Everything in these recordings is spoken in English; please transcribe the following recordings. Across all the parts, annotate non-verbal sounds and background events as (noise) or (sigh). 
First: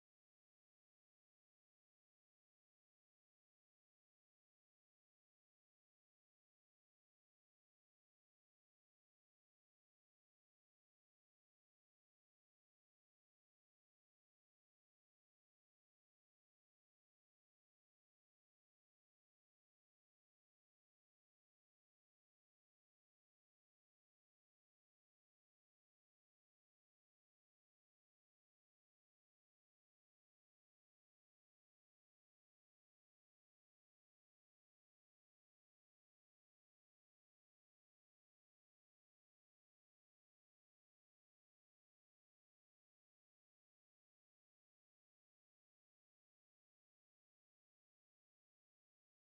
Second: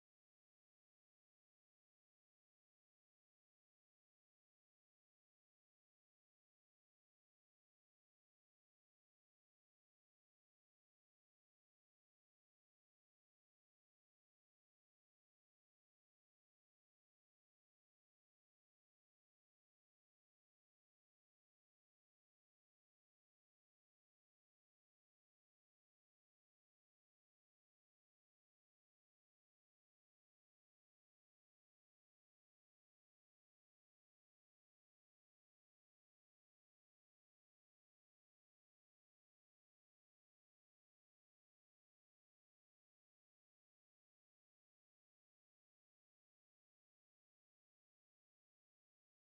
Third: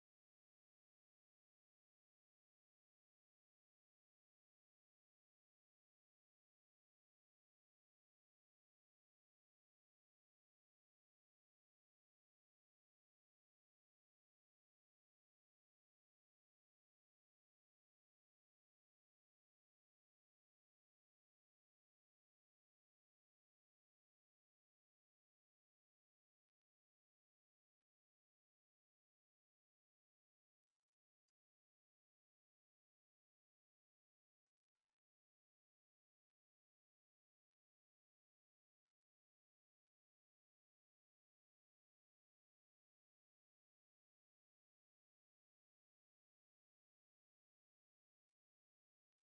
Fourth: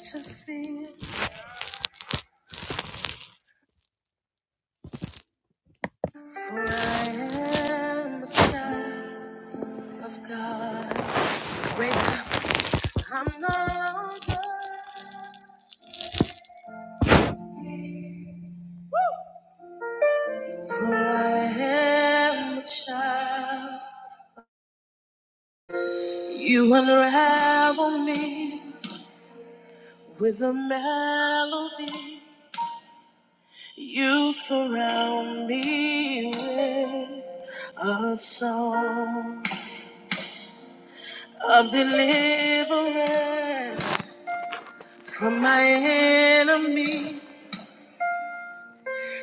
to fear, for I am a child of God. Raise up, I'm no longer, for I am a child. You unravel me with a melody. You surround me with a song of deliverance from my enemy.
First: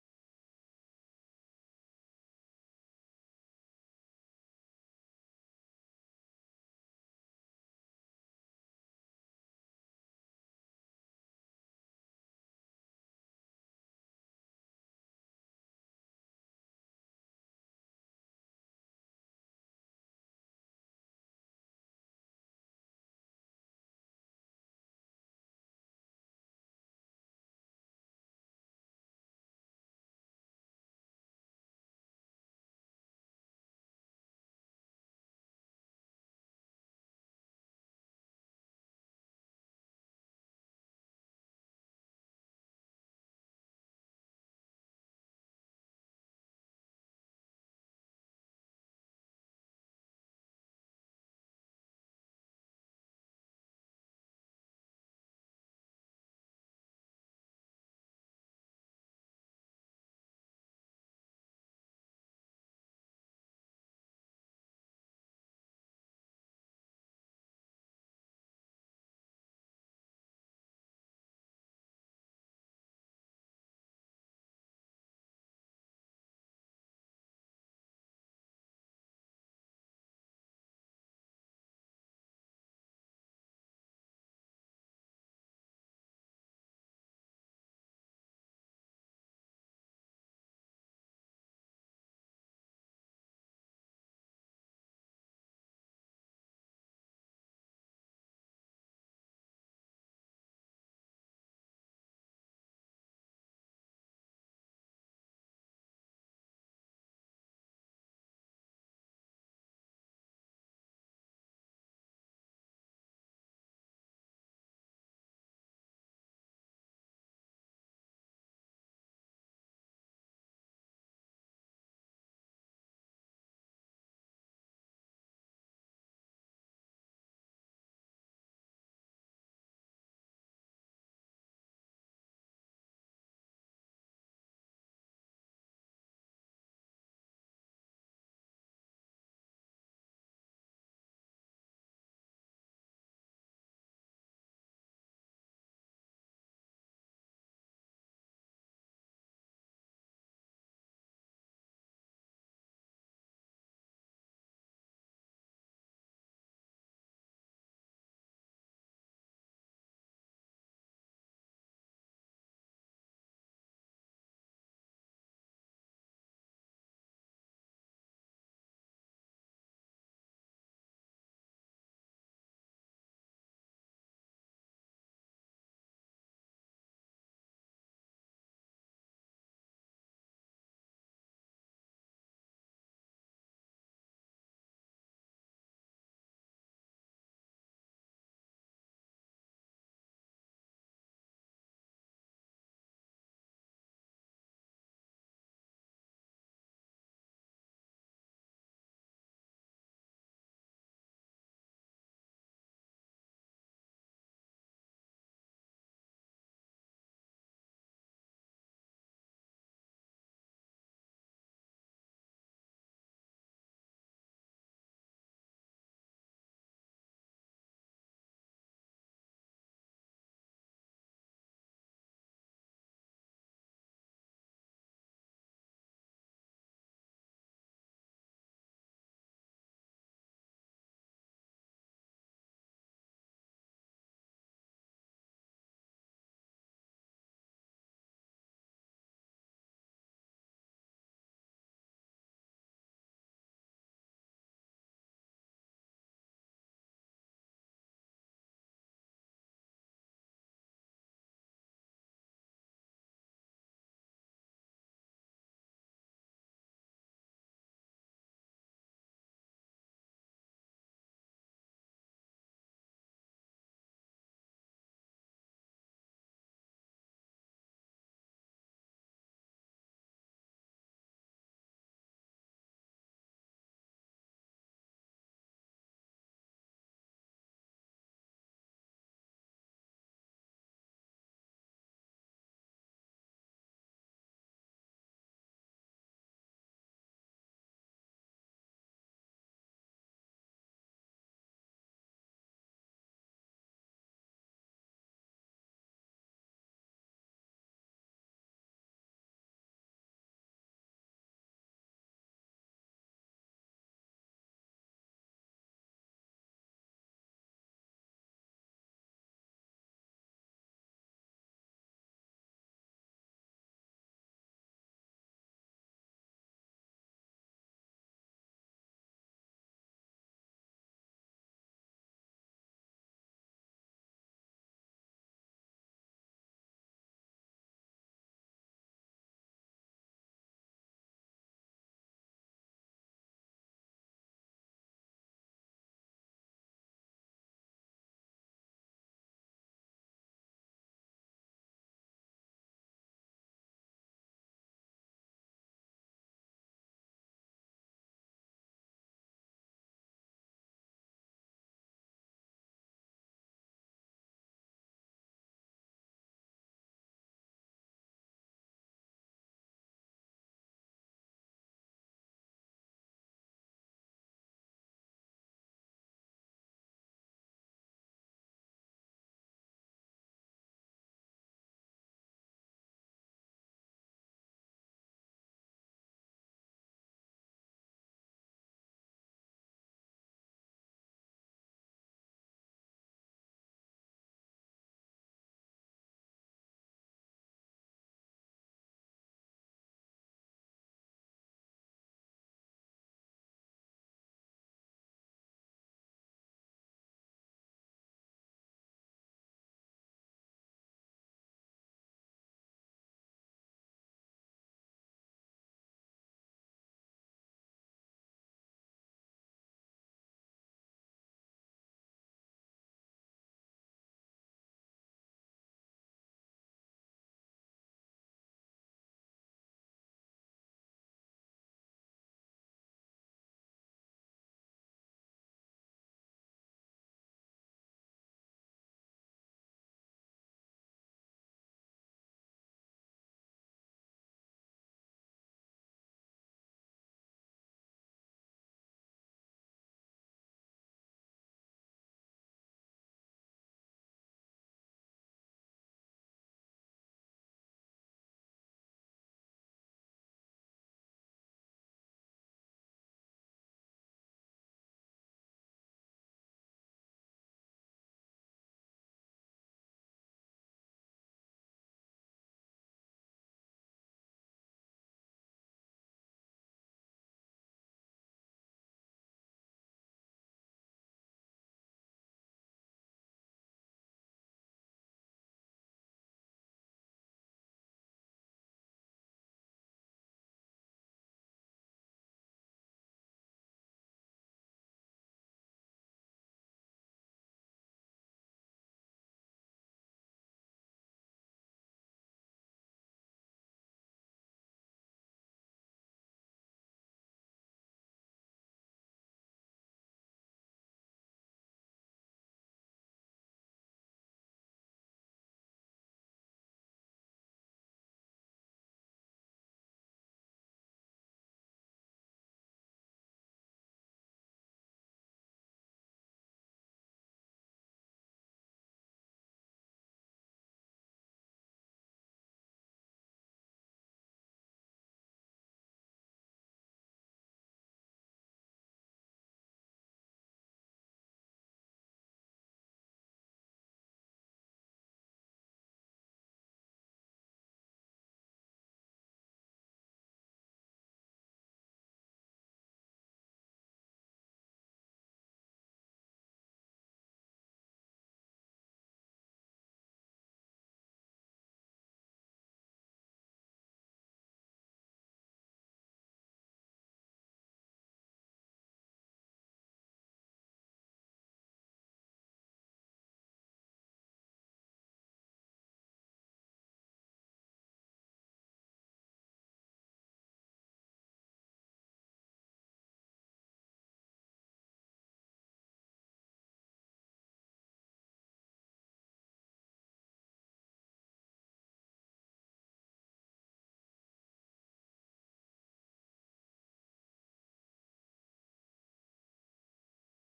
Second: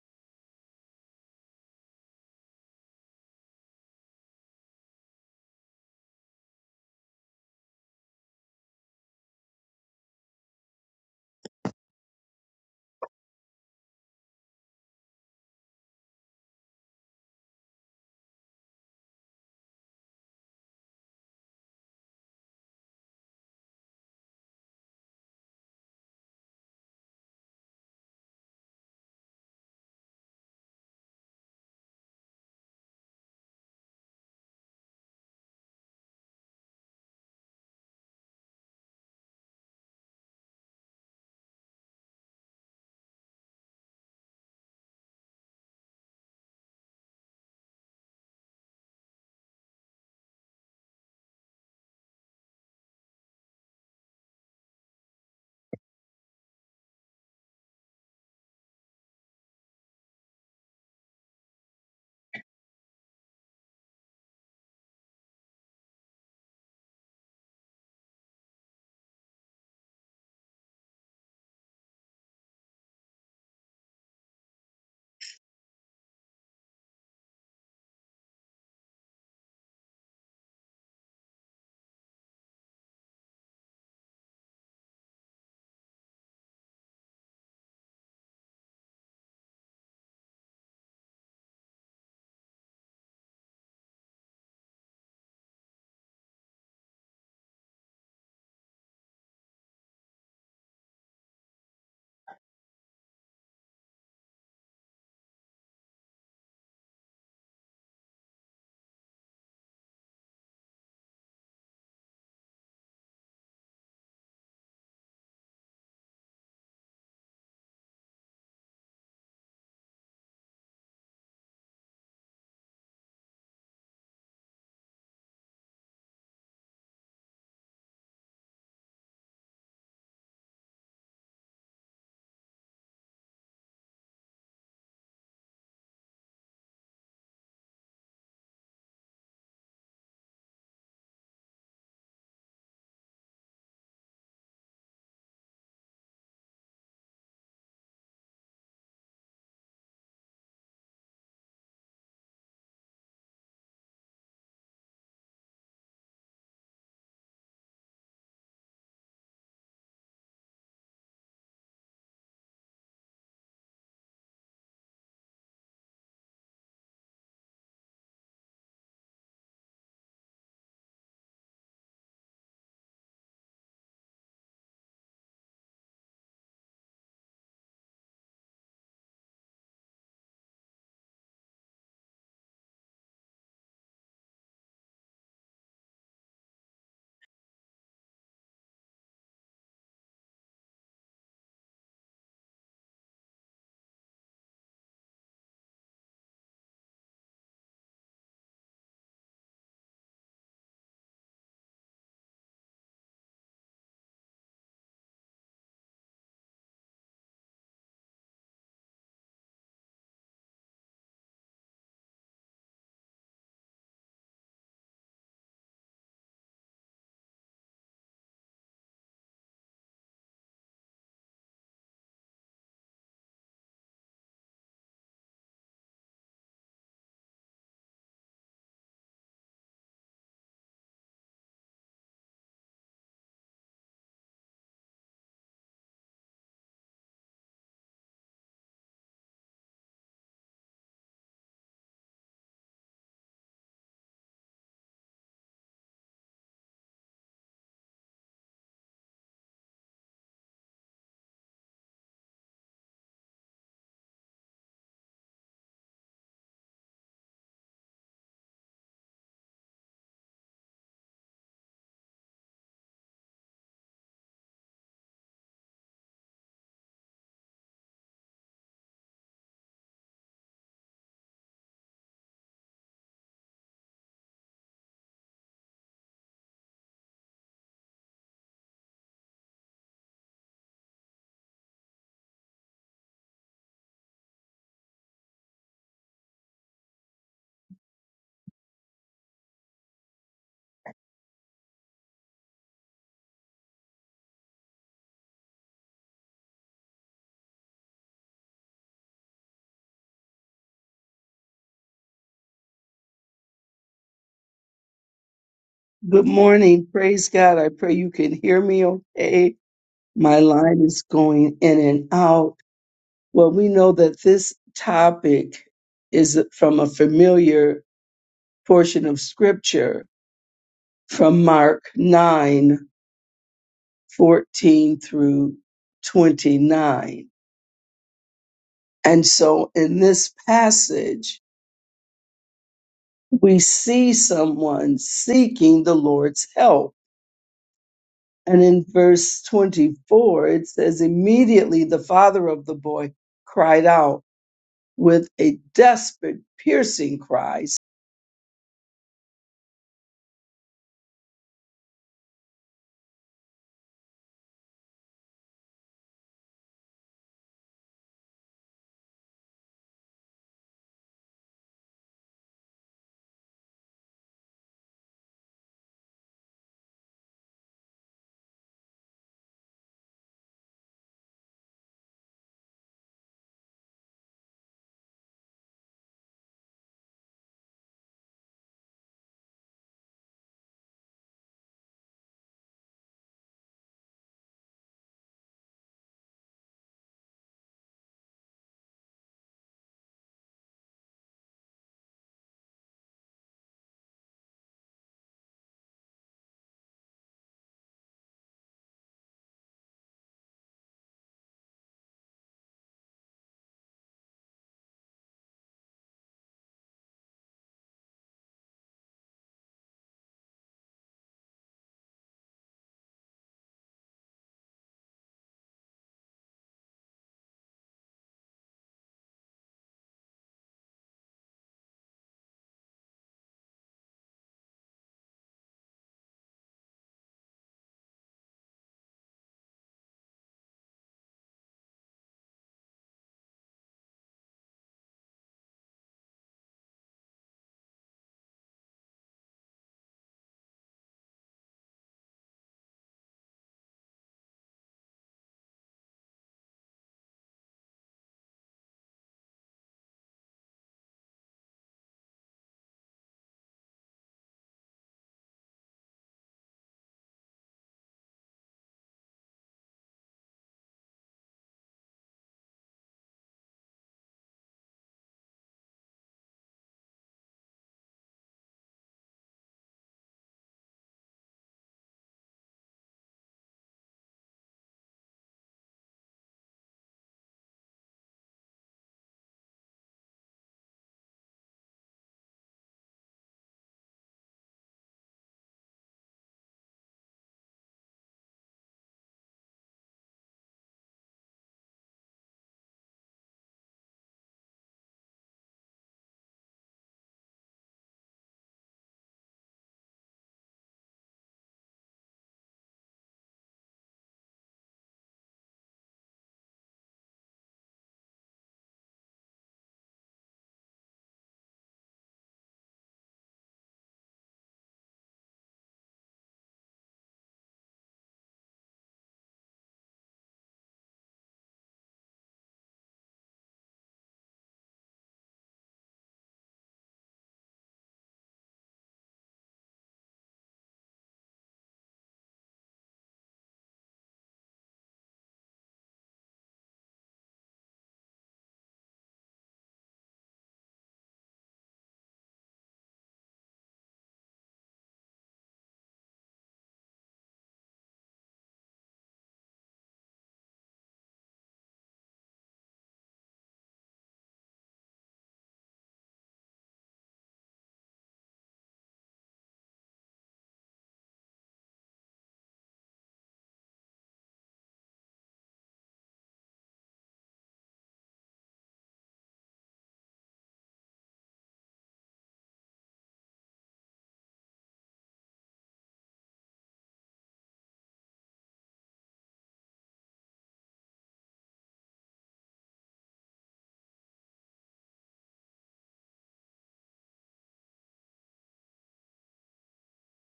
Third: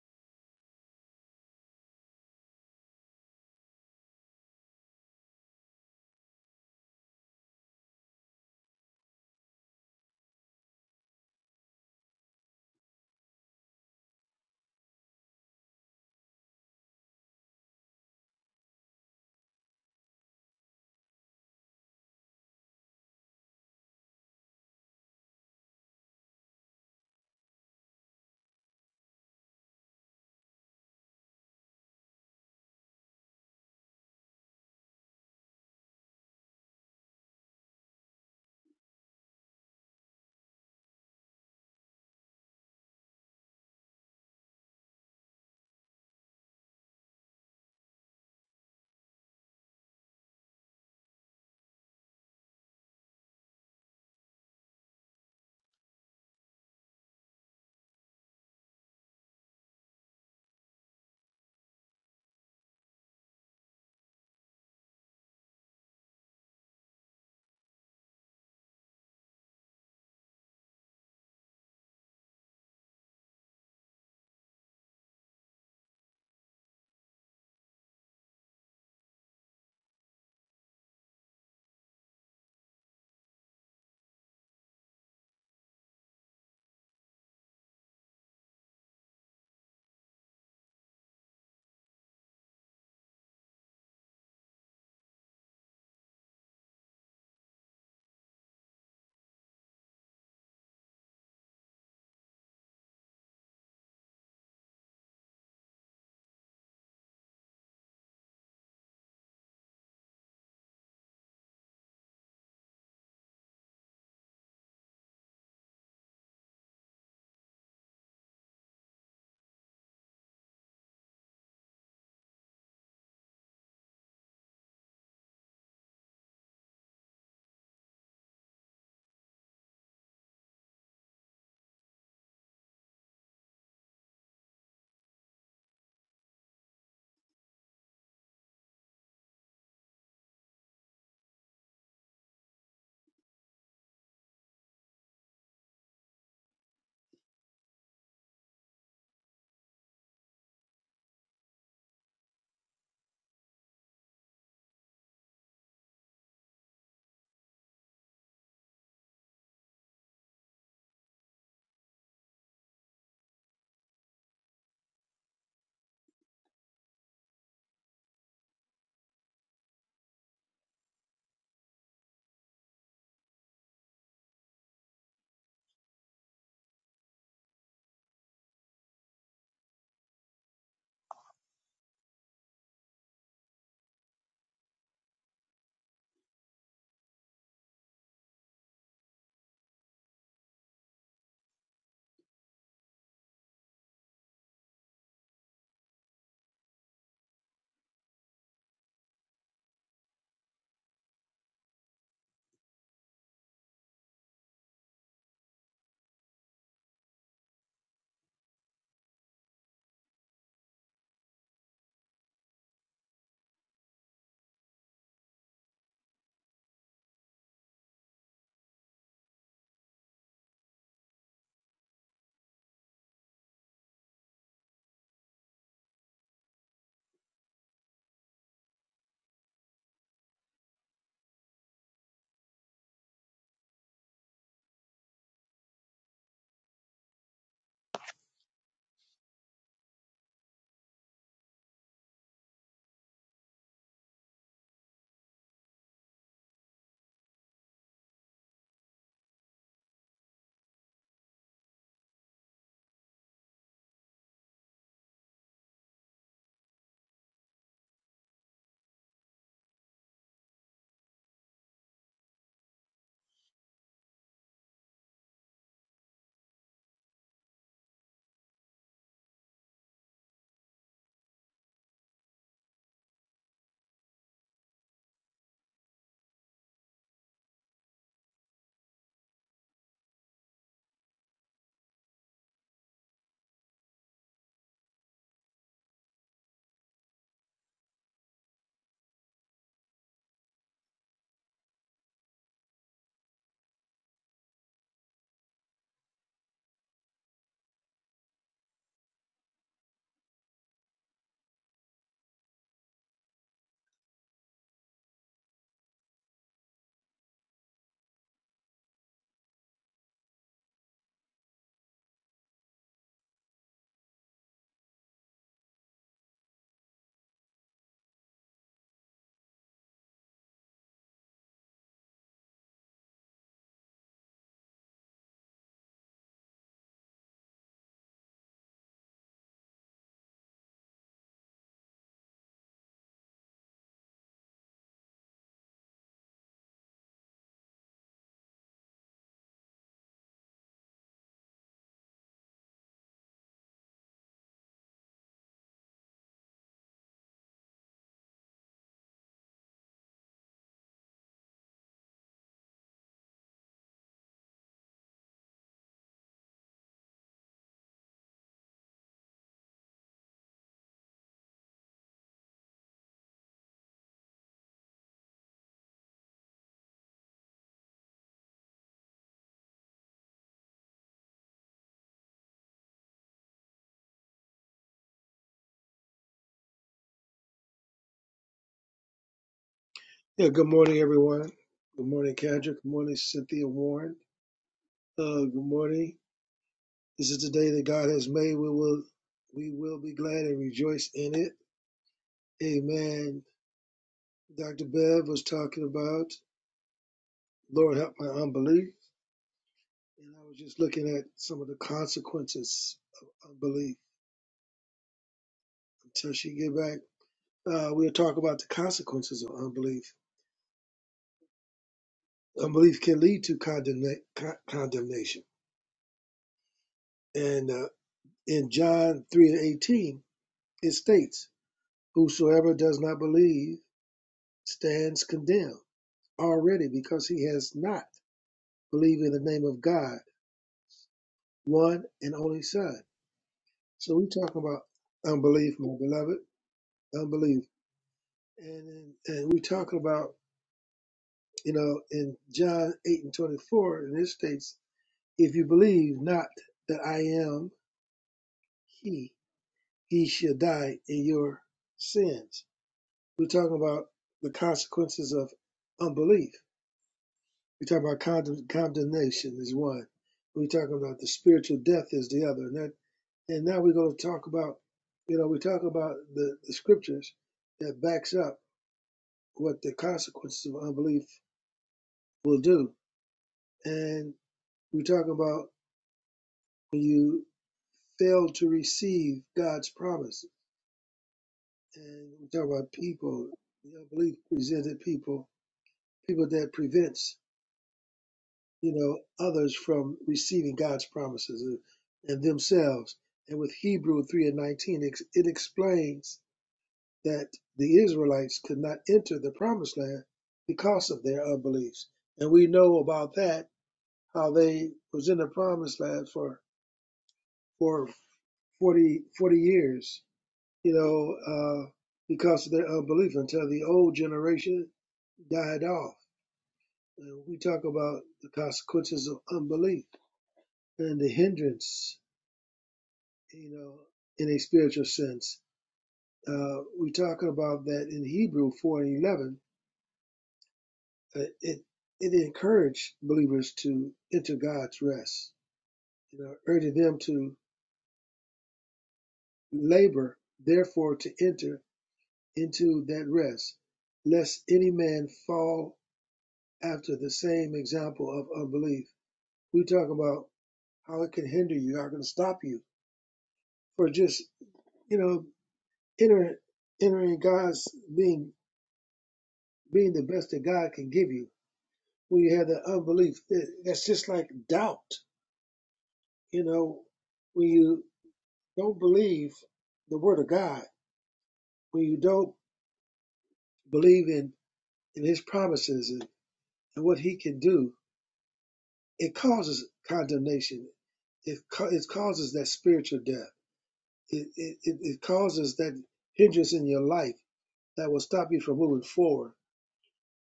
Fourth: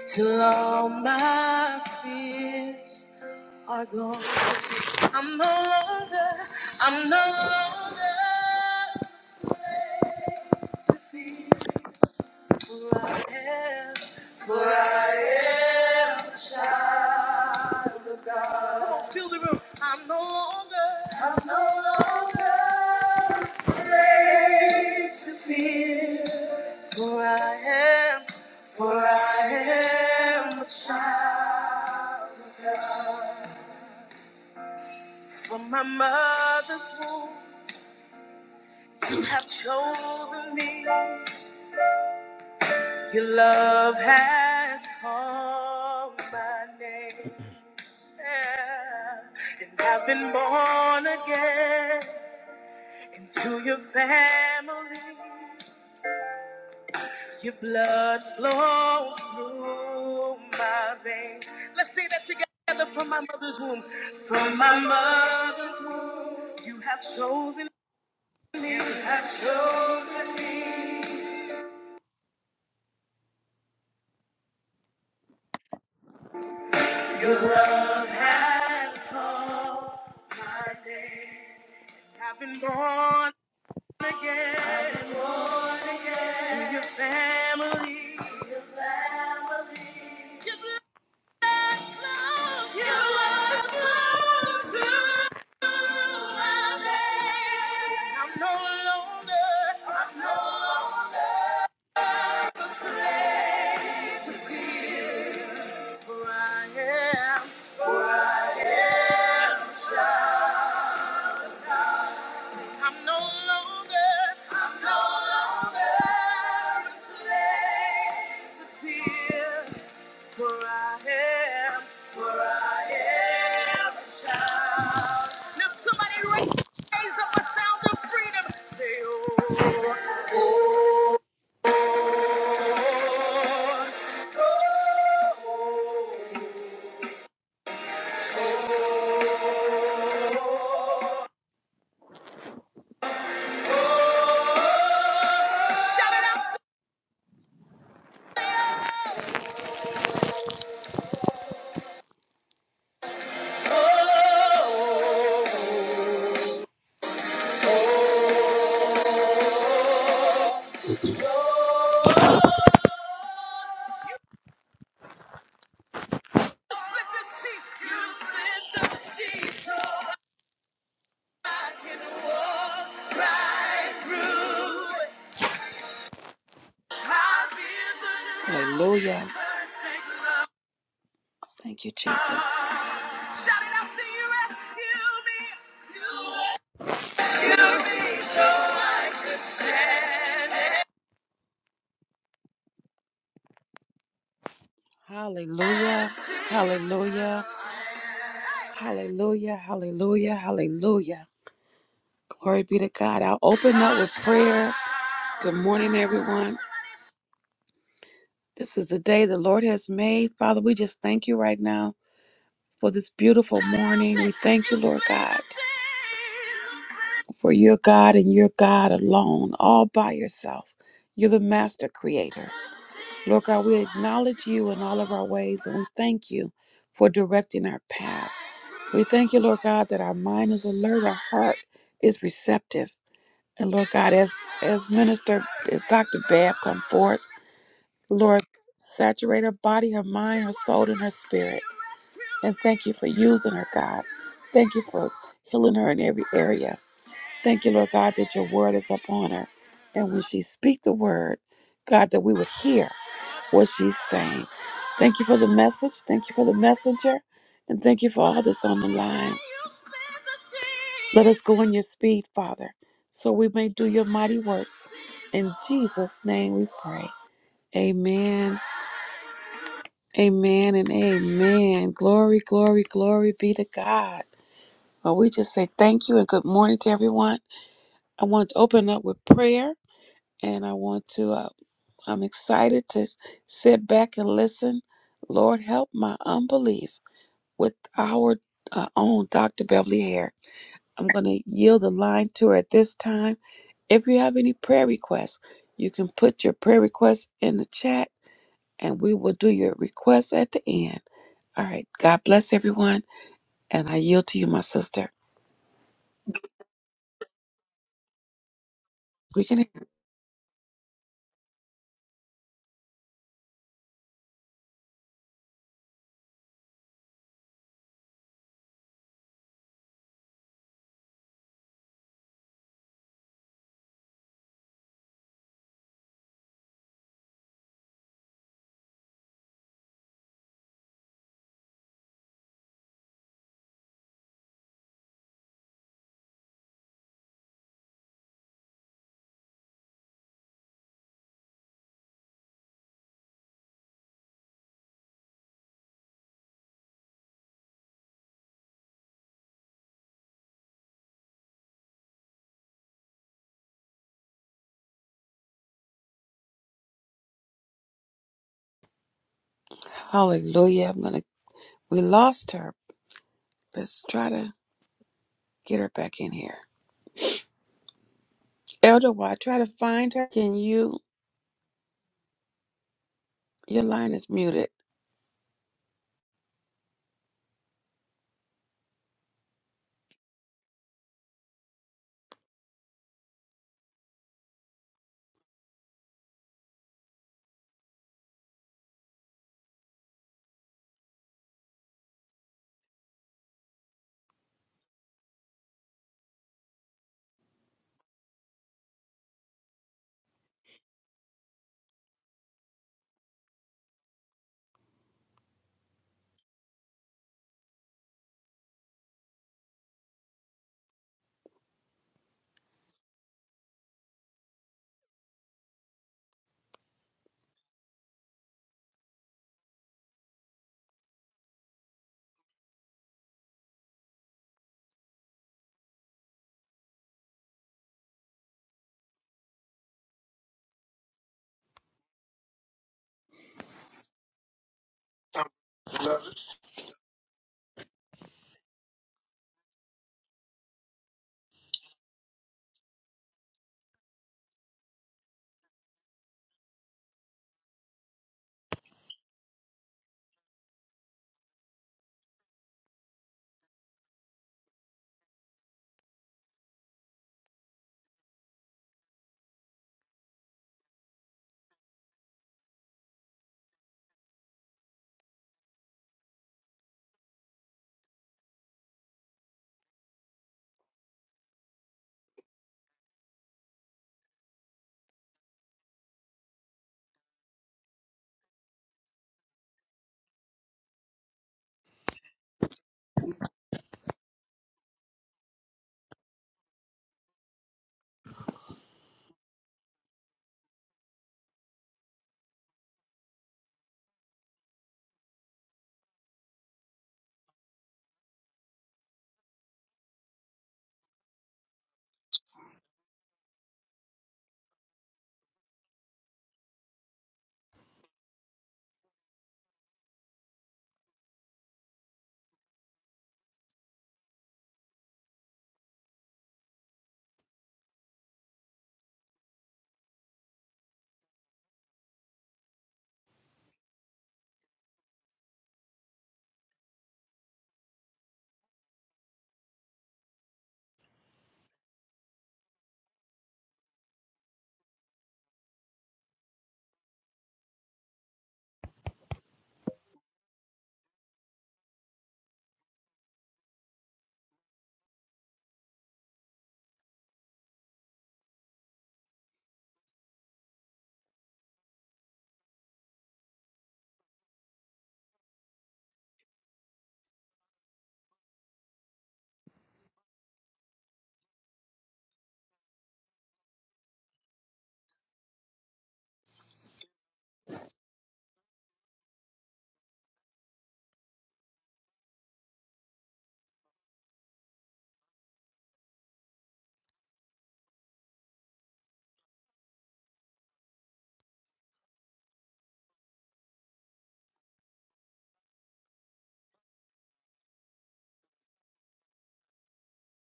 Till all my fears are gone. I'm no longer, I'm no longer slave to fear. For I am, for I am a child. Fill the room. I'm no longer. I'm no longer afraid to fear, for I am, for I am a child of God. From my mother's womb, you have chosen me. Your love has called my name, yeah. and I've been born again. Into your family, your blood flows through my veins. Let's say that together from my mother's womb. From my mother's womb, you have chosen me. You have chosen me. Your love has called my name. I've been born again. I've been born again. To your family. To your family. I'm no longer, I'm no longer a slave to fear. For I am, for I am a child. Now somebody raise, raise up a sound of freedom. Say, oh, oh. oh. Shout it out. Say, oh, oh. Split the sea. You split the sea so right through. I feel the love. Hallelujah. Thank you, Jesus. Shout it out. Say, you rescue me. You Hallelujah. Hallelujah. Hallelujah. Hallelujah. Hallelujah. Glory be to God. I'll open up with prayer. Good morning, everyone. This is the day the Lord has made. Father, we just thank you right now for this beautiful morning. We thank you, Lord God, for your God and your God alone, all by yourself. You're the master creator. Lord God, we acknowledge you in all of our ways and we thank you for directing our path. We thank you, Lord God, that our mind is alert, our heart is receptive. And Lord God, as as minister, as Dr. Bab come forth, Lord, saturate her body, her mind, her soul, and her spirit. And thank you for using her, God. Thank you for healing her in every area. Thank you, Lord God, that your word is upon her. And when she speak the word, God, that we would hear what she's saying. Thank you for the message. Thank you for the messenger. And thank you for all that's on the line. Let us go in your speed, Father, so we may do your mighty works. In Jesus' name we pray. Amen. Amen and amen. Glory, glory, glory be to God. Well, we just say thank you and good morning to everyone. I want to open up with prayer. and I want to. Uh, I'm excited to s- sit back and listen. Lord, help my unbelief with our uh, own Dr. Beverly Hare. I'm going to yield the line to her at this time. If you have any prayer requests, you can put your prayer requests in the chat and we will do your requests at the end. All right. God bless everyone. And I yield to you, my sister. Good morning. Praise God. I pray you can hear me We okay. can My line is going in and out. Well, we know that this topic is from a familiar portion of scripture from Mark 9 14 through 29. And so in this passage, we see someone seeking the Lord's help And in verse 24, it says, Immediately the father of the boy cried out with a desperate, piercing cry. hallelujah. I'm going to, we lost her. Let's try to get her back in here. Elder, why try to find her, can you? Your line is muted. Yeah, good morning, everyone. Good morning, Kendra. Good morning, Cynthia Warren. Uh, good morning. This is the day that God has made. We will, we will be glad and rejoice in it. Amen. Dr. Bev was talking about, Lord, help my unbelief. And I was just looking at some of the consequences of unbelief until she get back. Uh, we'll talk about the consequences of unbelief. Unbelief can lead to condemna- con- condemnation. And uh, in John 3 and 18, it states, Whosoever does not believe stands condemned already because he has not believed in the name of God, one and only Son. So we're talking about unbelief, my beloved, unbelief. And, and we're talking about, you know, in John 8 and 24, and it states, if you believe not that I am he, ye shall die in your sins. We're talking about the consequences of unbelief We talk about condemn, condemnation is one. We talk about the spiritual death is the other. And that, and now we're going to talk about, you know, we talk about the, the scriptures that backs up what the consequences of unbelief will do. And we talk about when you fail to receive God's promise. And we talk about people, the unbelief presented people, people that prevents. you know, others from receiving God's promises and and themselves. And with Hebrew 3 and 19, it it explains that the Israelites could not enter the promised land because of their unbeliefs. And we know about that, how they was in the promised land for, for 40 40 years, you know, uh, because of their unbelief until the old generation died off. And we talk about the consequences of unbelief and the hindrance you know, in a spiritual sense. Uh, we're talking about that in Hebrew 4 and 11. Uh, it, it encouraged believers to enter God's rest, you know, urging them to labor, therefore, to enter into that rest, lest any man fall after the same example of unbelief. We talk about how it can hinder you, how it can stop you for just, you know, entering, entering God's being, being the best that God can give you when you have that unbelief. That- That's just like doubt. You know, when you don't believe the word of God, when you don't believe in, in his promises and, and what he can do, it causes condemnation. It, ca- it causes that spiritual death. It, it, it it causes that hindrance in your life that will stop you from moving forward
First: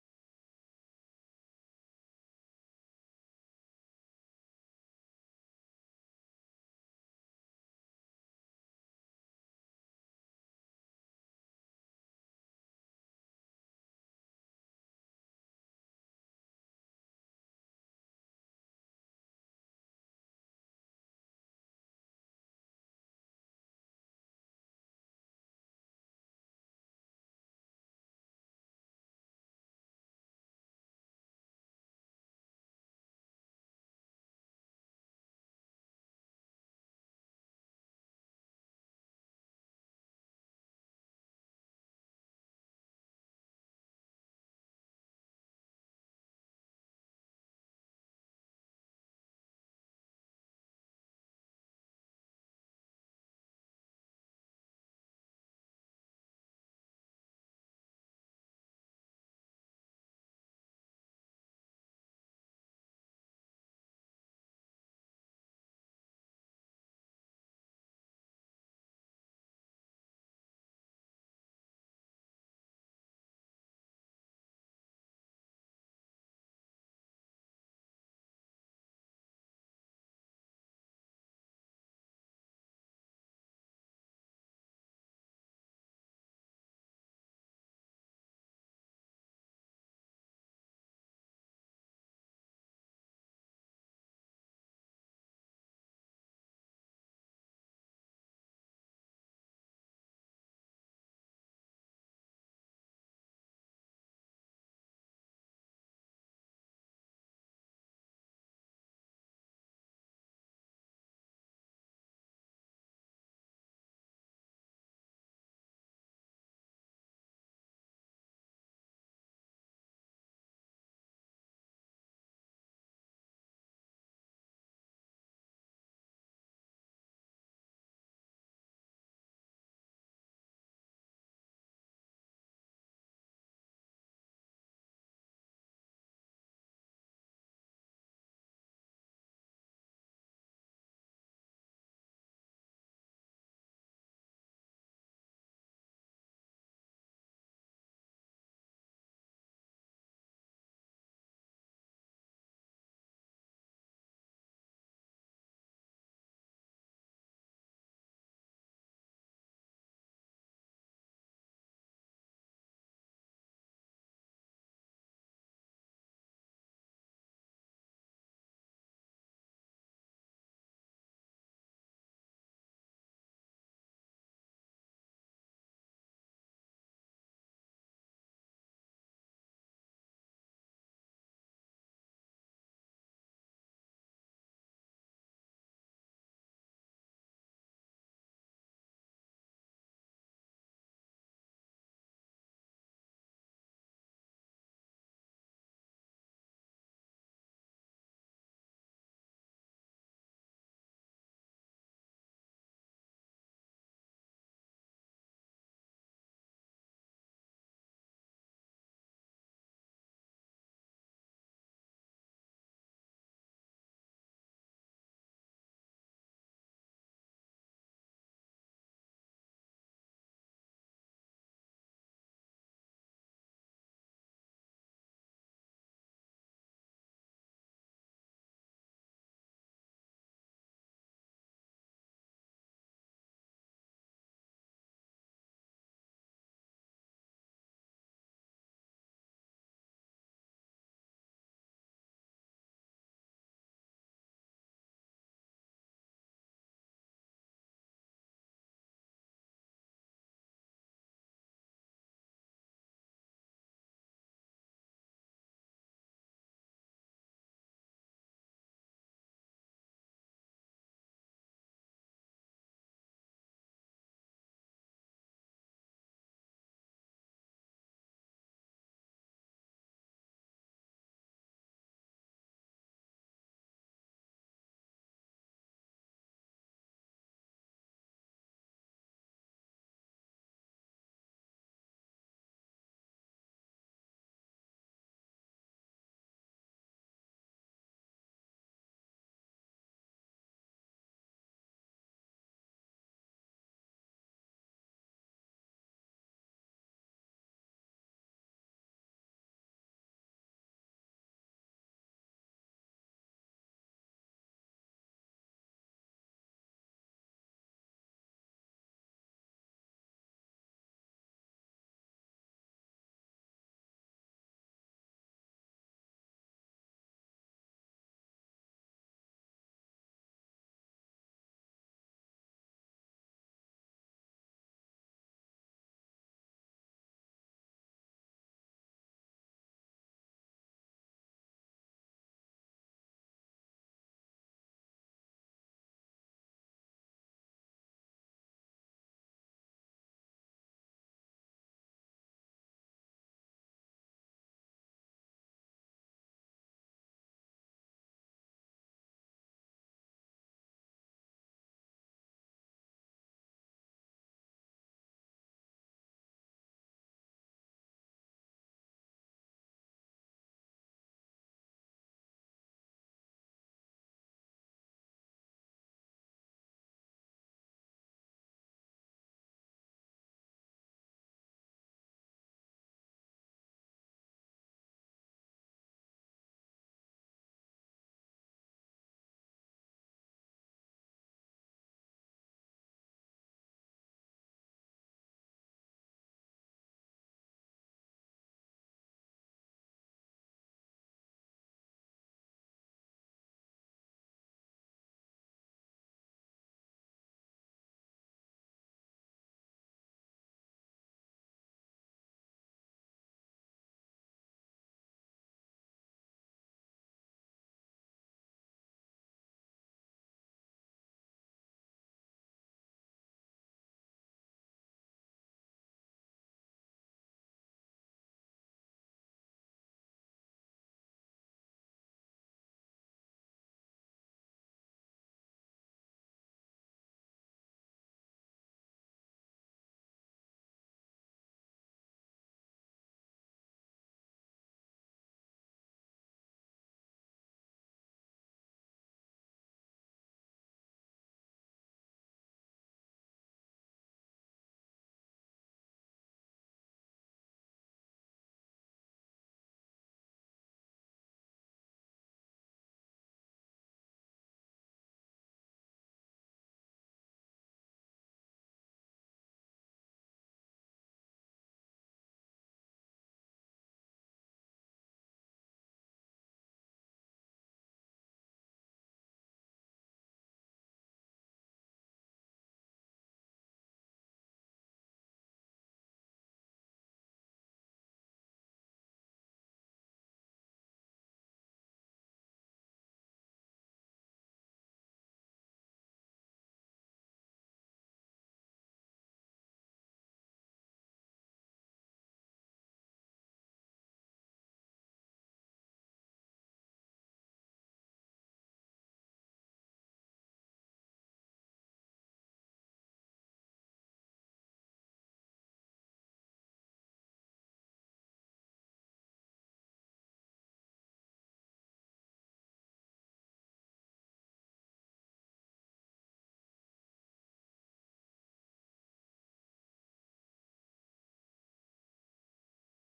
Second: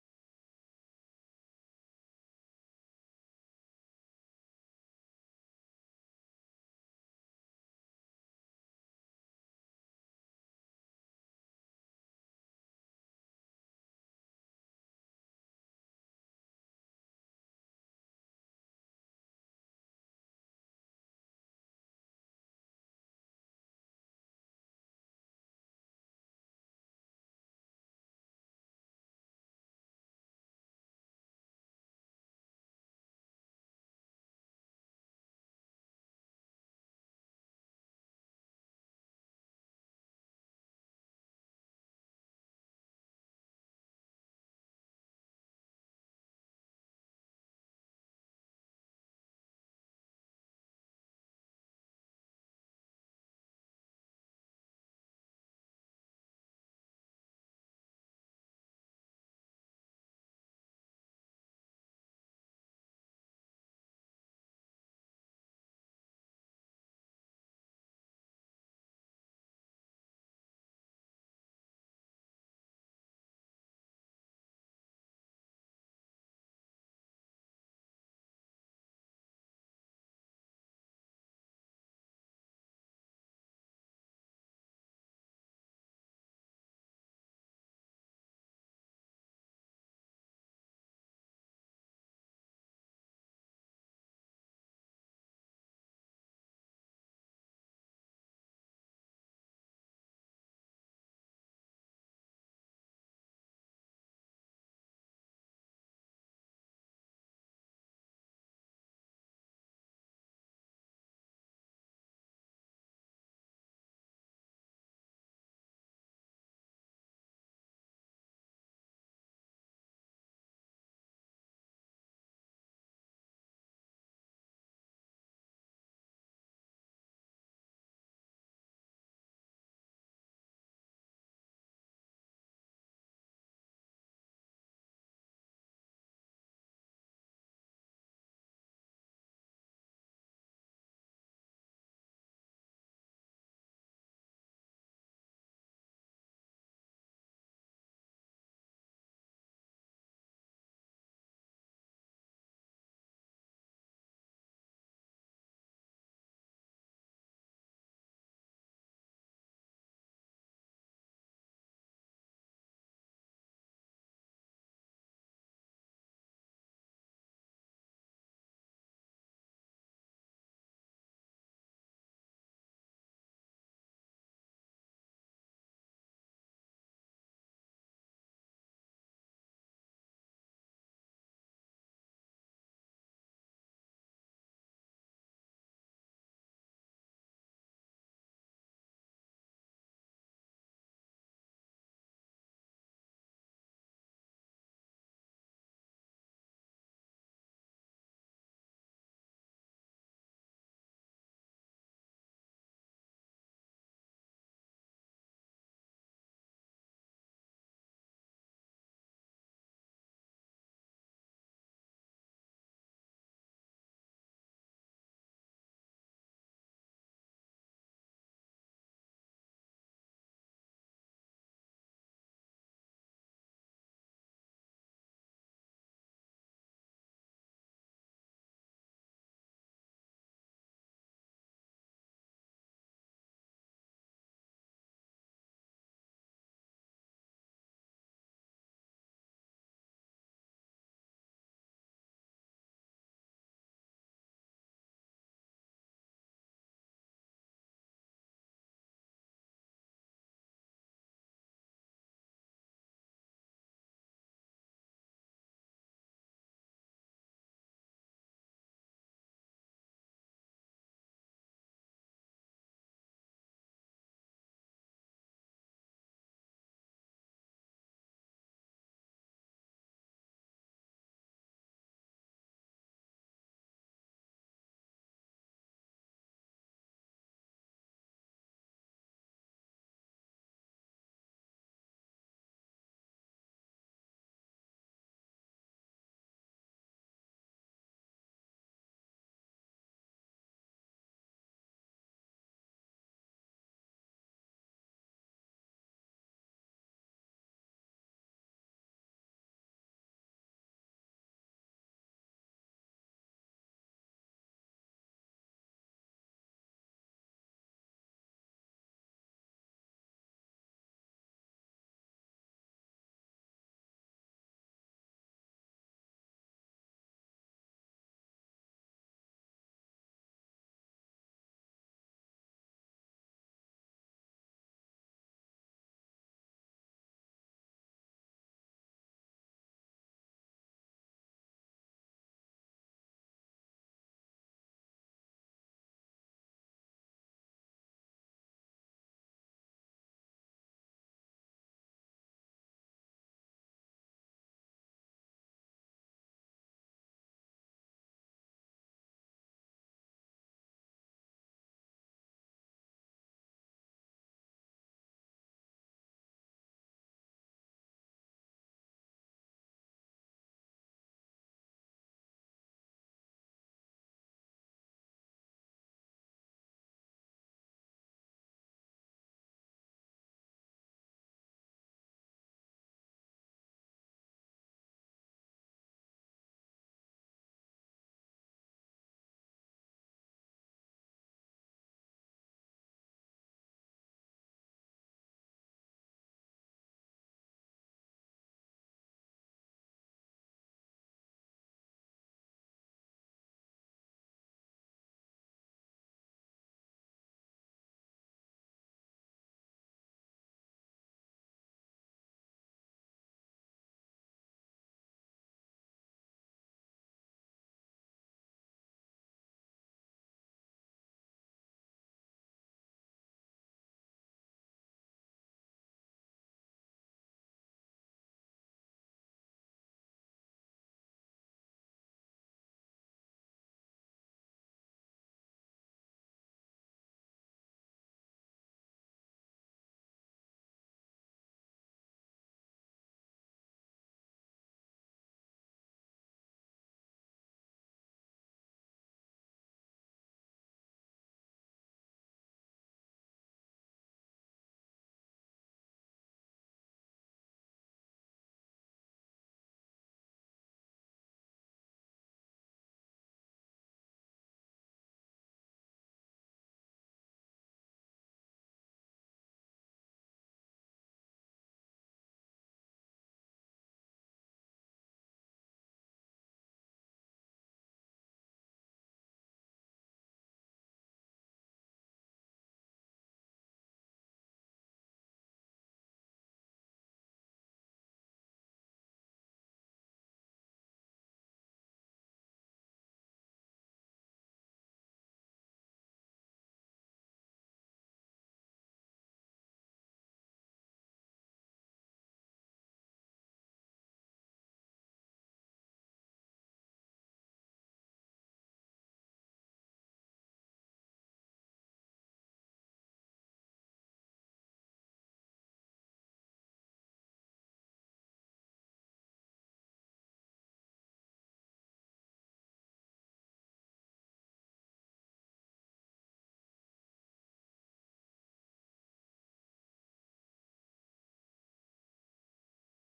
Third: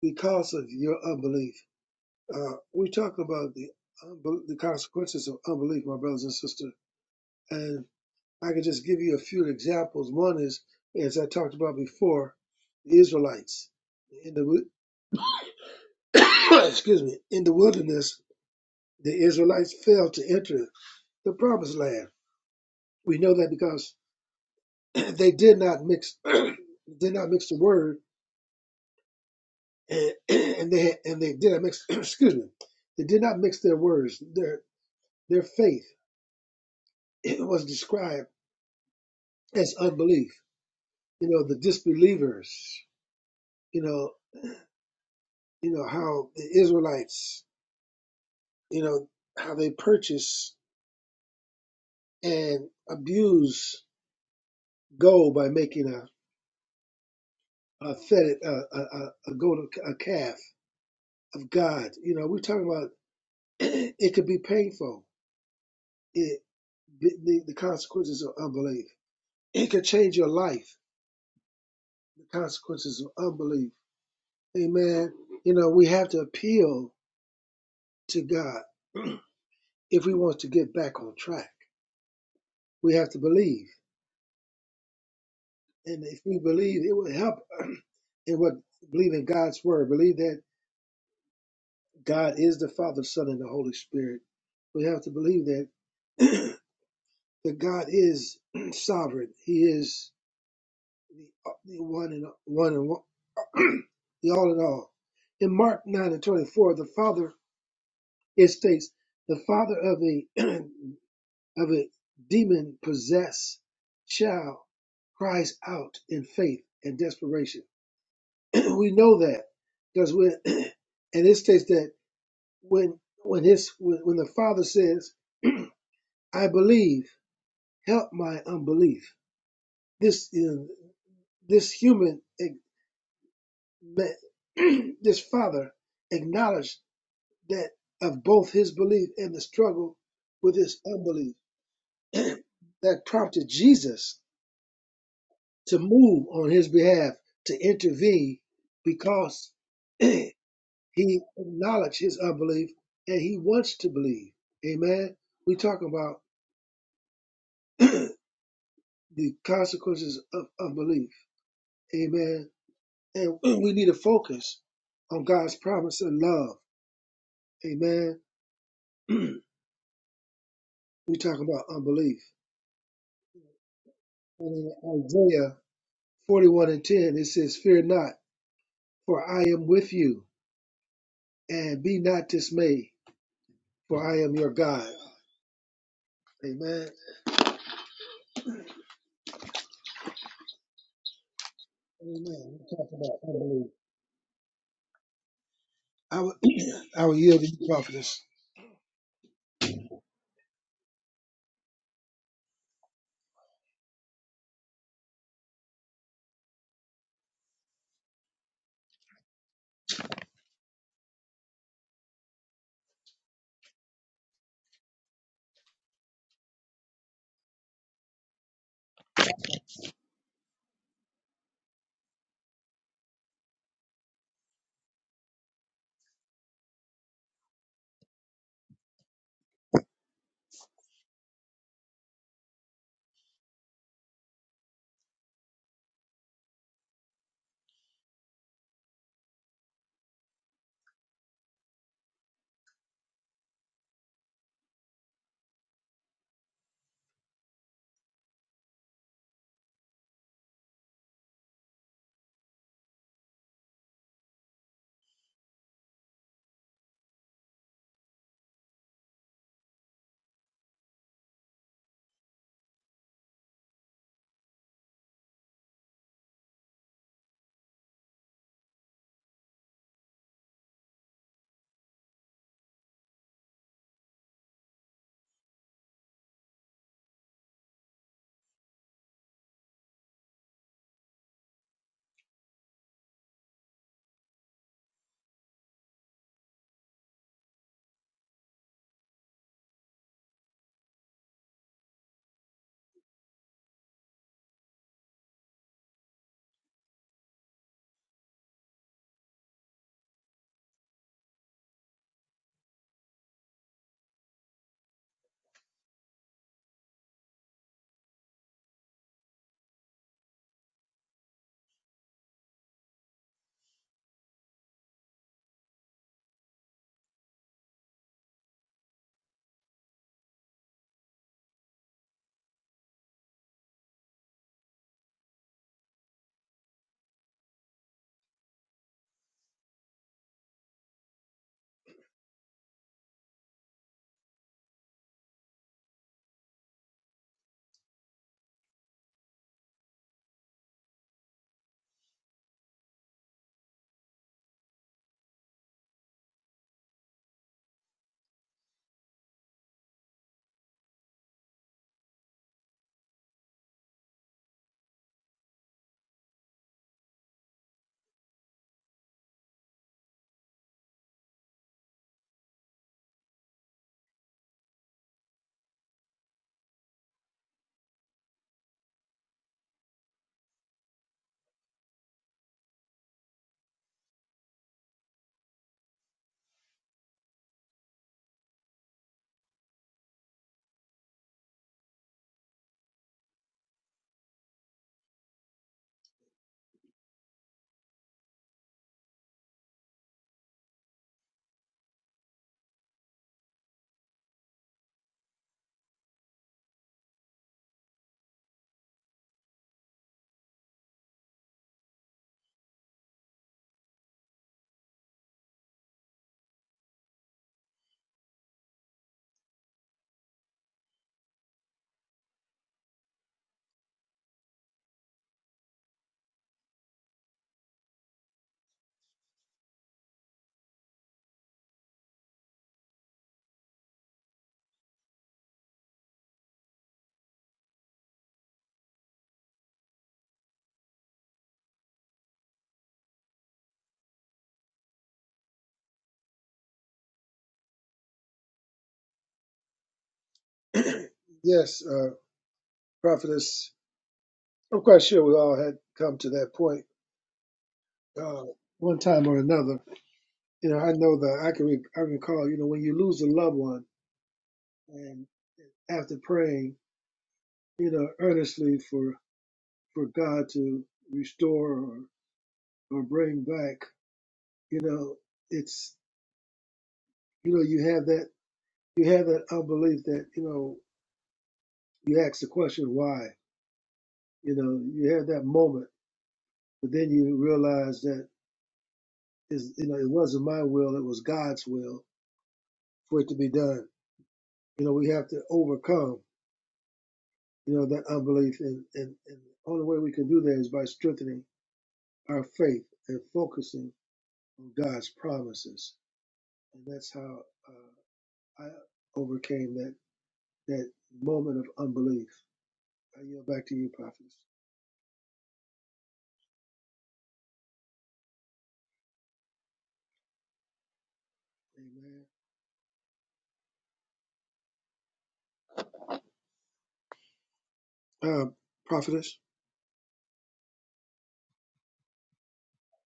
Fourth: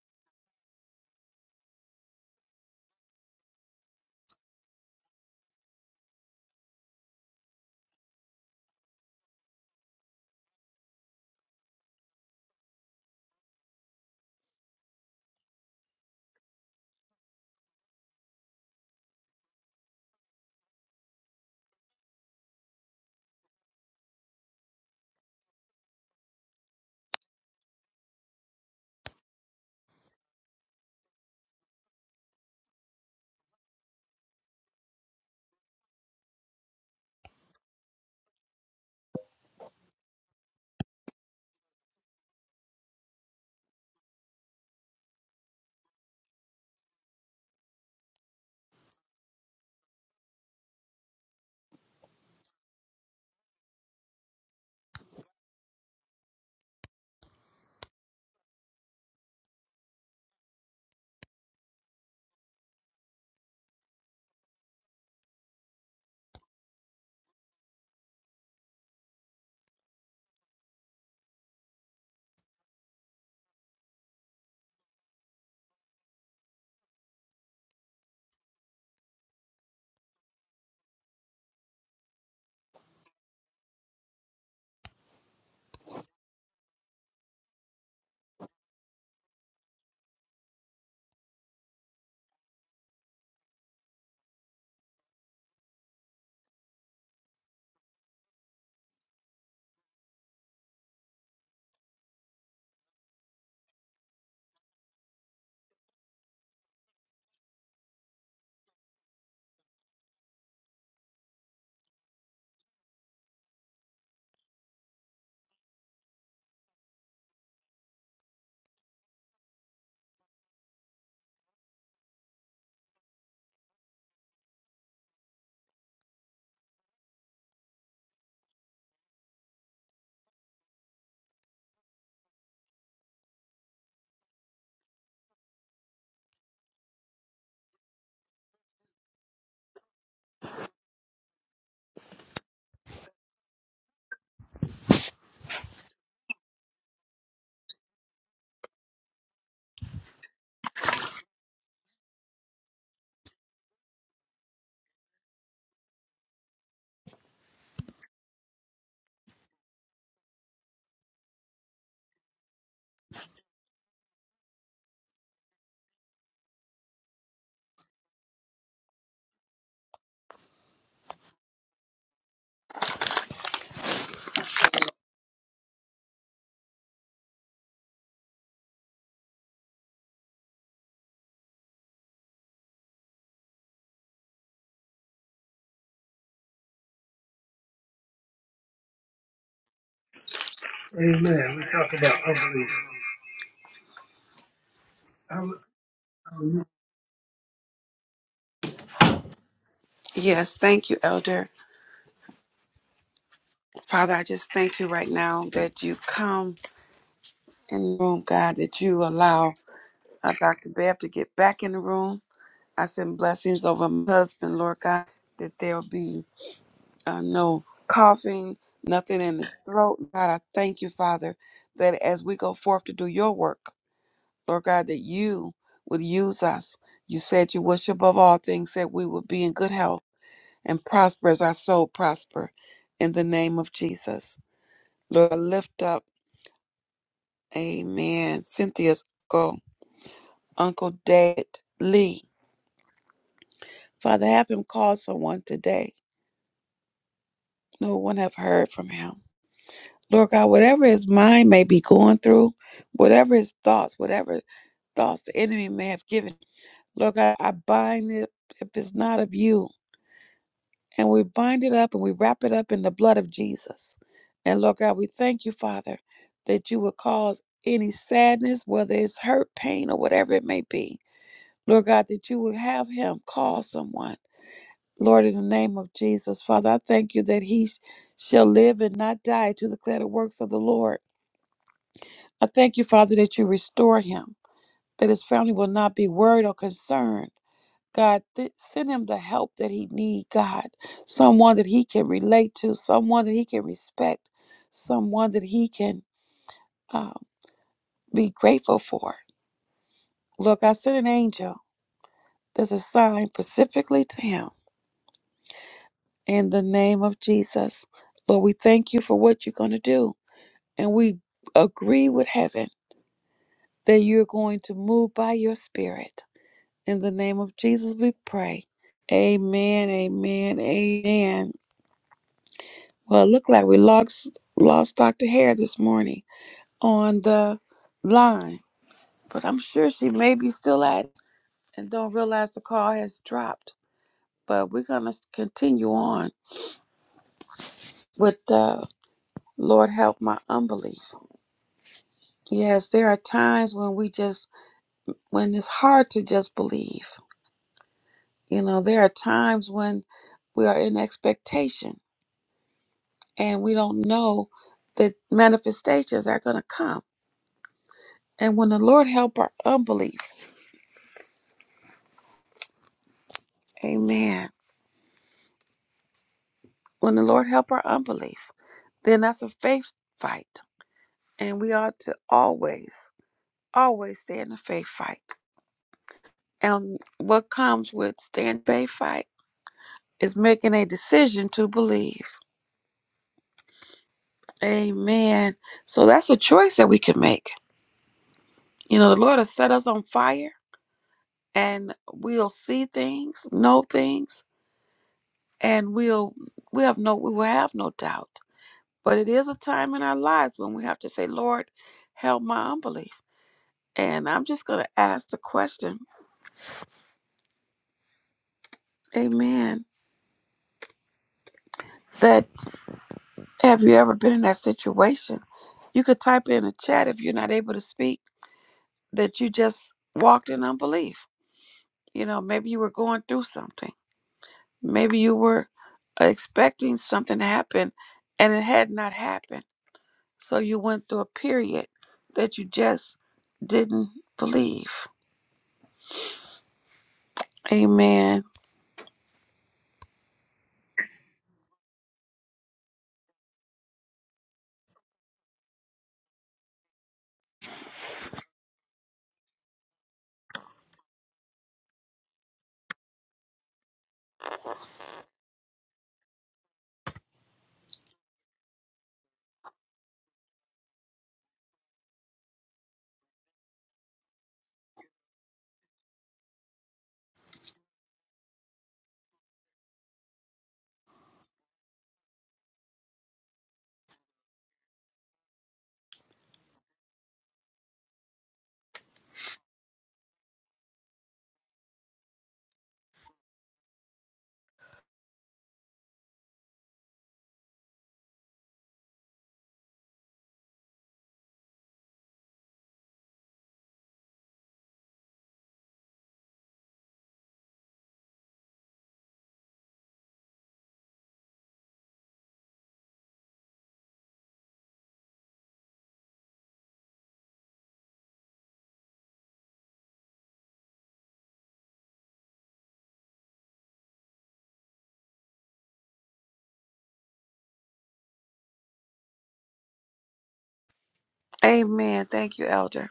because of your unbelief. Uh, we talk about the, unbe- the consequences of unbelief, my brothers and sisters. and. I could just give you a few examples. One is, as I talked about before, the Israelites in the (coughs) excuse me in the wilderness. The Israelites failed to enter the promised land. We know that because (coughs) they did not mix (coughs) did not mix the word (coughs) and, and they and they did not mix (coughs) excuse me they did not mix their words their their faith it was described as unbelief. You know the disbelievers. You know you know how the Israelites you know, how they purchase and abuse gold by making a a fetid a a, a, a gold a calf of God. You know, we're talking about (clears throat) it could be painful. It the, the consequences of unbelief. It could change your life. The consequences of unbelief. Amen. You know, we have to appeal to God (clears throat) if we want to get back on track. We have to believe, and if we believe, it will help (clears throat) in what believe in God's word. Believe that God is the Father, Son, and the Holy Spirit. We have to believe that (clears throat) that God is (clears throat) sovereign. He is the one and one and one, (clears throat) the all in all. In Mark nine and twenty four, the Father it states the father of a (clears throat) of a demon possessed child cries out in faith and desperation. (clears throat) we know that because when (clears throat) and it states that when when his when, when the father says I believe, help my unbelief. This is this human (clears throat) this father acknowledged that of both his belief and the struggle with his unbelief (clears throat) that prompted Jesus to move on his behalf to intervene because (clears throat) he acknowledged his unbelief and he wants to believe. Amen. We talk about (clears throat) the consequences of unbelief. Amen And (clears throat) we need to focus on God's promise and love. Amen. (clears throat) we talking about unbelief. And in Isaiah 41 and 10, it says, Fear not, for I am with you, and be not dismayed, for I am your God. Amen. Amen. We talk about Amen. we unbelief. talking about unbelief. i I will, (clears throat) I will yield to you, prophetess. Yes, thank you, Elder. Father, I just thank you right now that you come in the room, God, that you allow uh, Dr. Bab to get back in the room. I send blessings over my husband, Lord God, that there'll be uh, no coughing, nothing in his throat. God, I thank you, Father, that as we go forth to do your work, Lord God, that you would use us. You said you wish above all things that we would be in good health and prosper as our soul prosper in the name of Jesus. Lord, I lift up, amen, Cynthia's uncle, Uncle Dad Lee. Father, have him call someone today. No one have heard from him. Lord God, whatever his mind may be going through, whatever his thoughts, whatever thoughts the enemy may have given, Lord God, I bind it if it's not of you. and we bind it up and we wrap it up in the blood of Jesus. And Lord God, we thank you, Father, that you will cause any sadness, whether it's hurt, pain, or whatever it may be. Lord God, that you will have him call someone. Lord, in the name of Jesus, Father, I thank you that he sh- shall live and not die to declare the works of the Lord. I thank you, Father, that you restore him, that his family will not be worried or concerned God, th- send him the help that he need, God. Someone that he can relate to, someone that he can respect, someone that he can uh, be grateful for. Look, I sent an angel that's assigned specifically to him in the name of Jesus. Lord, we thank you for what you're going to do. And we agree with heaven that you're going to move by your spirit. In the name of Jesus, we pray. Amen, amen, amen. Well, it looked like we lost lost Dr. Hare this morning on the line, but I'm sure she may be still at it and don't realize the call has dropped. But we're gonna continue on with the Lord help my unbelief. Yes, there are times when we just when it's hard to just believe. You know, there are times when we are in expectation and we don't know that manifestations are gonna come. And when the Lord help our unbelief, Amen. When the Lord help our unbelief, then that's a faith fight. And we ought to always, always stay in the faith fight. And what comes with stand faith fight is making a decision to believe. Amen. So that's a choice that we can make. You know, the Lord has set us on fire and we'll see things, know things, and we'll we have no we will have no doubt. But it is a time in our lives when we have to say, Lord, help my unbelief. And I'm just going to ask the question, amen, that have you ever been in that situation? You could type it in the chat if you're not able to speak, that you just walked in unbelief. You know, maybe you were going through something. Maybe you were expecting something to happen and it had not happened. So you went through a period that you just didn't believe. Amen. (clears throat) yes, uh, prophetess. I'm quite sure we all had come to that point uh, one time or another You know, I know that I can. Re- I recall, you know, when you lose a loved one, and after praying, you know, earnestly for for God to restore or or bring back, you know, it's you know you have that you have that unbelief that you know you ask the question why, you know, you have that moment, but then you realize that is you know it wasn't my will, it was God's will for it to be done. You know, we have to overcome. you know, that unbelief. And, and, and the only way we can do that is by strengthening our faith and focusing on God's promises. And that's how uh, I overcame that, that moment of unbelief. I yield back to you, prophetess. Amen. Um, prophetess, Amen. Thank you, Elder.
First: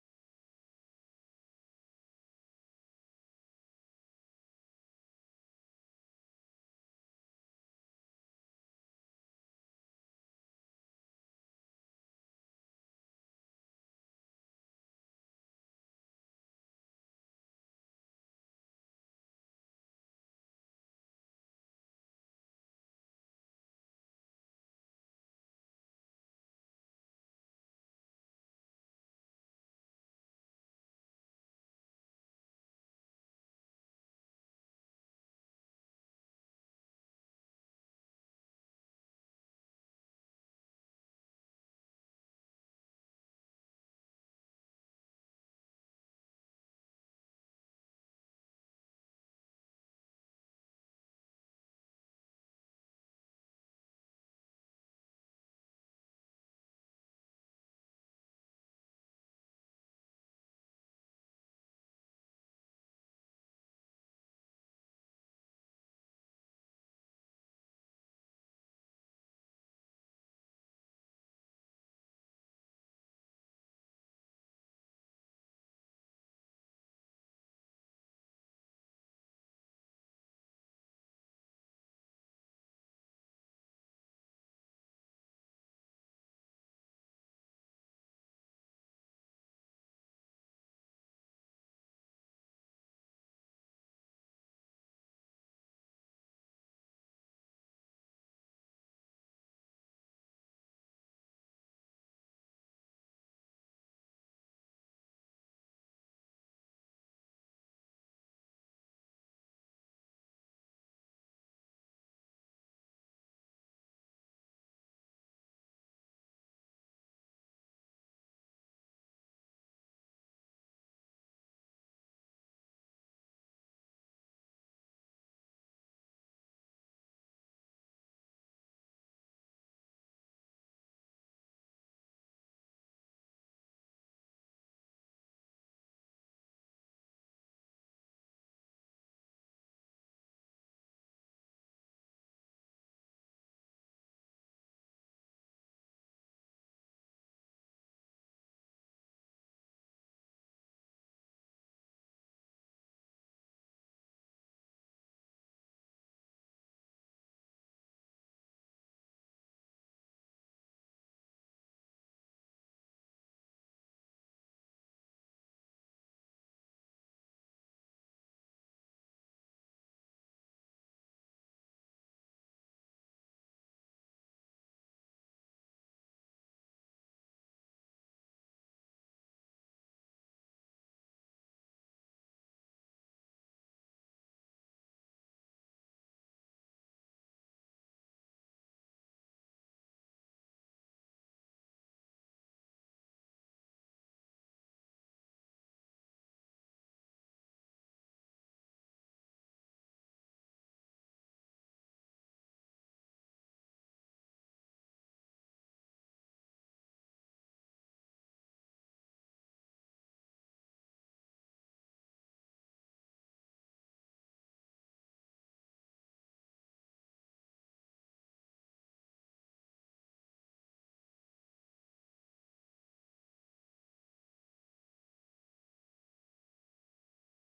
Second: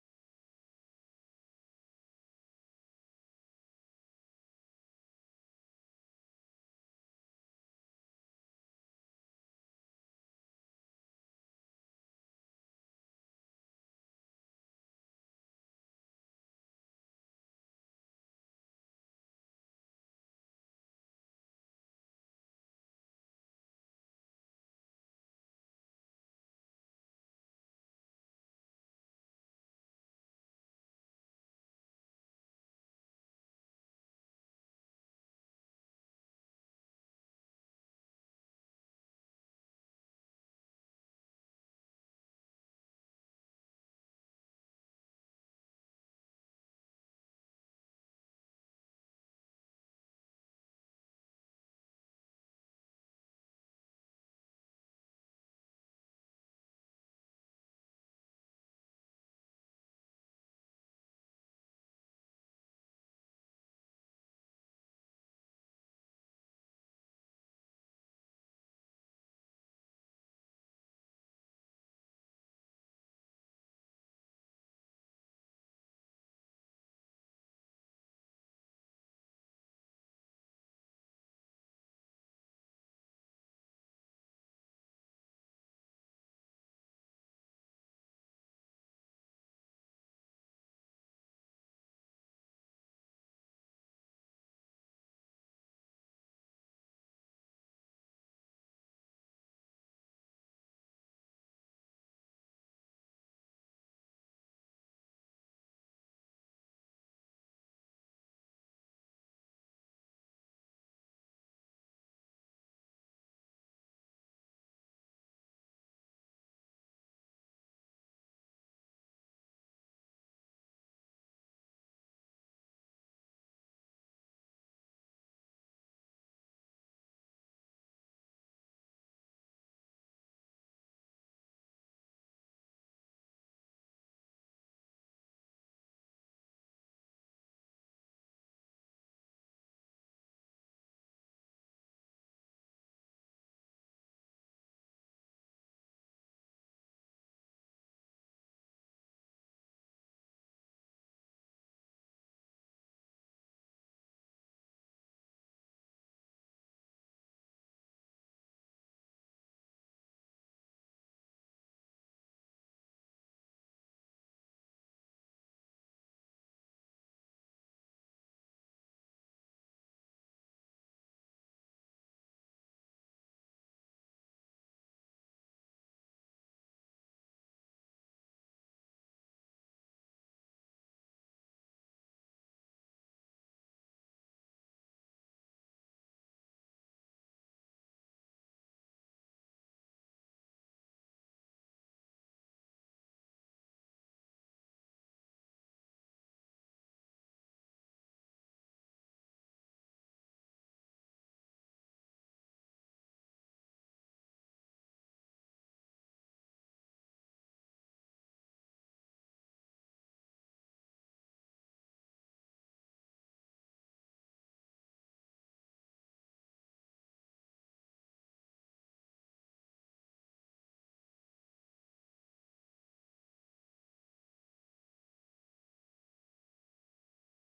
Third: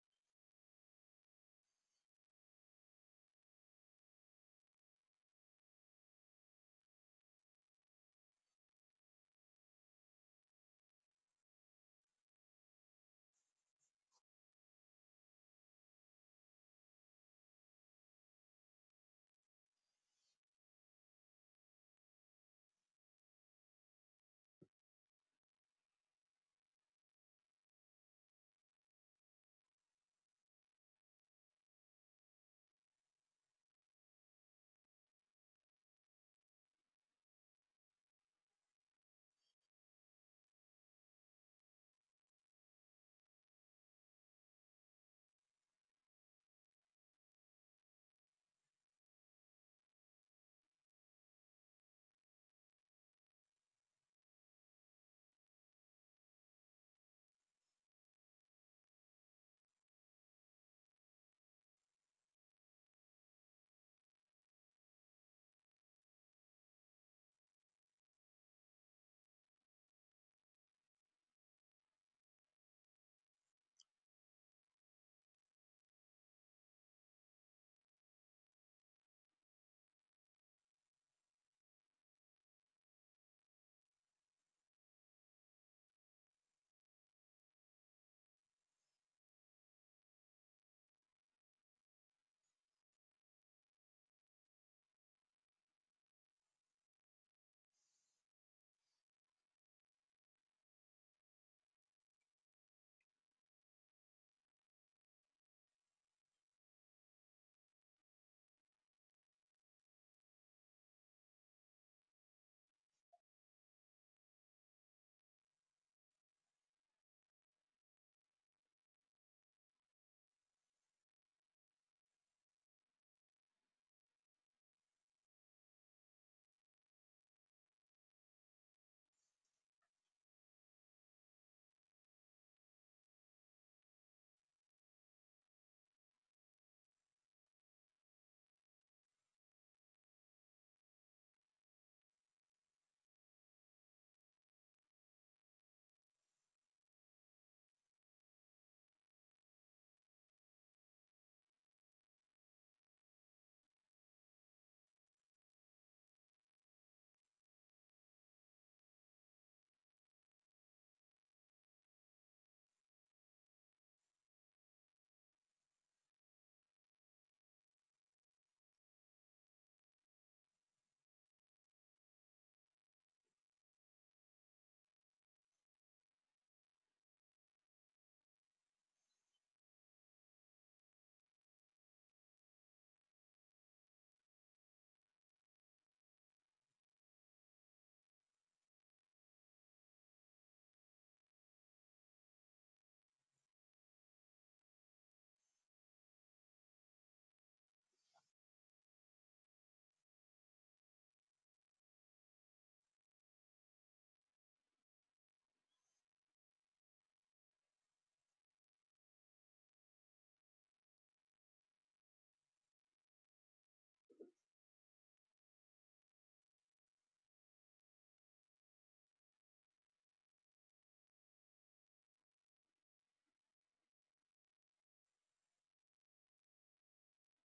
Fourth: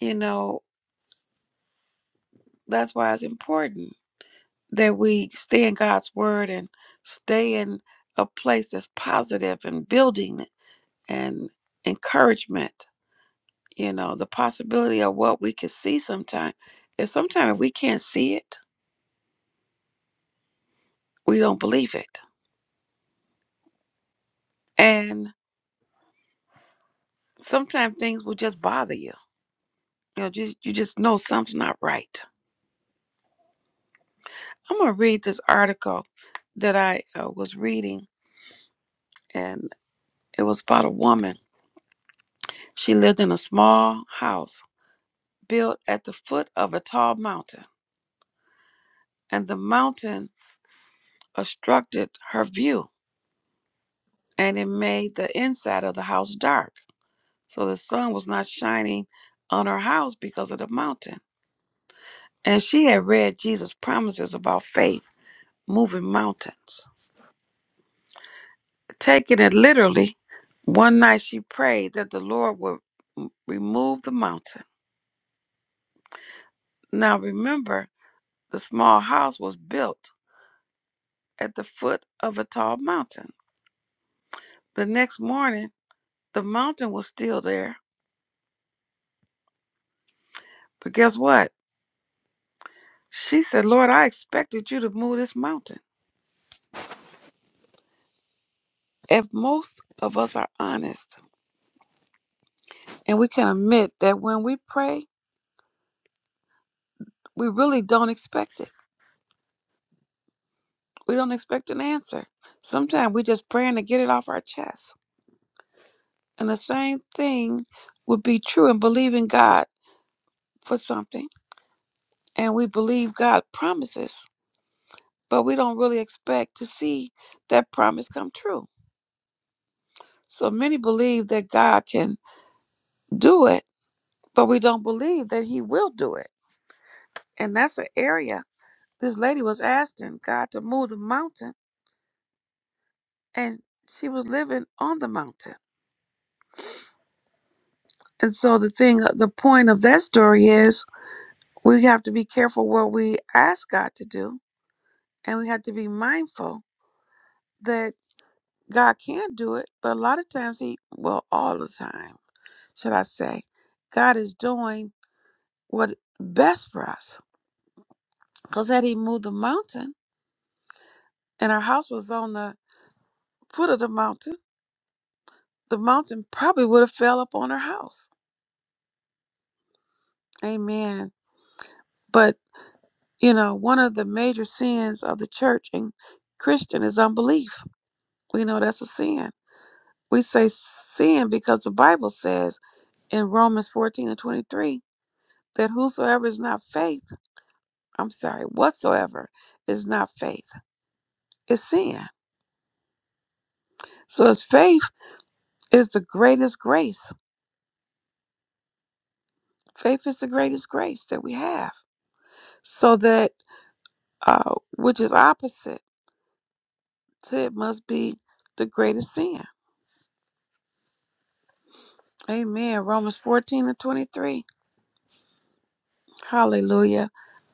You know, that's why it's important that we stay in God's word and stay in a place that's positive and building and encouragement. You know, the possibility of what we can see sometimes. If sometimes we can't see it, we don't believe it. And sometimes things will just bother you. You know, just, you just know something's not right. I'm going to read this article that I uh, was reading, and it was about a woman. She lived in a small house built at the foot of a tall mountain. and the mountain obstructed her view, and it made the inside of the house dark. So the sun was not shining on her house because of the mountain. And she had read Jesus' promises about faith moving mountains. Taking it literally, one night she prayed that the Lord would remove the mountain. Now remember, the small house was built at the foot of a tall mountain. The next morning, the mountain was still there, but guess what? She said, Lord, I expected you to move this mountain. If most of us are honest and we can admit that when we pray, we really don't expect it, we don't expect an answer. Sometimes we just praying to get it off our chest. And the same thing would be true in believing God for something. And we believe God promises, but we don't really expect to see that promise come true. So many believe that God can do it, but we don't believe that He will do it. And that's an area this lady was asking God to move the mountain, and she was living on the mountain. And so the thing, uh, the point of that story is we have to be careful what we ask God to do, and we have to be mindful that God can do it, but a lot of times He, well, all the time, should I say, God is doing what's best for us. Because had He moved the mountain and our house was on the foot of the mountain, the mountain probably would have fell upon her house Amen. But, you know, one of the major sins of the church and Christian is unbelief. We know that's a sin. We say sin because the Bible says in Romans 14 and 23 that whosoever is not faith, I'm sorry, whatsoever is not faith, is sin. So as faith is the greatest grace. Faith is the greatest grace that we have. So that, uh, which is opposite to it must be the greatest sin. Amen. Romans 14 and 23. Hallelujah.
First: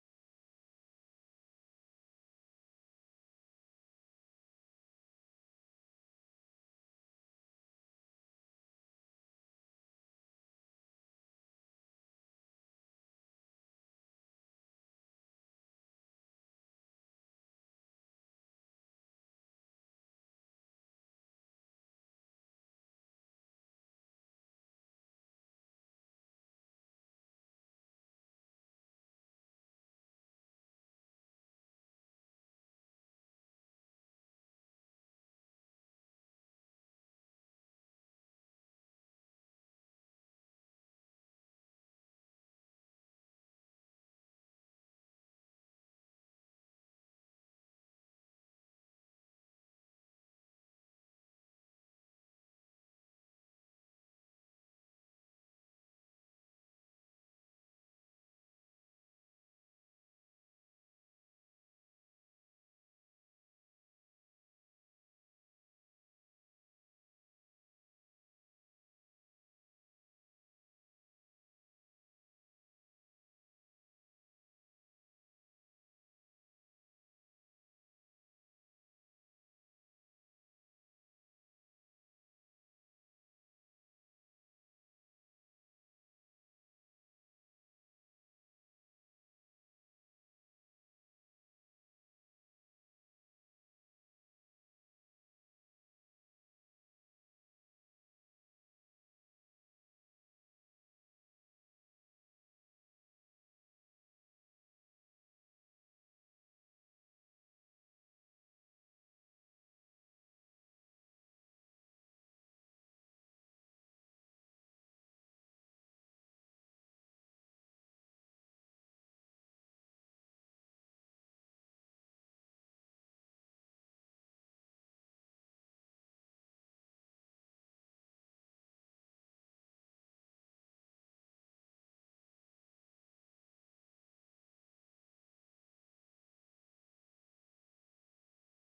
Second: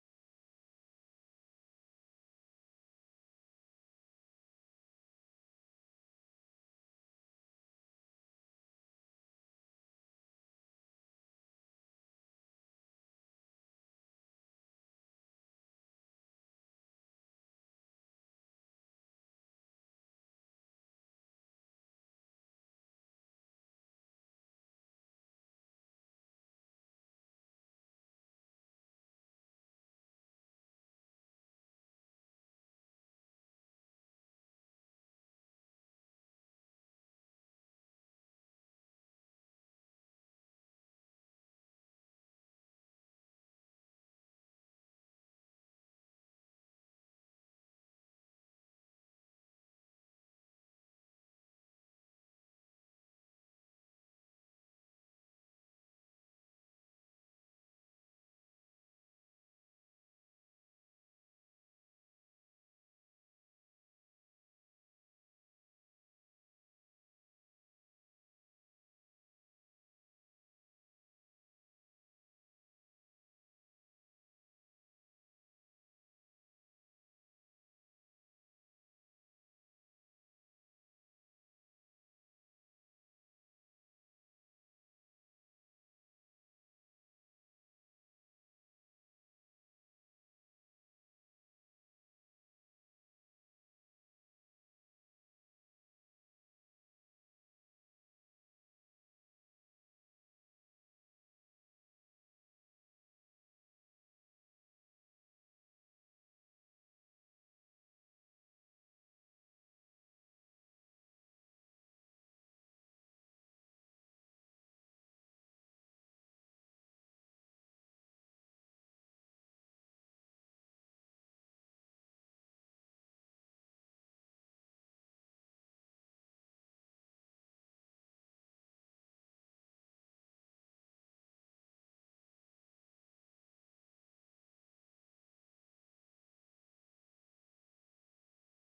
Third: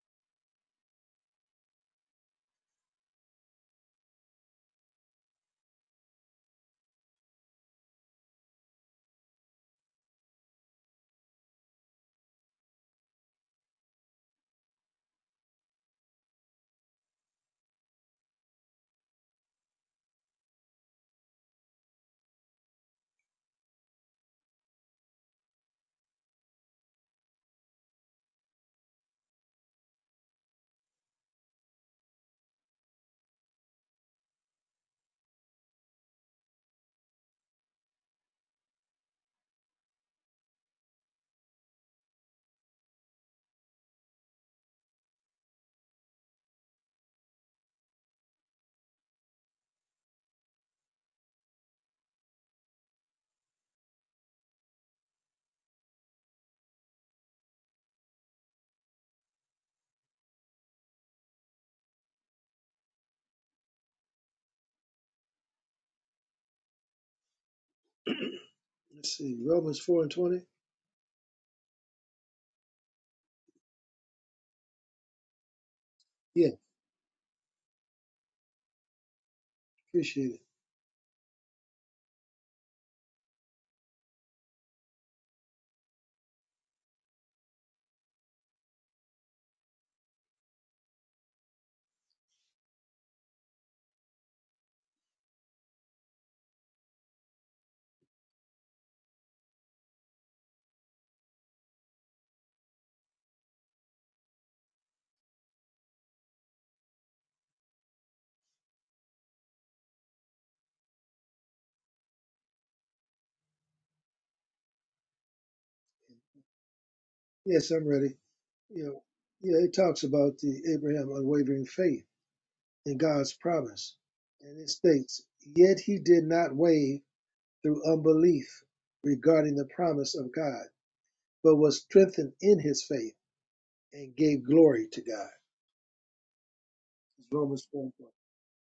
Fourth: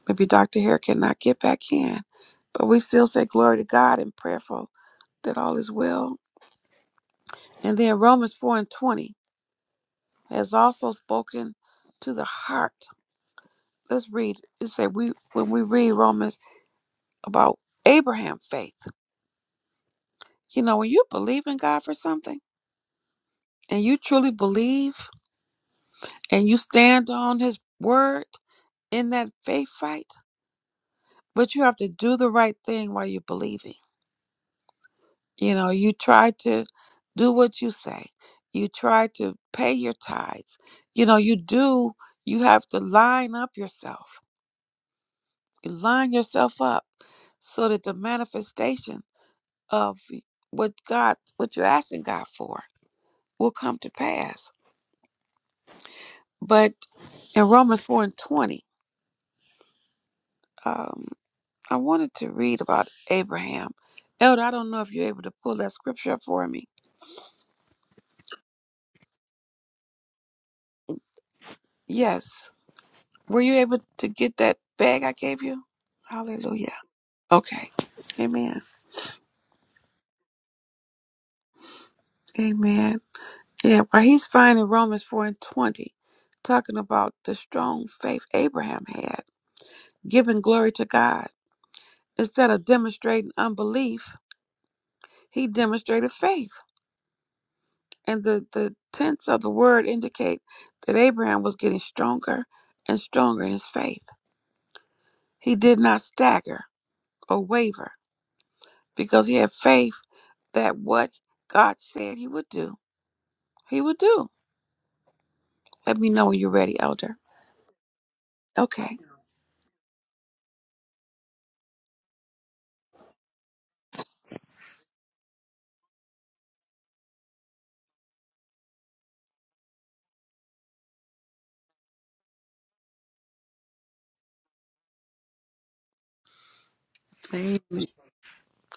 Maybe Dr. Hare cannot get back in, but we still say glory to God and prayerful that all is well. And then Romans 4 and 20 has also spoken to the heart. Let's read. It said we when we read Romans about Abraham faith. You know, when you believe in God for something and you truly believe and you stand on his word in that faith fight, but you have to do the right thing while you believe it You know, you try to do what you say. You try to pay your tithes. You know, you do, you have to line up yourself. You line yourself up so that the manifestation of what God, what you're asking God for will come to pass. But in Romans 4 and 20, um, I wanted to read about Abraham. Elder, I don't know if you're able to pull that scripture up for me. let's see, Romans 4 and 20. Yes. Were you able to get that bag I gave you? Yeah, Hallelujah. Okay. Amen. appreciate it. Amen. Yeah, well, he's finding Romans 4 and 20, talking about the strong faith Abraham had, giving glory to God. Instead of demonstrating unbelief, he demonstrated faith. And the, the tense of the word indicate that Abraham was getting stronger and stronger in his faith. He did not stagger or waver because he had faith that what God said he would do He will do. Let me know when you're ready, Elder. Yes, I'm ready. You Okay. know, yeah, it talks about the Abraham unwavering faith in God's promise. And it states, yet he did not wave through unbelief regarding the promise of God, but was strengthened in his faith and gave glory to God. Amen. Romans 4.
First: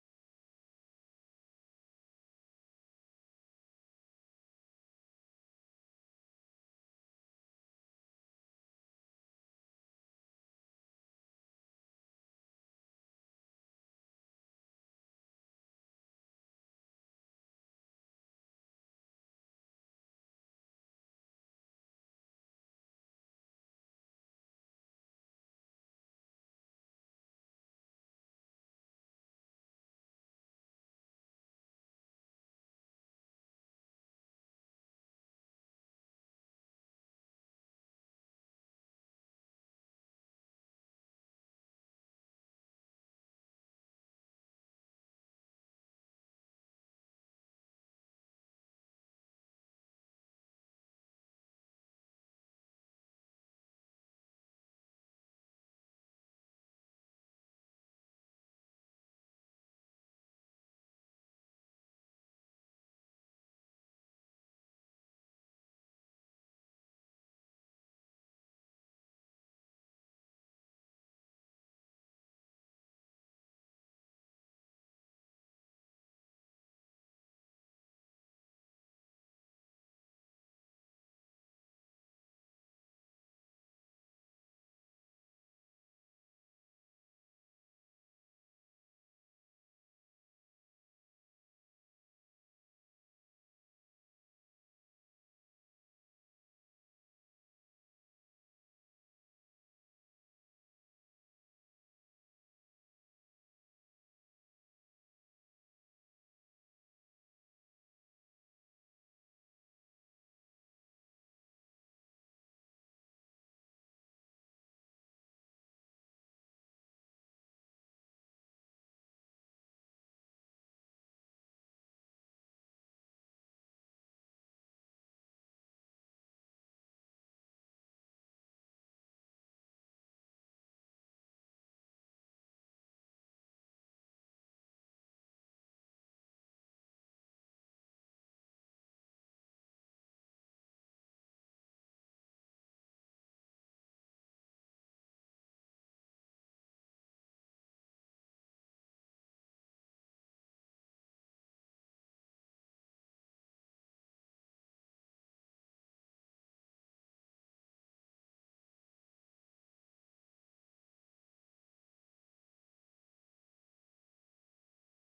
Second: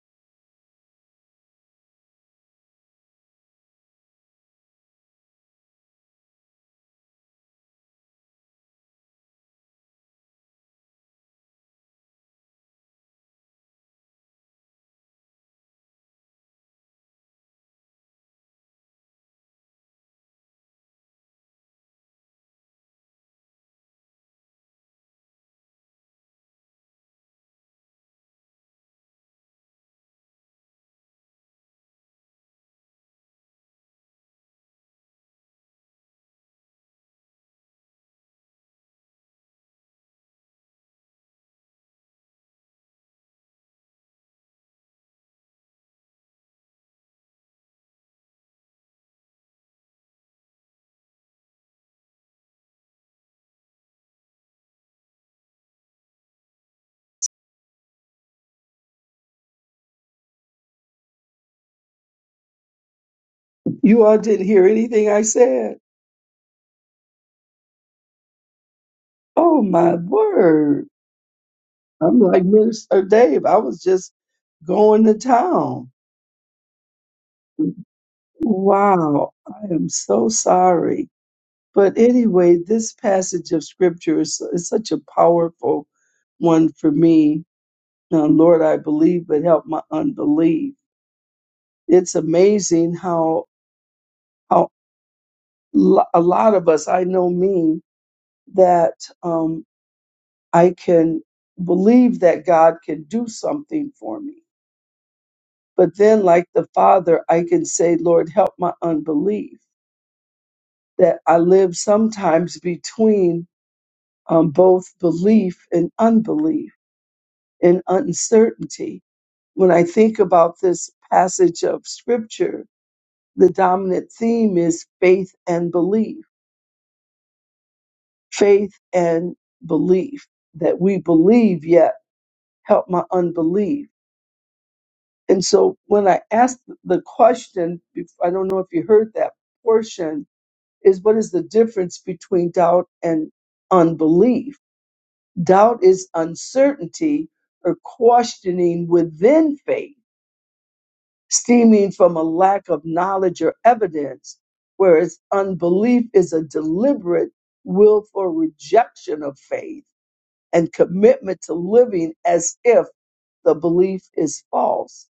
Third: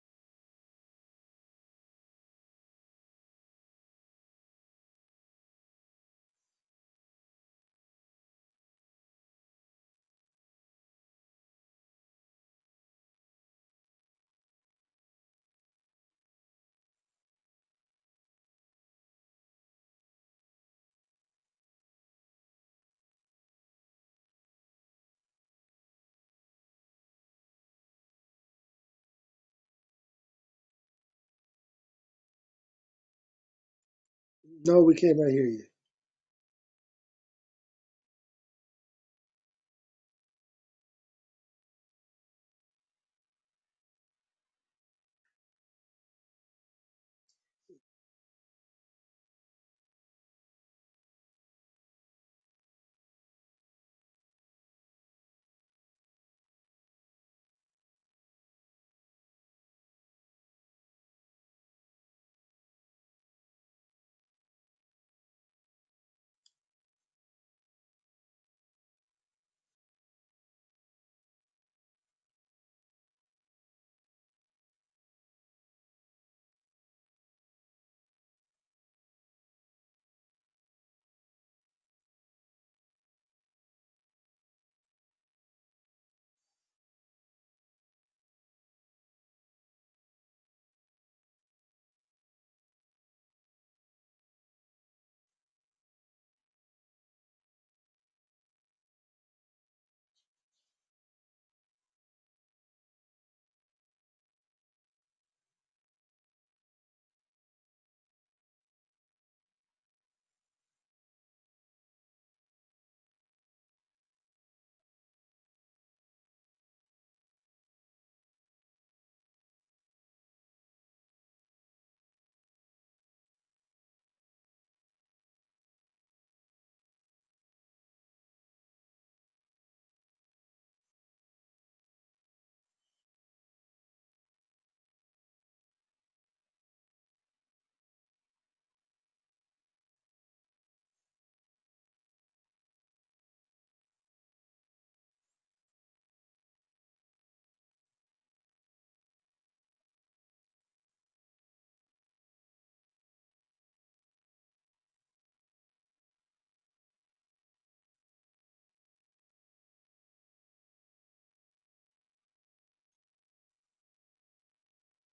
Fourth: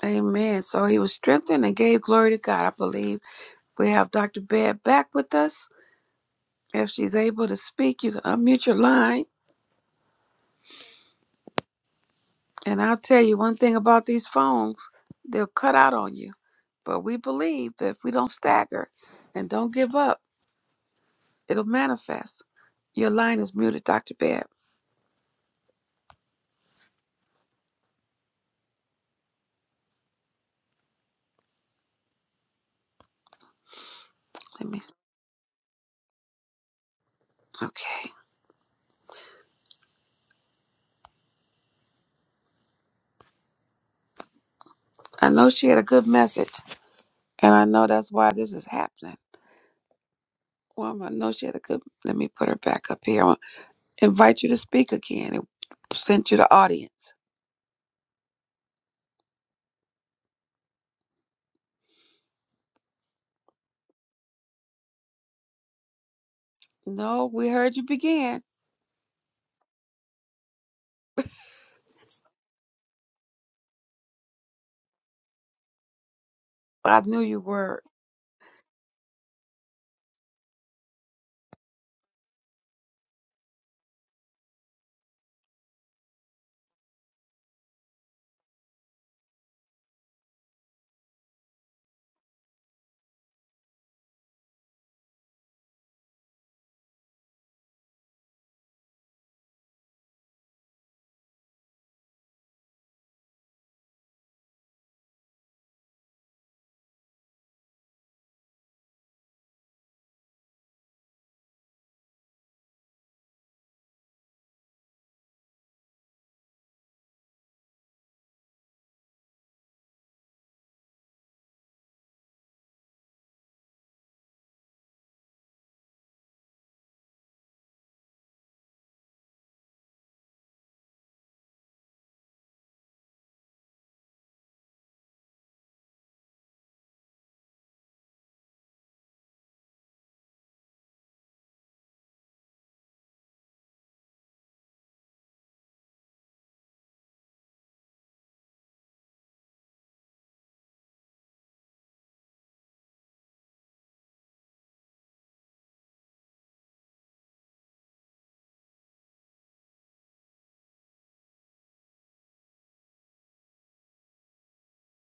Amen. So he was strengthened and gave glory to God. I believe we have Dr. Baird back with us. If she's able to speak, you can unmute your line. And I'll tell you one thing about these phones, they'll cut out on you. But we believe that if we don't stagger and don't give up, it'll manifest. Your line is muted, Dr. Baird. Let me. No, we cannot hear you. Okay. I know she had a good message, and I know that's why this is happening. Well, I know she had a good. Let me put her back up here. I want to invite you to speak again. It sent you the audience. You all didn't hear anything I said. No, we heard you begin, Oh, my word. I'm like Minister Dave. I was just going to town. but I knew you were. Wow. I am so sorry. But anyway, this passage of scripture is, is such a powerful one for me. Now, Lord, I believe, but help my unbelief it's amazing how how lo- a lot of us i know me that um, i can believe that god can do something for me but then like the father i can say lord help my unbelief that i live sometimes between um, both belief and unbelief and uncertainty when i think about this passage of scripture the dominant theme is faith and belief faith and belief that we believe yet help my unbelief and so when i asked the question i don't know if you heard that portion is what is the difference between doubt and unbelief doubt is uncertainty or questioning within faith stemming from a lack of knowledge or evidence whereas unbelief is a deliberate willful rejection of faith and commitment to living as if the belief is false.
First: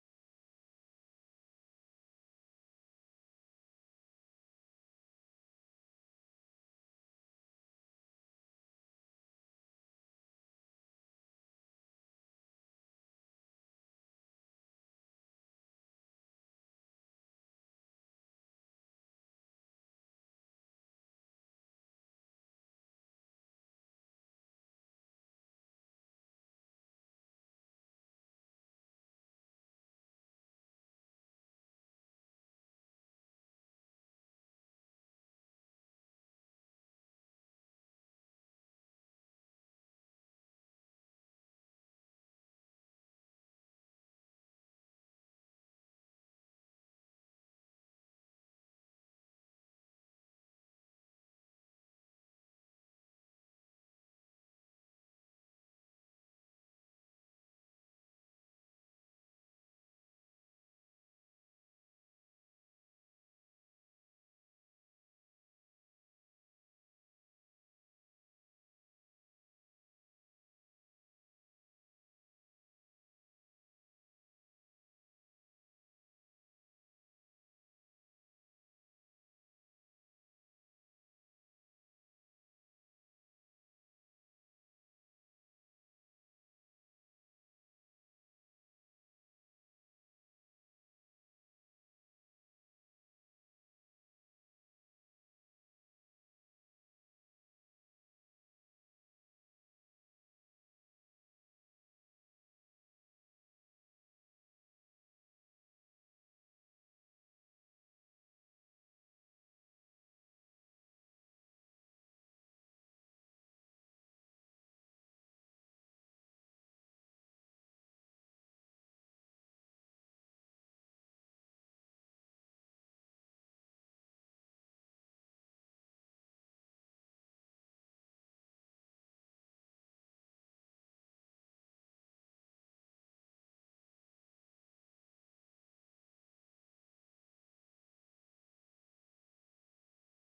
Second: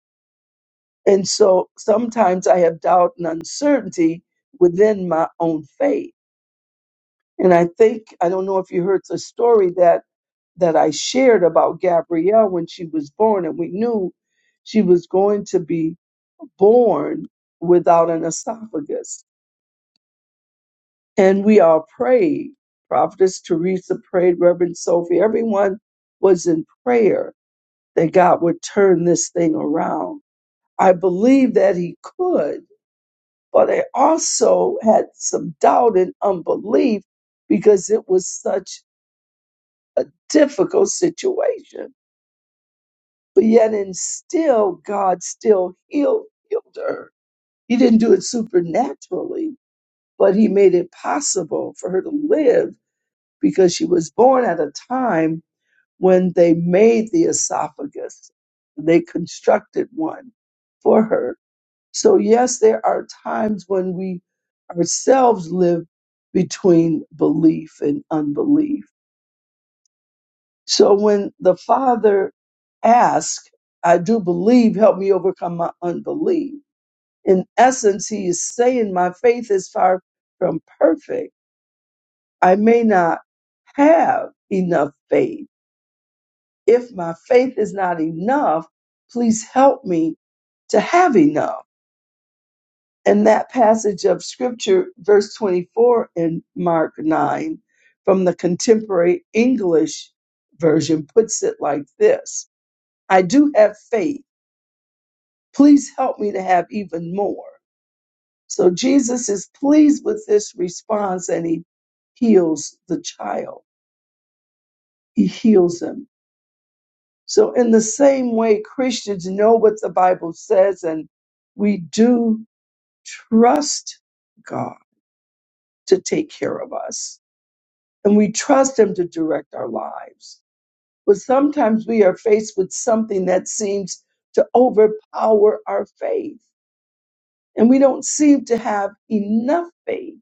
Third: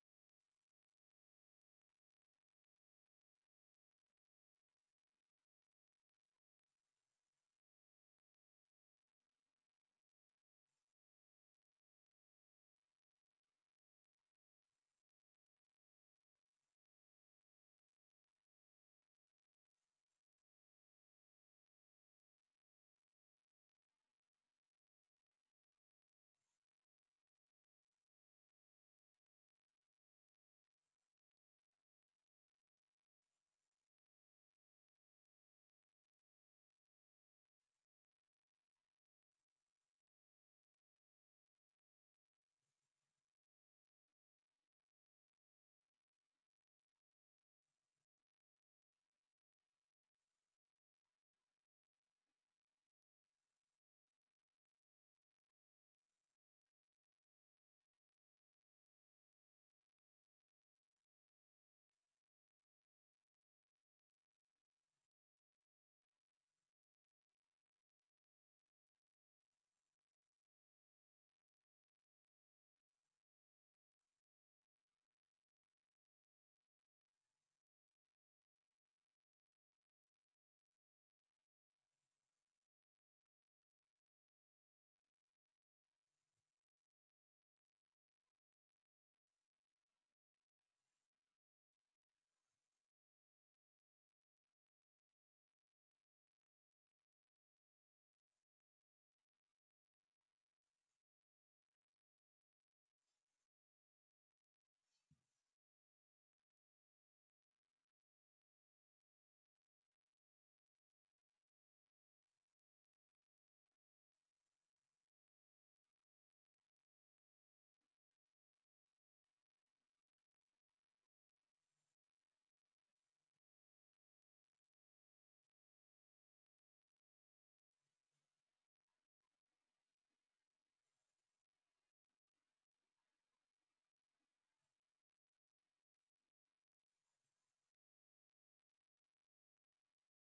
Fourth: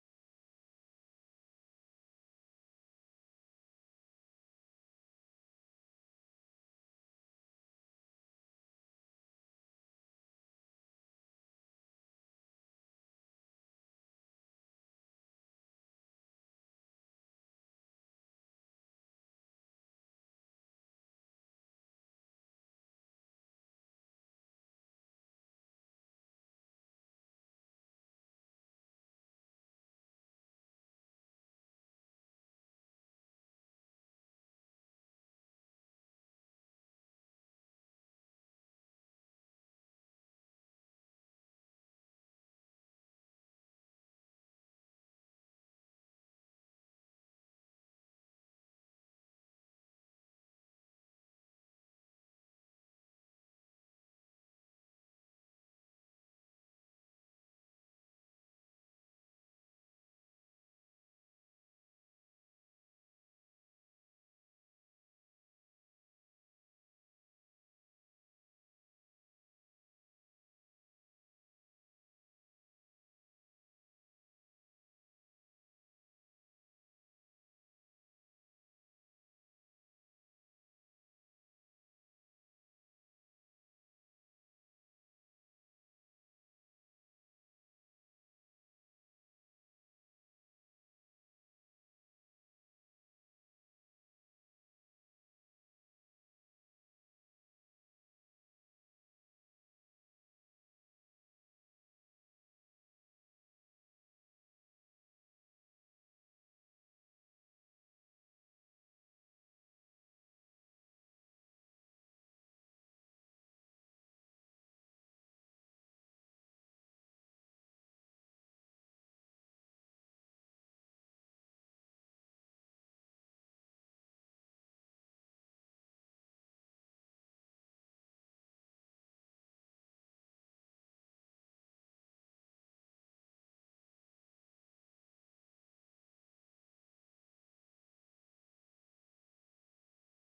And so sometimes I have doubt and uncertainty within my own faith. And I think, I don't know if you heard the story that, that I shared about Gabrielle when she was born, and we knew she was going to be born without an esophagus. And we all prayed. Prophetess Teresa prayed, Reverend Sophie, everyone was in prayer that God would turn this thing around. I believed that He could, but I also had some doubt and unbelief because it was such a difficult situation. But yet, and still, God still healed, healed her. He didn't do it supernaturally, but He made it possible for her to live because she was born at a time when they made the esophagus, they constructed one for her So, yes, there are times when we ourselves live between belief and unbelief. So, when the Father asks, I do believe, help me overcome my unbelief, in essence, He is saying, My faith is far from perfect. I may not have enough faith. If my faith is not enough, please help me to have enough. And that passage of scripture, verse 24 in Mark 9, from the contemporary English version, puts it like this I do have faith. Please help me to have even more. So Jesus is pleased with this response and he heals the child, he heals him. So, in the same way, Christians know what the Bible says and we do trust God to take care of us and we trust Him to direct our lives. But sometimes we are faced with something that seems to overpower our faith, and we don't seem to have enough faith.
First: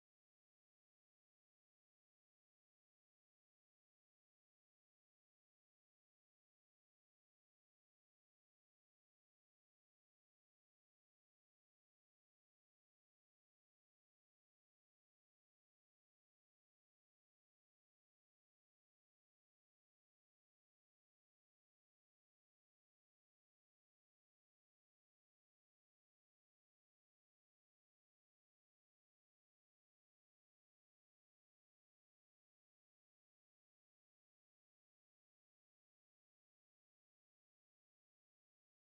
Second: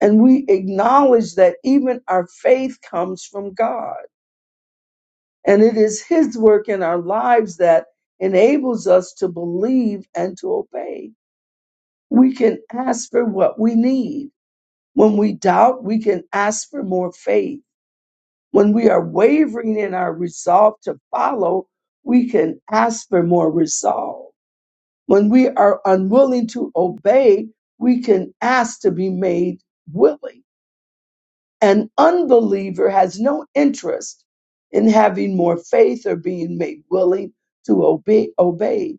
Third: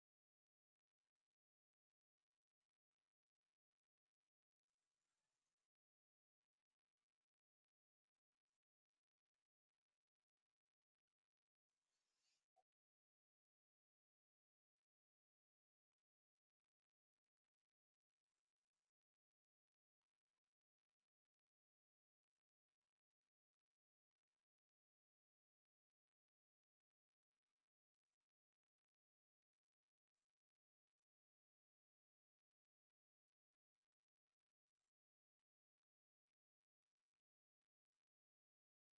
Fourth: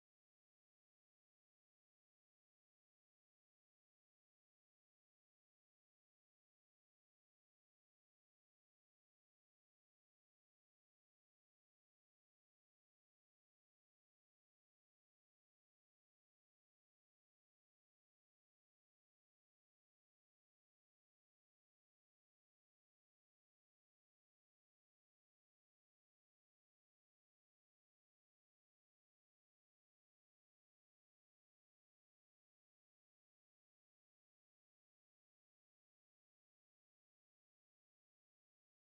And we acknowledge that even our faith comes from God, and it is His work in our lives that enables us to believe and to obey. We can ask for what we need. When we doubt, we can ask for more faith When we are wavering in our resolve to follow, we can ask for more resolve. When we are unwilling to obey, we can ask to be made willing. An unbeliever has no interest in having more faith or being made willing to obey, obey.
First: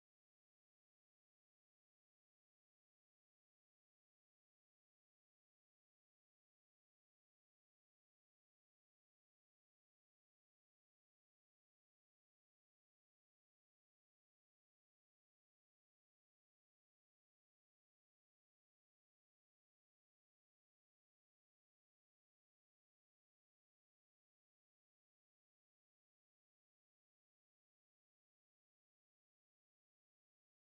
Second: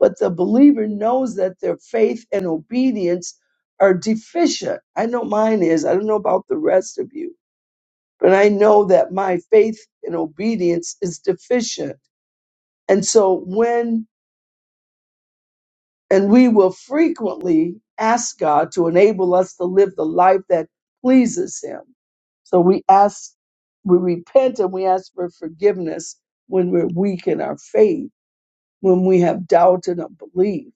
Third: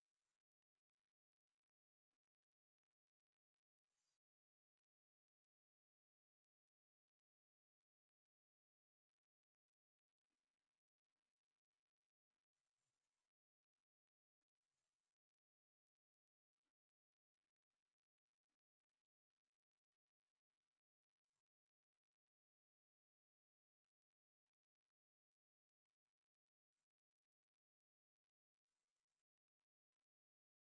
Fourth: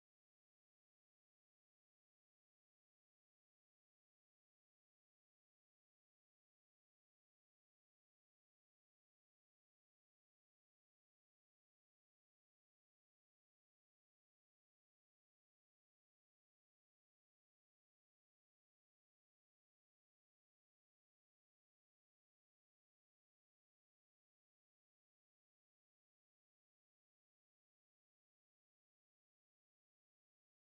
But the believer knows that their faith and obedience are deficient. I know mine is. I don't know about the rest of you but I know that my faith and obedience is deficient. And so when, and we will frequently ask God to enable us to live the life that pleases Him. So we ask, we repent and we ask for forgiveness when we're weak in our faith, when we have doubt and unbelief.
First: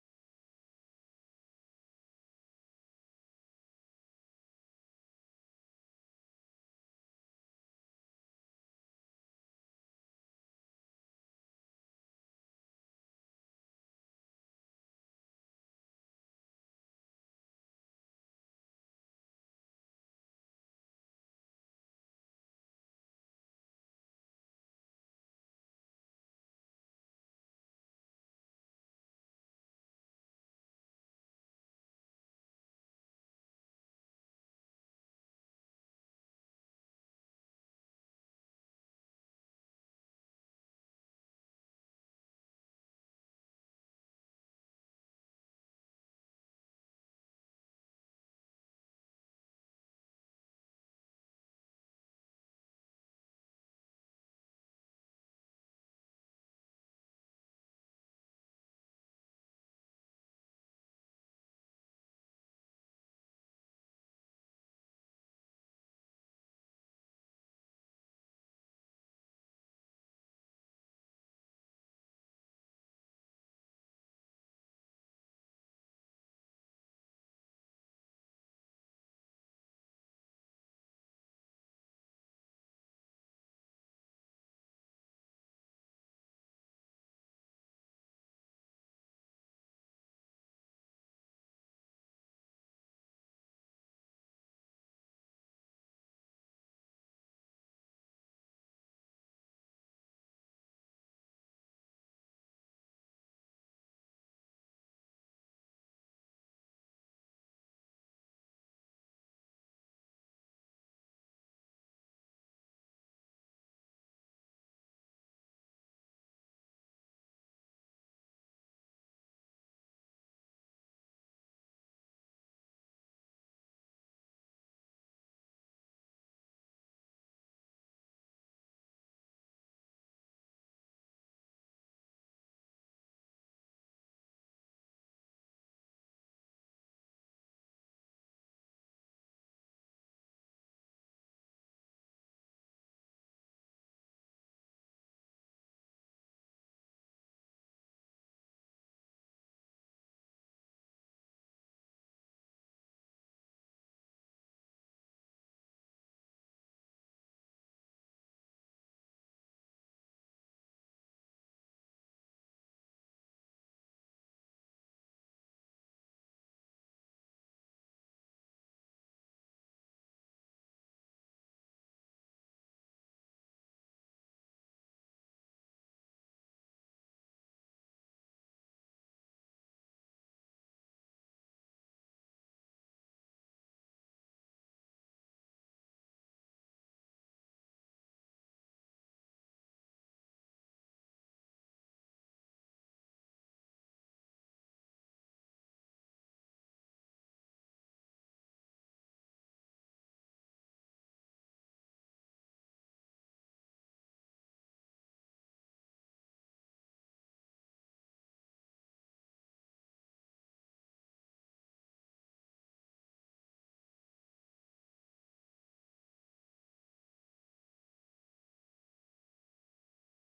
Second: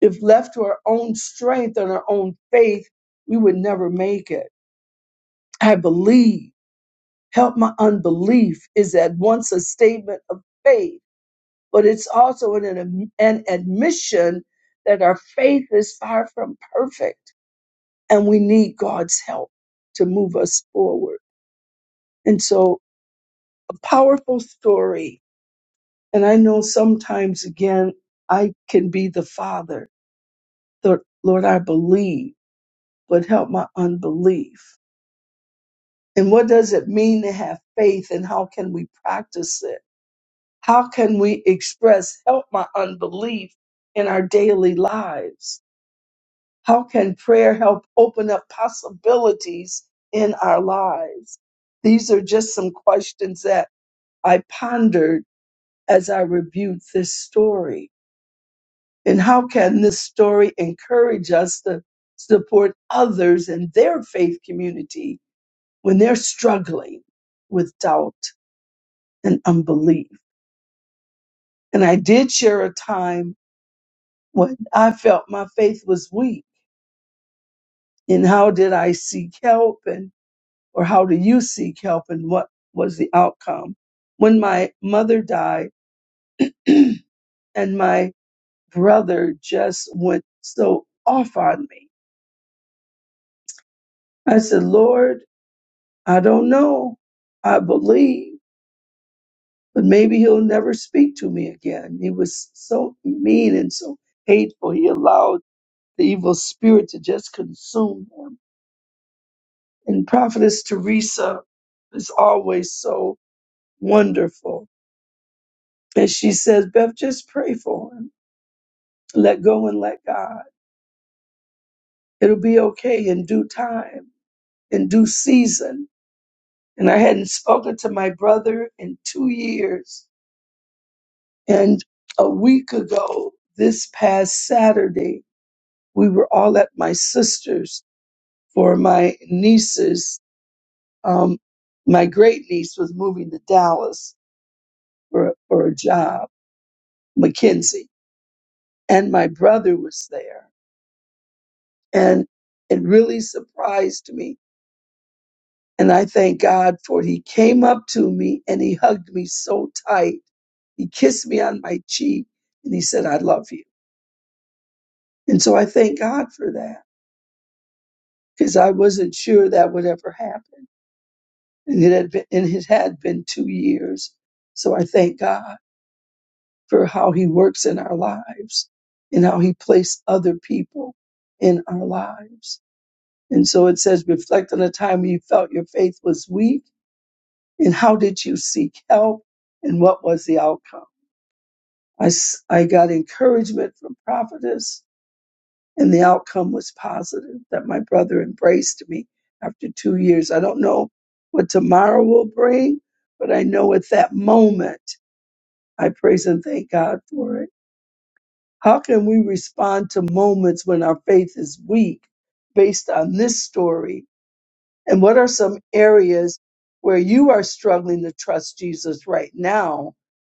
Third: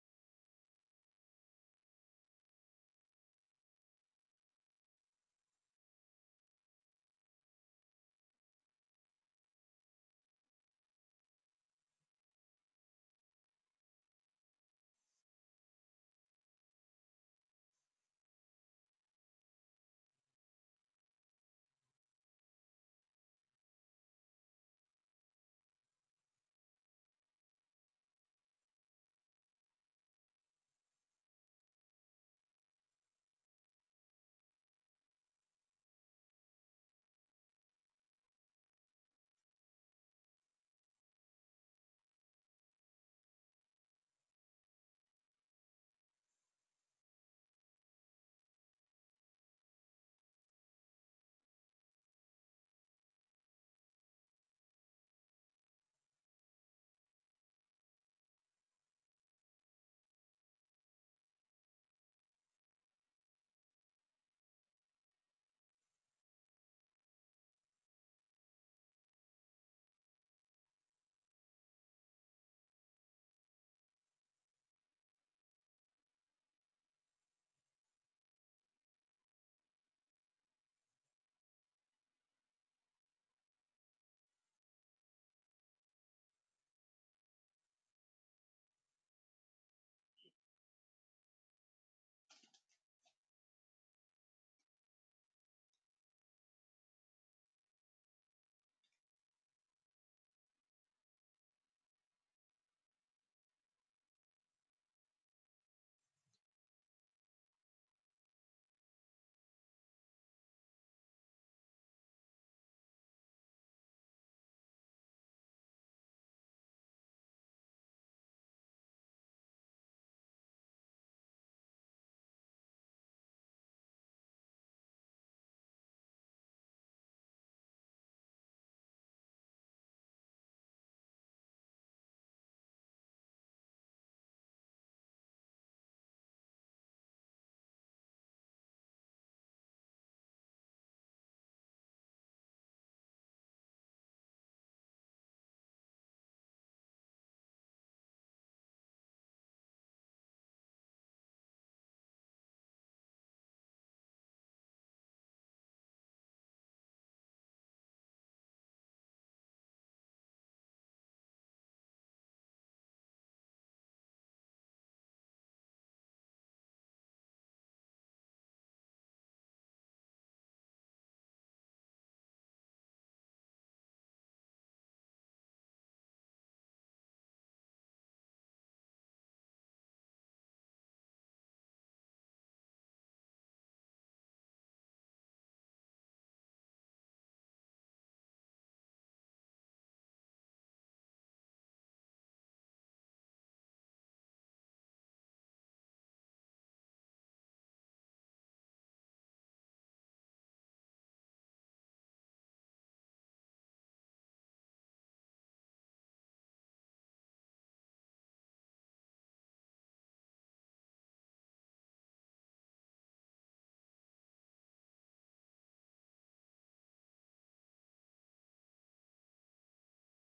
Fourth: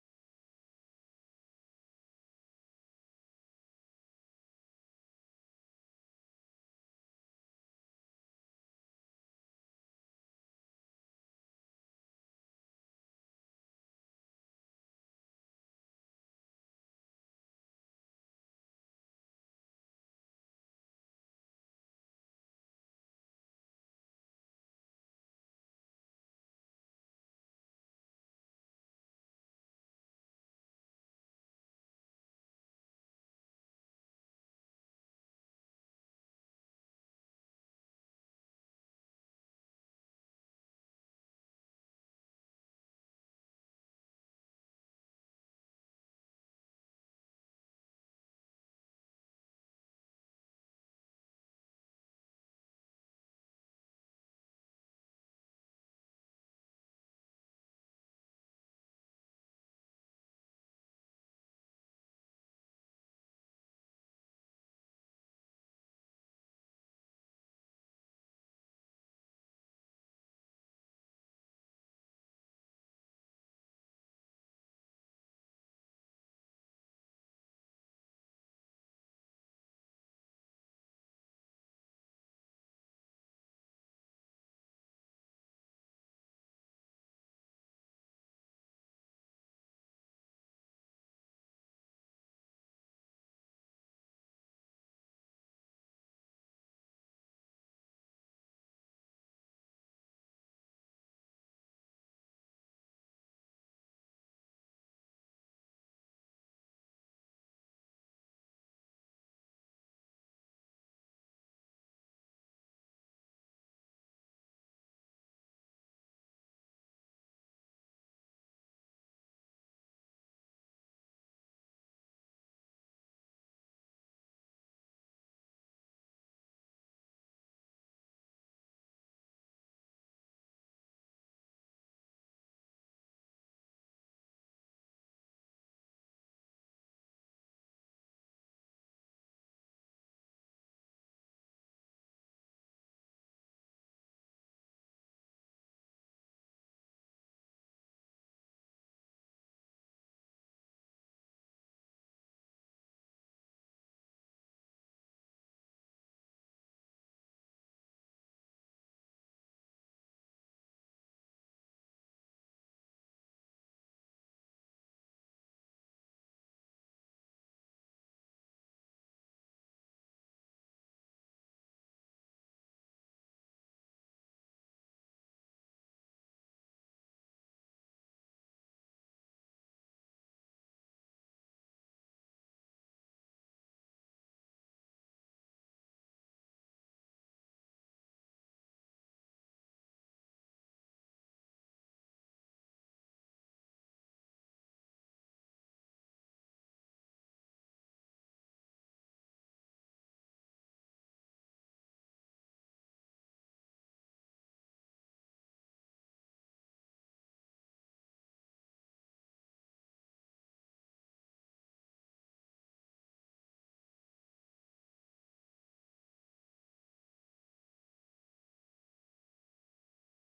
If left to our own strength and our own faith, we would never make it. I believe, help my unbelief is at once a statement of faith but it's also an, an an admission that our faith is far from perfect and we need God's help to move us forward. And so, a powerful story. And I know sometimes, again, I can be the father. The, Lord, I believe, but help my unbelief. And what does it mean to have faith and how can we practice it? How can we express help my unbelief in our daily lives? How can prayer help open up possibilities in our lives? These are just some questions that I pondered as I reviewed this story. And how can this story encourage us to support others in their faith community when they're struggling with doubt and unbelief? And I did share a time when I felt my faith was weak. And how did I seek help? And or how do you seek help and what was the outcome? When my mother died (clears throat) and my brother just went so off on me, I said, Lord, I don't know. I believe, but maybe he'll never speak to me again. He was so mean and so hateful. He allowed the evil spirit to just consume him. And Prophetess Teresa is always so wonderful. And she says, Beth, just pray for him Let go and let God. It'll be okay in due time, in due season. And I hadn't spoken to my brother in two years. And a week ago, this past Saturday, we were all at my sister's for my niece's. Um, my great niece was moving to Dallas for, for a job, McKinsey, and my brother was there. And it really surprised me And I thank God for it. he came up to me and he hugged me so tight. He kissed me on my cheek and he said, I love you. And so I thank God for that because I wasn't sure that would ever happen. And it had been, and it had been two years. So I thank God for how he works in our lives and how he placed other people in our lives. And so it says, reflect on the time when you felt your faith was weak and how did you seek help and what was the outcome? I, s- I got encouragement from prophetess, and the outcome was positive that my brother embraced me after two years. I don't know what tomorrow will bring, but I know at that moment, I praise and thank God for it. How can we respond to moments when our faith is weak based on this story? And what are some areas where you are struggling to trust Jesus right now?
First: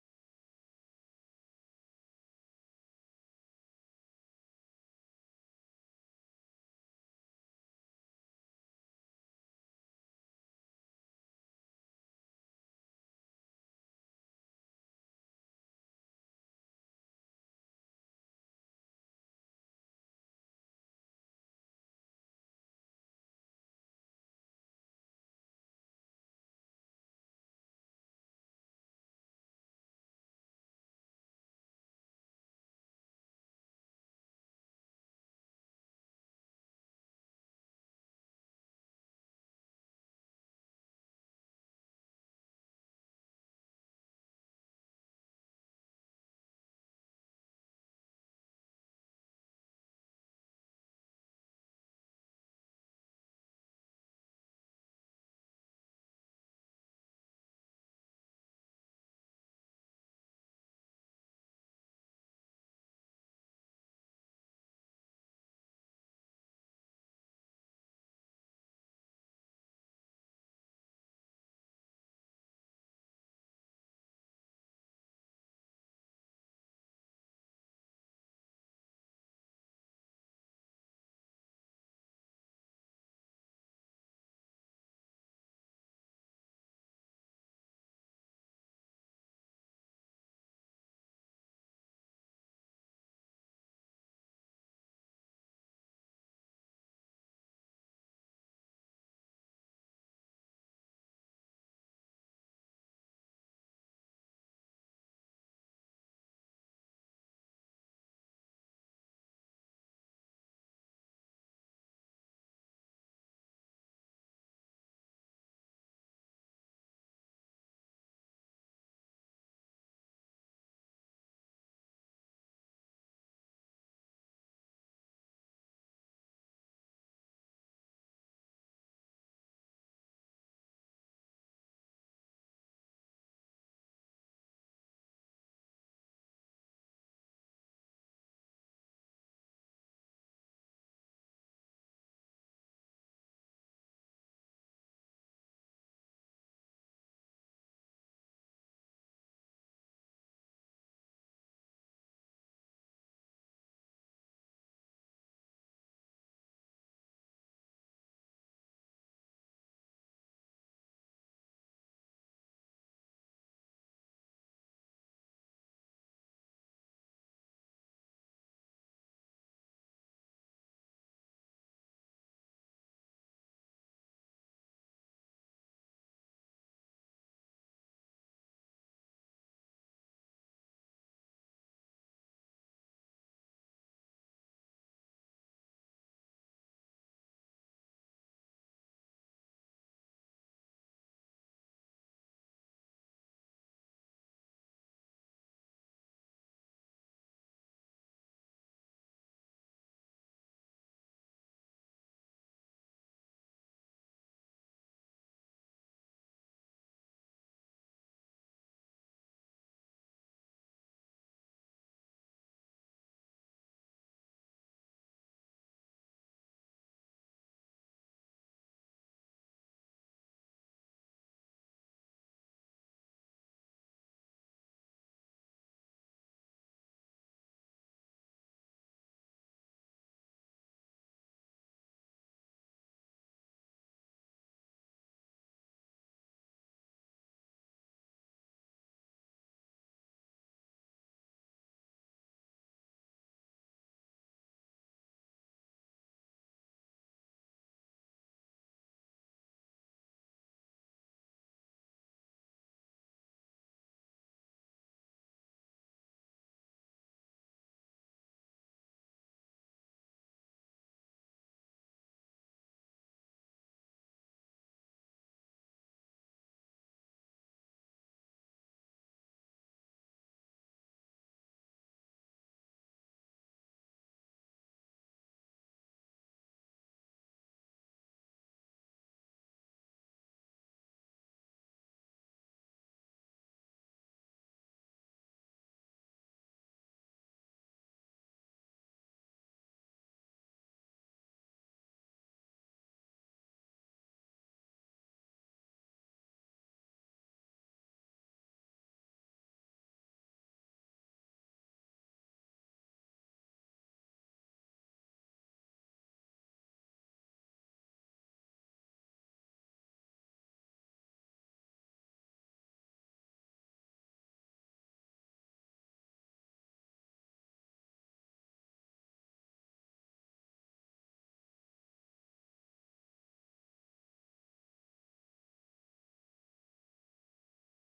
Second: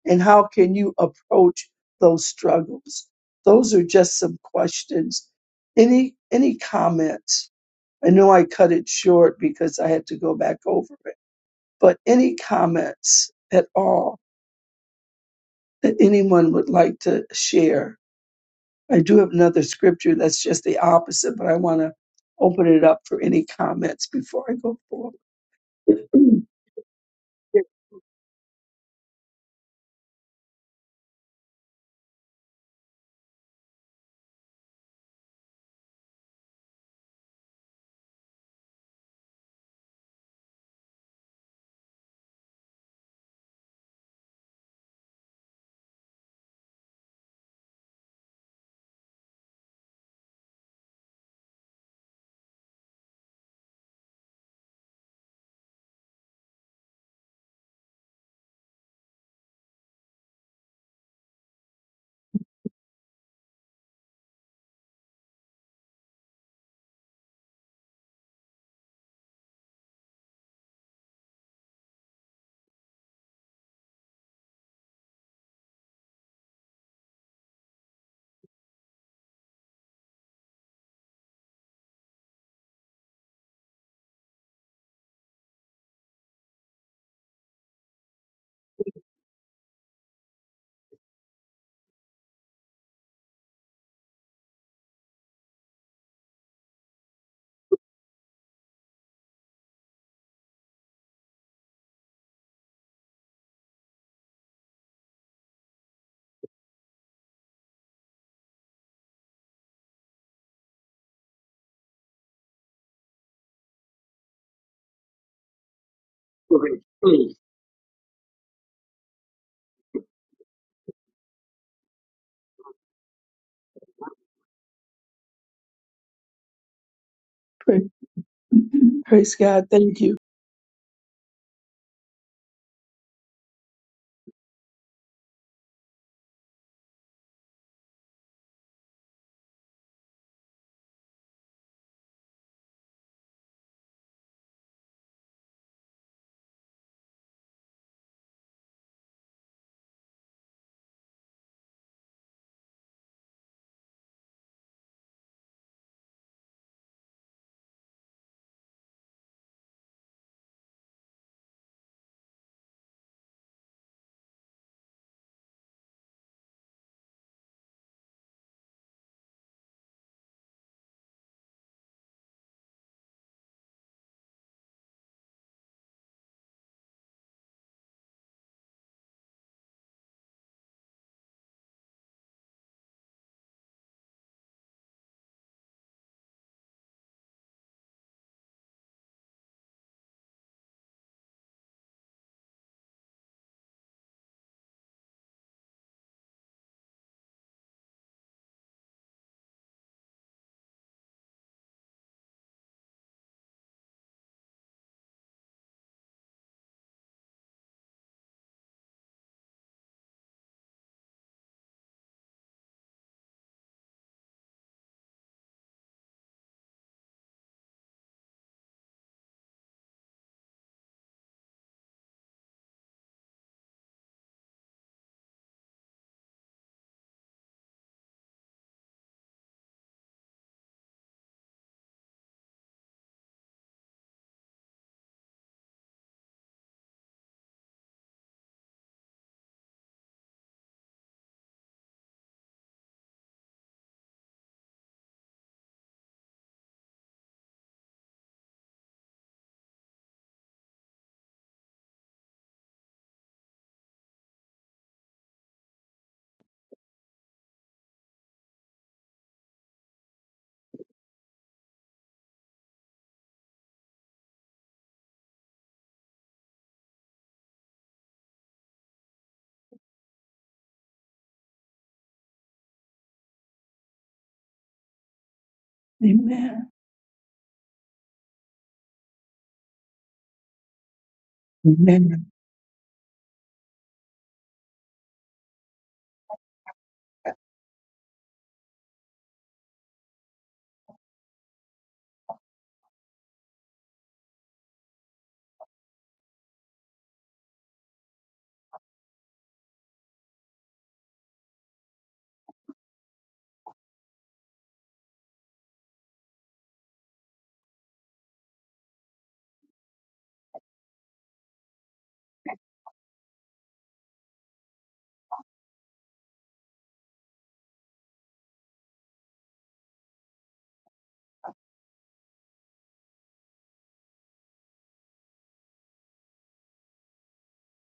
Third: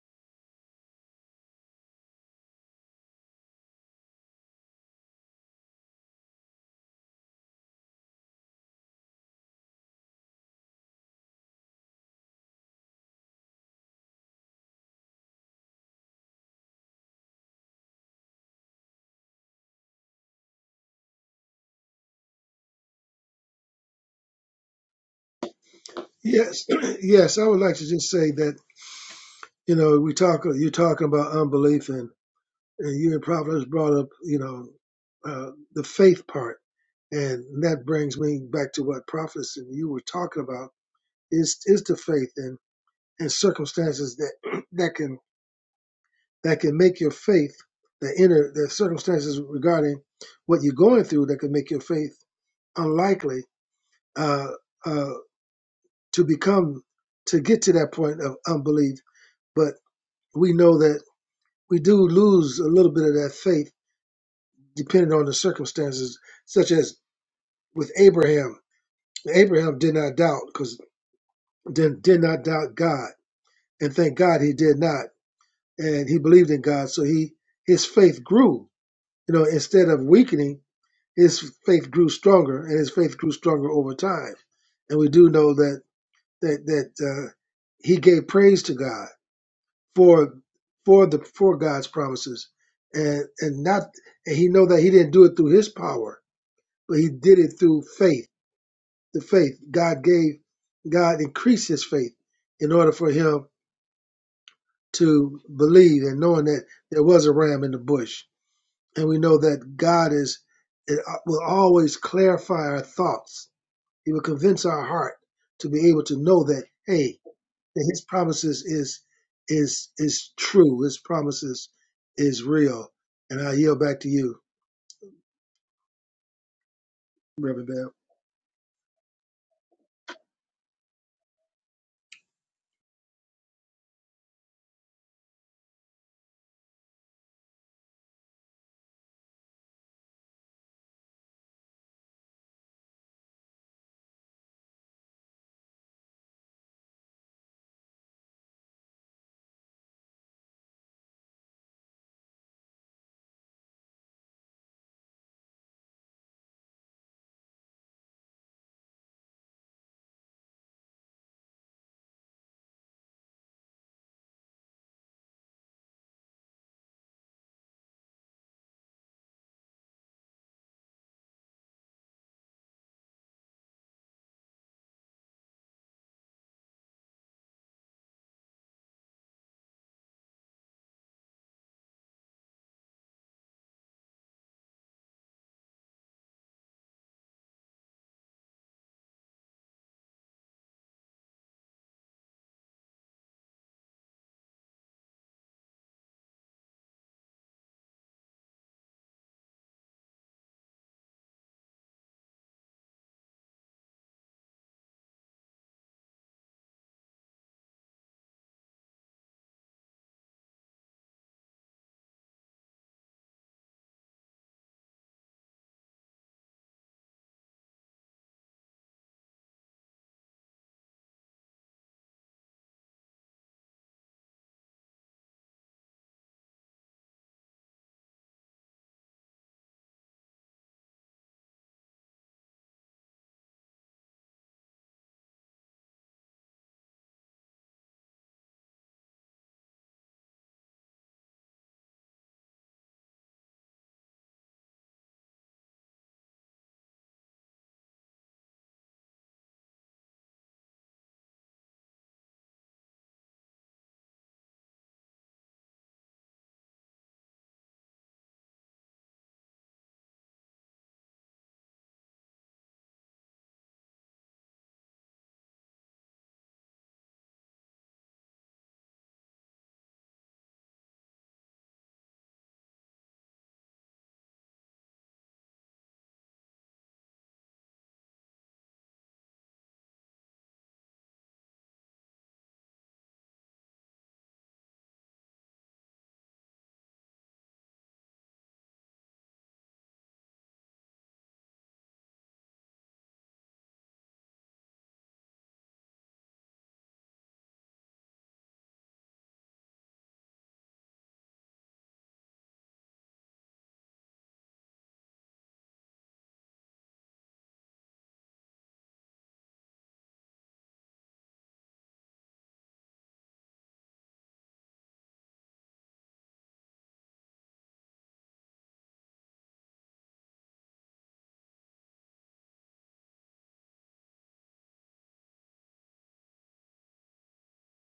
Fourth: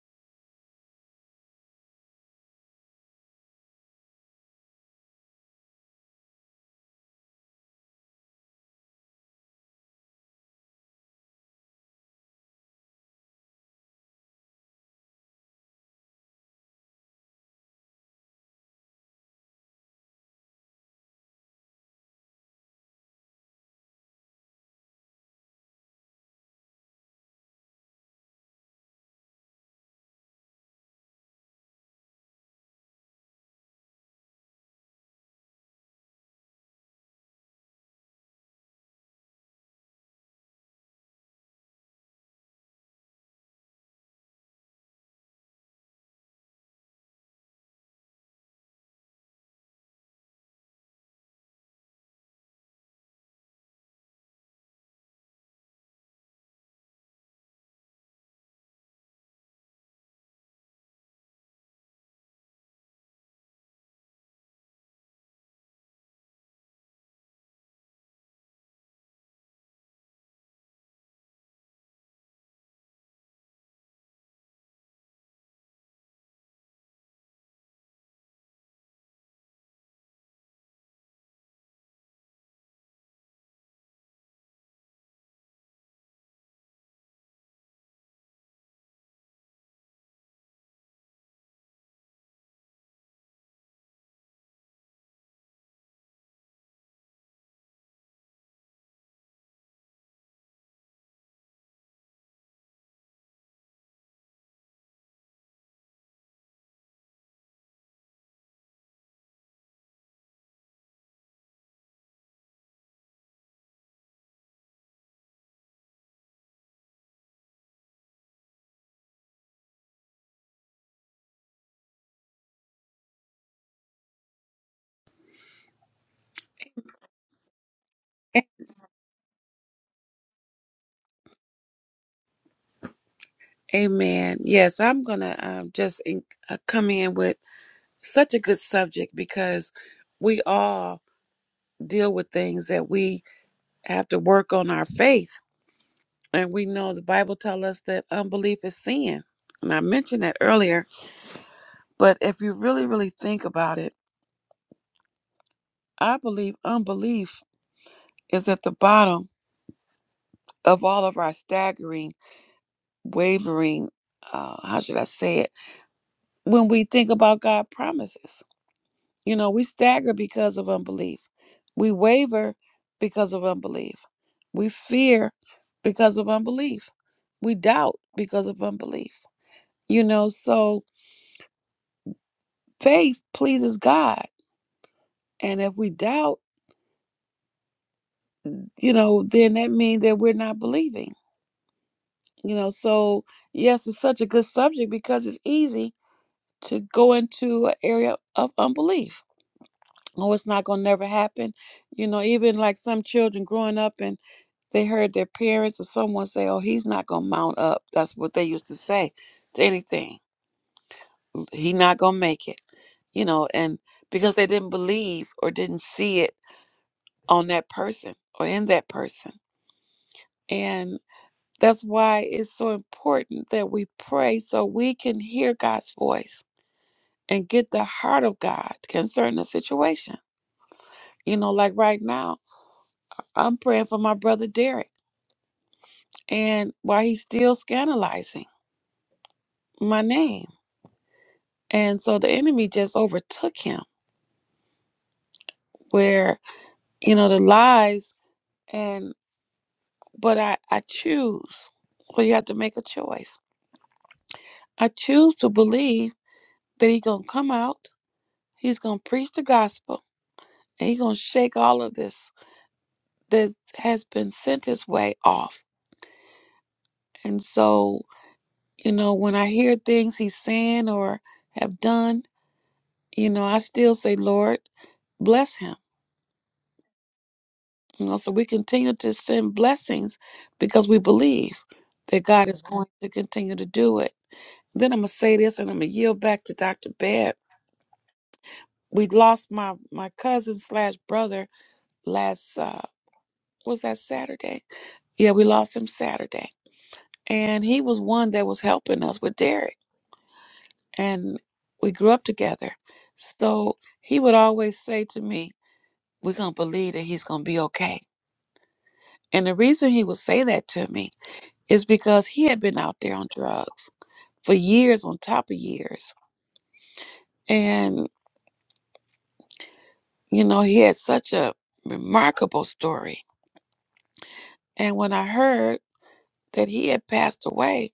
And how can you approach those struggles? Those are just some questions. Any any comments? I know I cut it short because I had to go back over it. But any comments at all that anyone would like to share? I do have another scripture that's just the opposite, but I want to open it up for any comments before I go forward. Yes, (clears throat) yes, I (clears throat) would like to just say that you know we talk you're talking about unbelief and and you and Proverbs brought up you know uh, the faith part and that brings me back to what prophets and you were talking about is is the faith and and circumstances that (clears throat) that can that can make your faith the inner the circumstances regarding what you're going through that can make your faith unlikely uh, uh, to become to get to that point of unbelief. But we know that we do lose a little bit of that faith depending on the circumstances, such as with Abraham. Abraham did not doubt because did, did not doubt God, and thank God he did not, and he believed in God, so he his faith grew. You know, instead of weakening, his faith grew stronger, and his faith grew stronger over time. And we do know that that that uh, he gave praise to God for for the for God's promises, and and not and he know that he didn't do it through his power, but he did it through faith. The faith God gave, God increased his faith in order for him to believe, and knowing that there was a ram in the bush, and we know that God is it uh, will always clarify our thoughts He will convince our heart to be able to know that, Please, hey, please. that his promises is is is true. His promises is real. And I yield back to you, Reverend Praise, Bell. praise God. Thank you. Amen. Yes, I'm gonna um, just in, uh, come in with such a good subject because we all deal with things that we have to work on our faith, and we know the Bible tells us that unbelief is sin, and I mentioned that earlier. But if you really, really think about it, I believe unbelief is at the bottom of all of our staggering, wavering, uh, how should I say it? When we think about God promises, you know, we stagger because of unbelief. We waver because of unbelief. We fear because of unbelief. We doubt because of unbelief. You know, so faith pleases God. And if we doubt, you know, then that means that we're not believing. You know, so yes, it's such a good subject because it's easy to go into an area of unbelief. Oh, it's not gonna never happen. You know, even like some children growing up and they heard their parents or someone say, Oh, he's not gonna mount up. That's what they used to say to anything. He not gonna make it. You know, and because they didn't believe or didn't see it on that person or in that person. And that's why it's so important that we pray so we can hear God's voice and get the heart of God concerning the situation You know, like right now, I'm praying for my brother Derek and why he's still scandalizing my name. And so the enemy just overtook him where, you know, the lies and but I, I choose. So you have to make a choice. I choose to believe that he's gonna come out, he's gonna preach the gospel, and he's gonna shake all of this that has been sent his way off. And so, you know, when I hear things he's saying or have done, You know, I still say, Lord, bless him. Amen. You know, so we continue to send blessings because we believe Amen. that God is going to continue to do it. Then I'm gonna say this, and I'm gonna yield back to Dr. Babb. We lost my my cousin slash brother last uh was that Saturday? Yeah, we lost him Saturday, and he was one that was helping us with Derek, and we grew up together. So he would always say to me, "We're gonna believe that he's gonna be okay." And the reason he would say that to me is because he had been out there on drugs for years on top of years. And, you know, he had such a remarkable story. And when I heard that he had passed away,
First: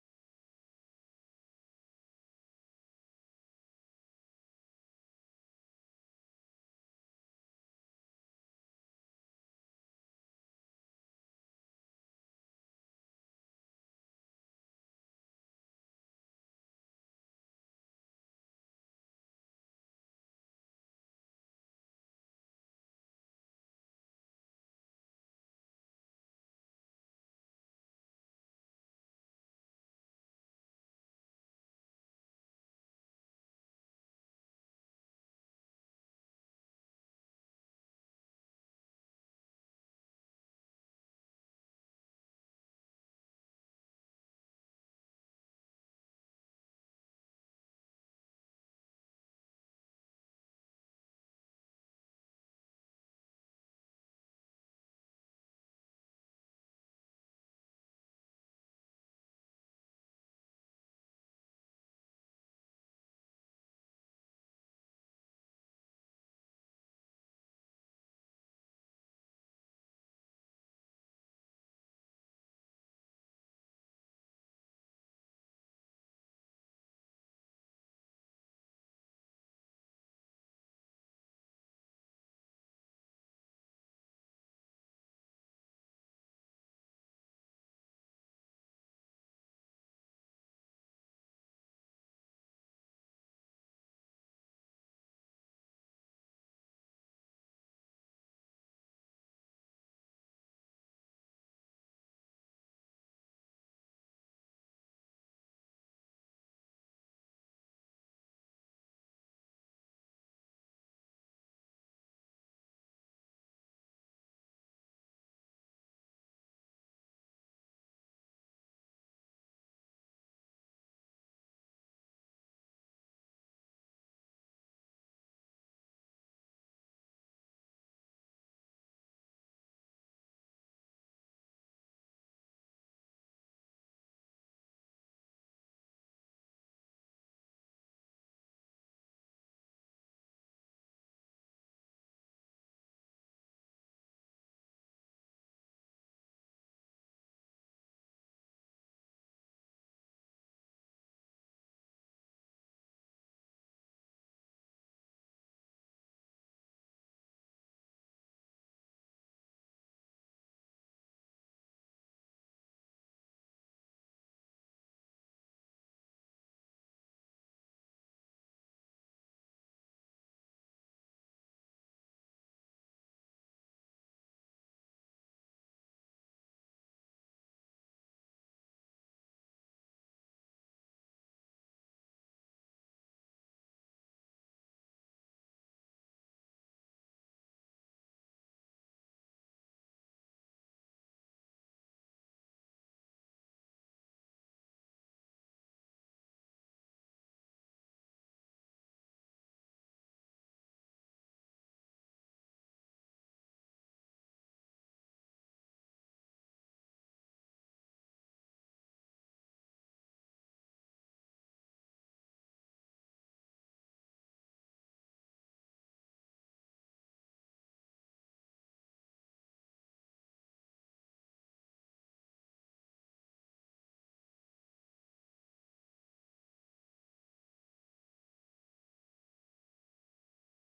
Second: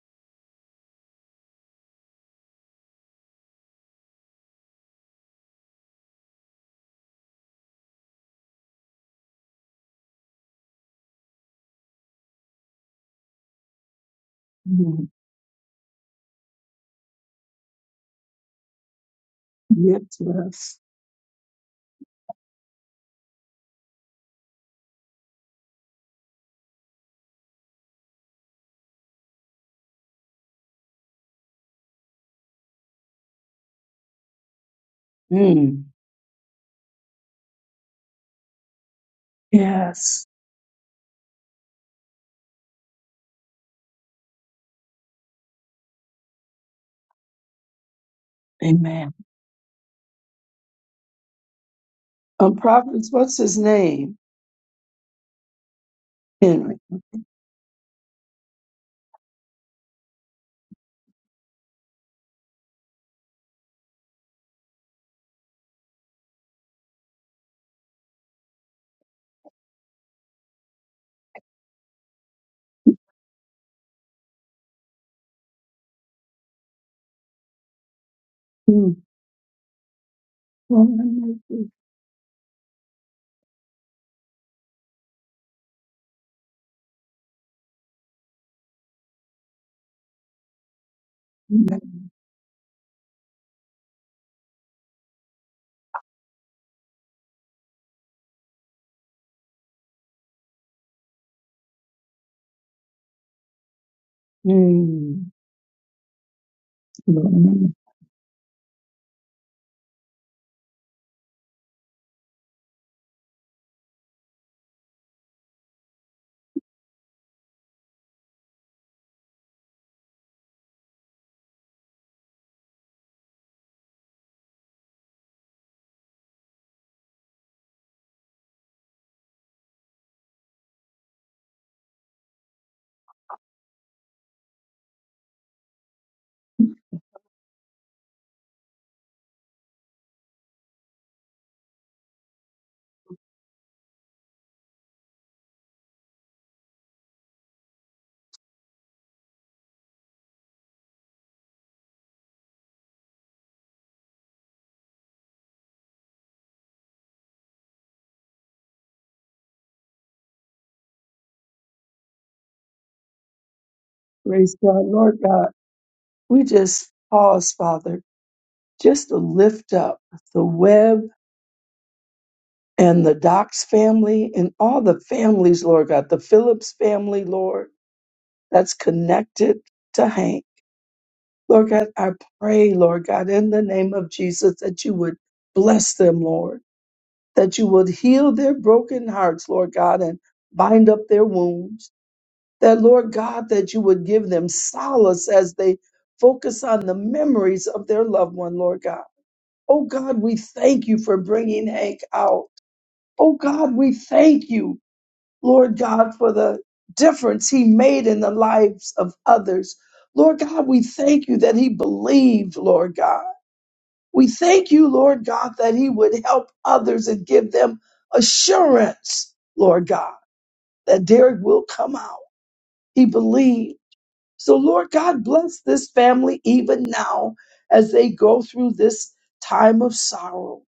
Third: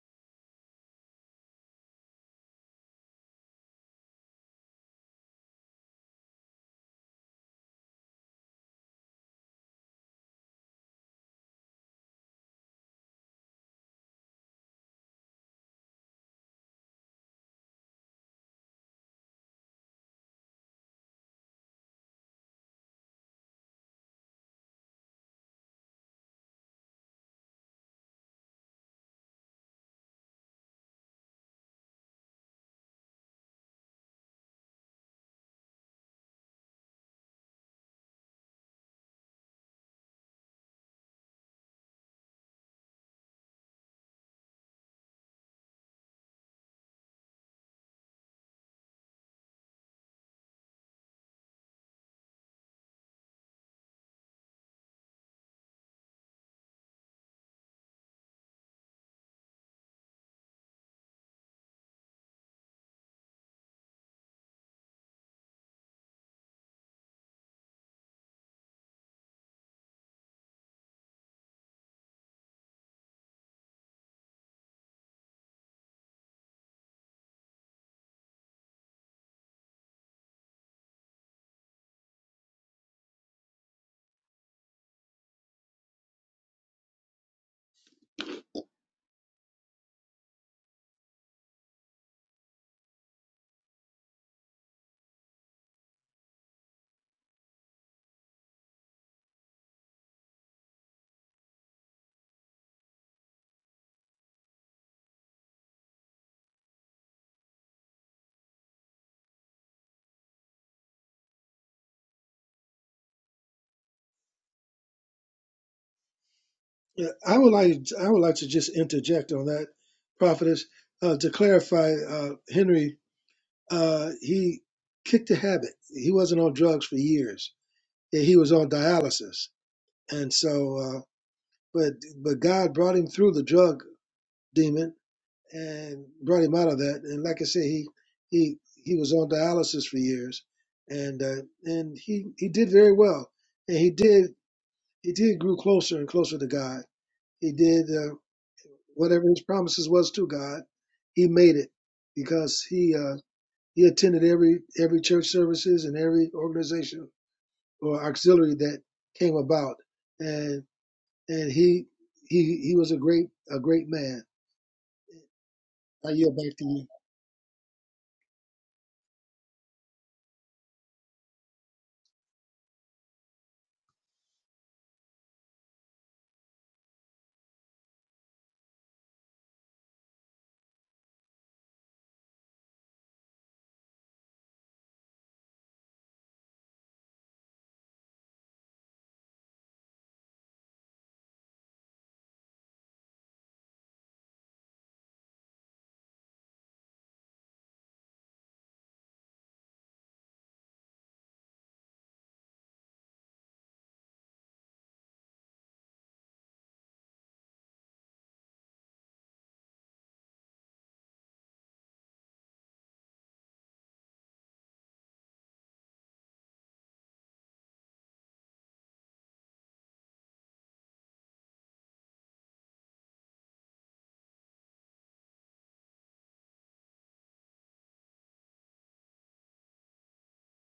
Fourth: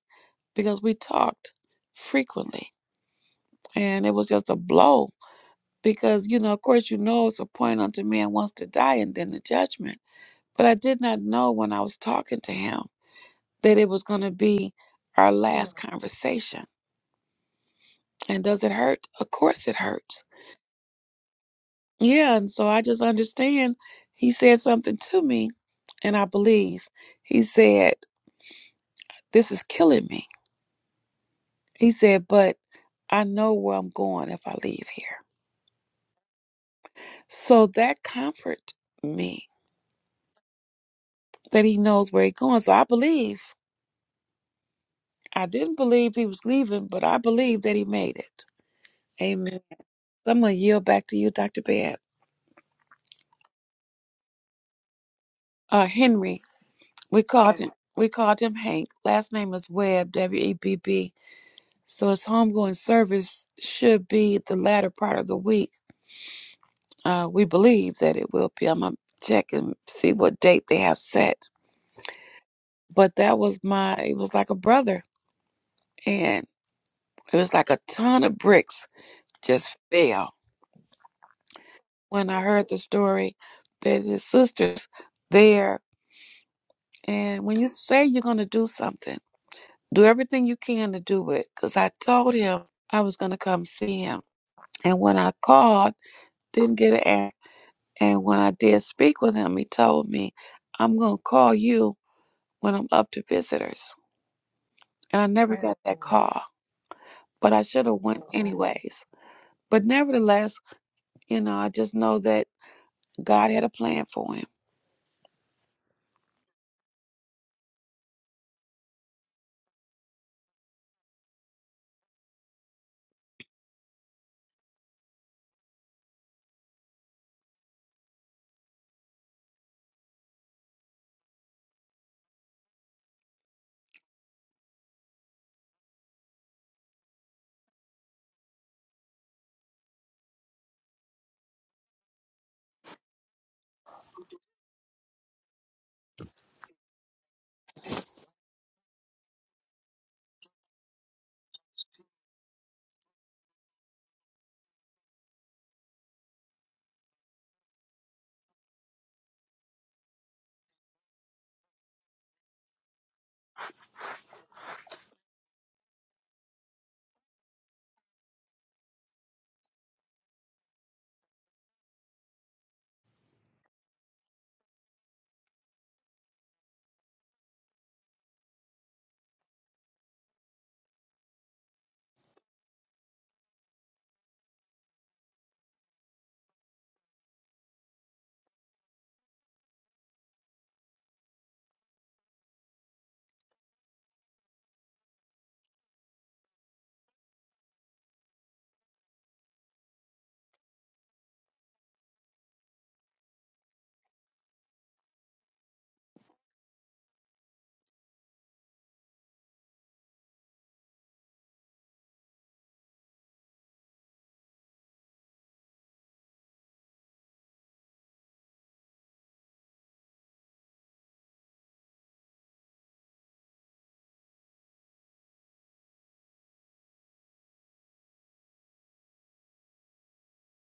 because we talked frequently, and it was just a blow. Because, you know, of course, you know, it's a point unto man wants to die and then the judgment. But I did not know when I was talking to him that it was going to be Amen. our last conversation And does it hurt? Of course it Yes, hurts. yes. Yeah. And so I just understand he said something to me and I believe he said, This is killing me. He said, But I know where I'm going if I leave here. Mm. So that comforted me Yes. that he knows where he's going. So I believe. I didn't believe he was leaving, but I believe that he made it. Amen. Amen. So I'm gonna yield back to you, Dr. Babb. Um, prophets, what's his name? Uh Henry. Henry. We called him we called him Hank. Last name is Webb, W E B B. So his homegoing service should be the latter part of the week. Uh, we believe that it will be. I'm gonna check and see what date they have set. But that was my. It was like a brother, and it was like a ton of bricks Mm. just fell Lord, I know this. when I heard the story that his sister's there. And when you say you're gonna do something, do everything you can to do it. Cause I Amen. told him I was gonna come see him, and when I called, didn't get an answer And when I did speak with him, he told me, I'm going to call you when I'm up to visitors. And Mm. I never got that call, Lord, I but I know. should have went anyways. But nevertheless, you know, I just know that God had a plan for him. Yeah, I would like I would like to just interject on that, prophetess, uh, to clarify uh, Henry. Uh, he kicked a habit. He wasn't on drugs for years. Yeah, He was on dialysis, and so, uh, but but God brought him through the drug demon and brought him out of that. And like I said, he he he was on dialysis for years, and uh, and he he did very well, and he did he did grew closer and closer to God. He did uh, whatever his promises was to God. He made it because he. Uh, He attended every every church services and every organization or auxiliary that came about, and and he he he was a great a great man. Praise God. Lord God, I yield we back to you. just pause, Father, just to lift up the web and the Docs family and all the families, Lord God, the Phillips family, Lord, that's connected to Hank. Lord God, I pray, Lord God, in the name of Jesus, that you would bless them, Lord, that you would heal their broken hearts, Lord God, and bind up their wounds. That, Lord God, that you would give them solace as they focus on the memories of their loved one, Lord God. Oh God, we thank you for bringing Hank out. Oh God, we thank you, Lord God, for the difference he made in the lives of others. Lord God, we thank you that he believed, Lord God. We thank you, Lord God, that he would help others and give them assurance, Lord God, that Derek will come out. He believed. So, Lord God, bless this family even now as they go through this time of sorrow.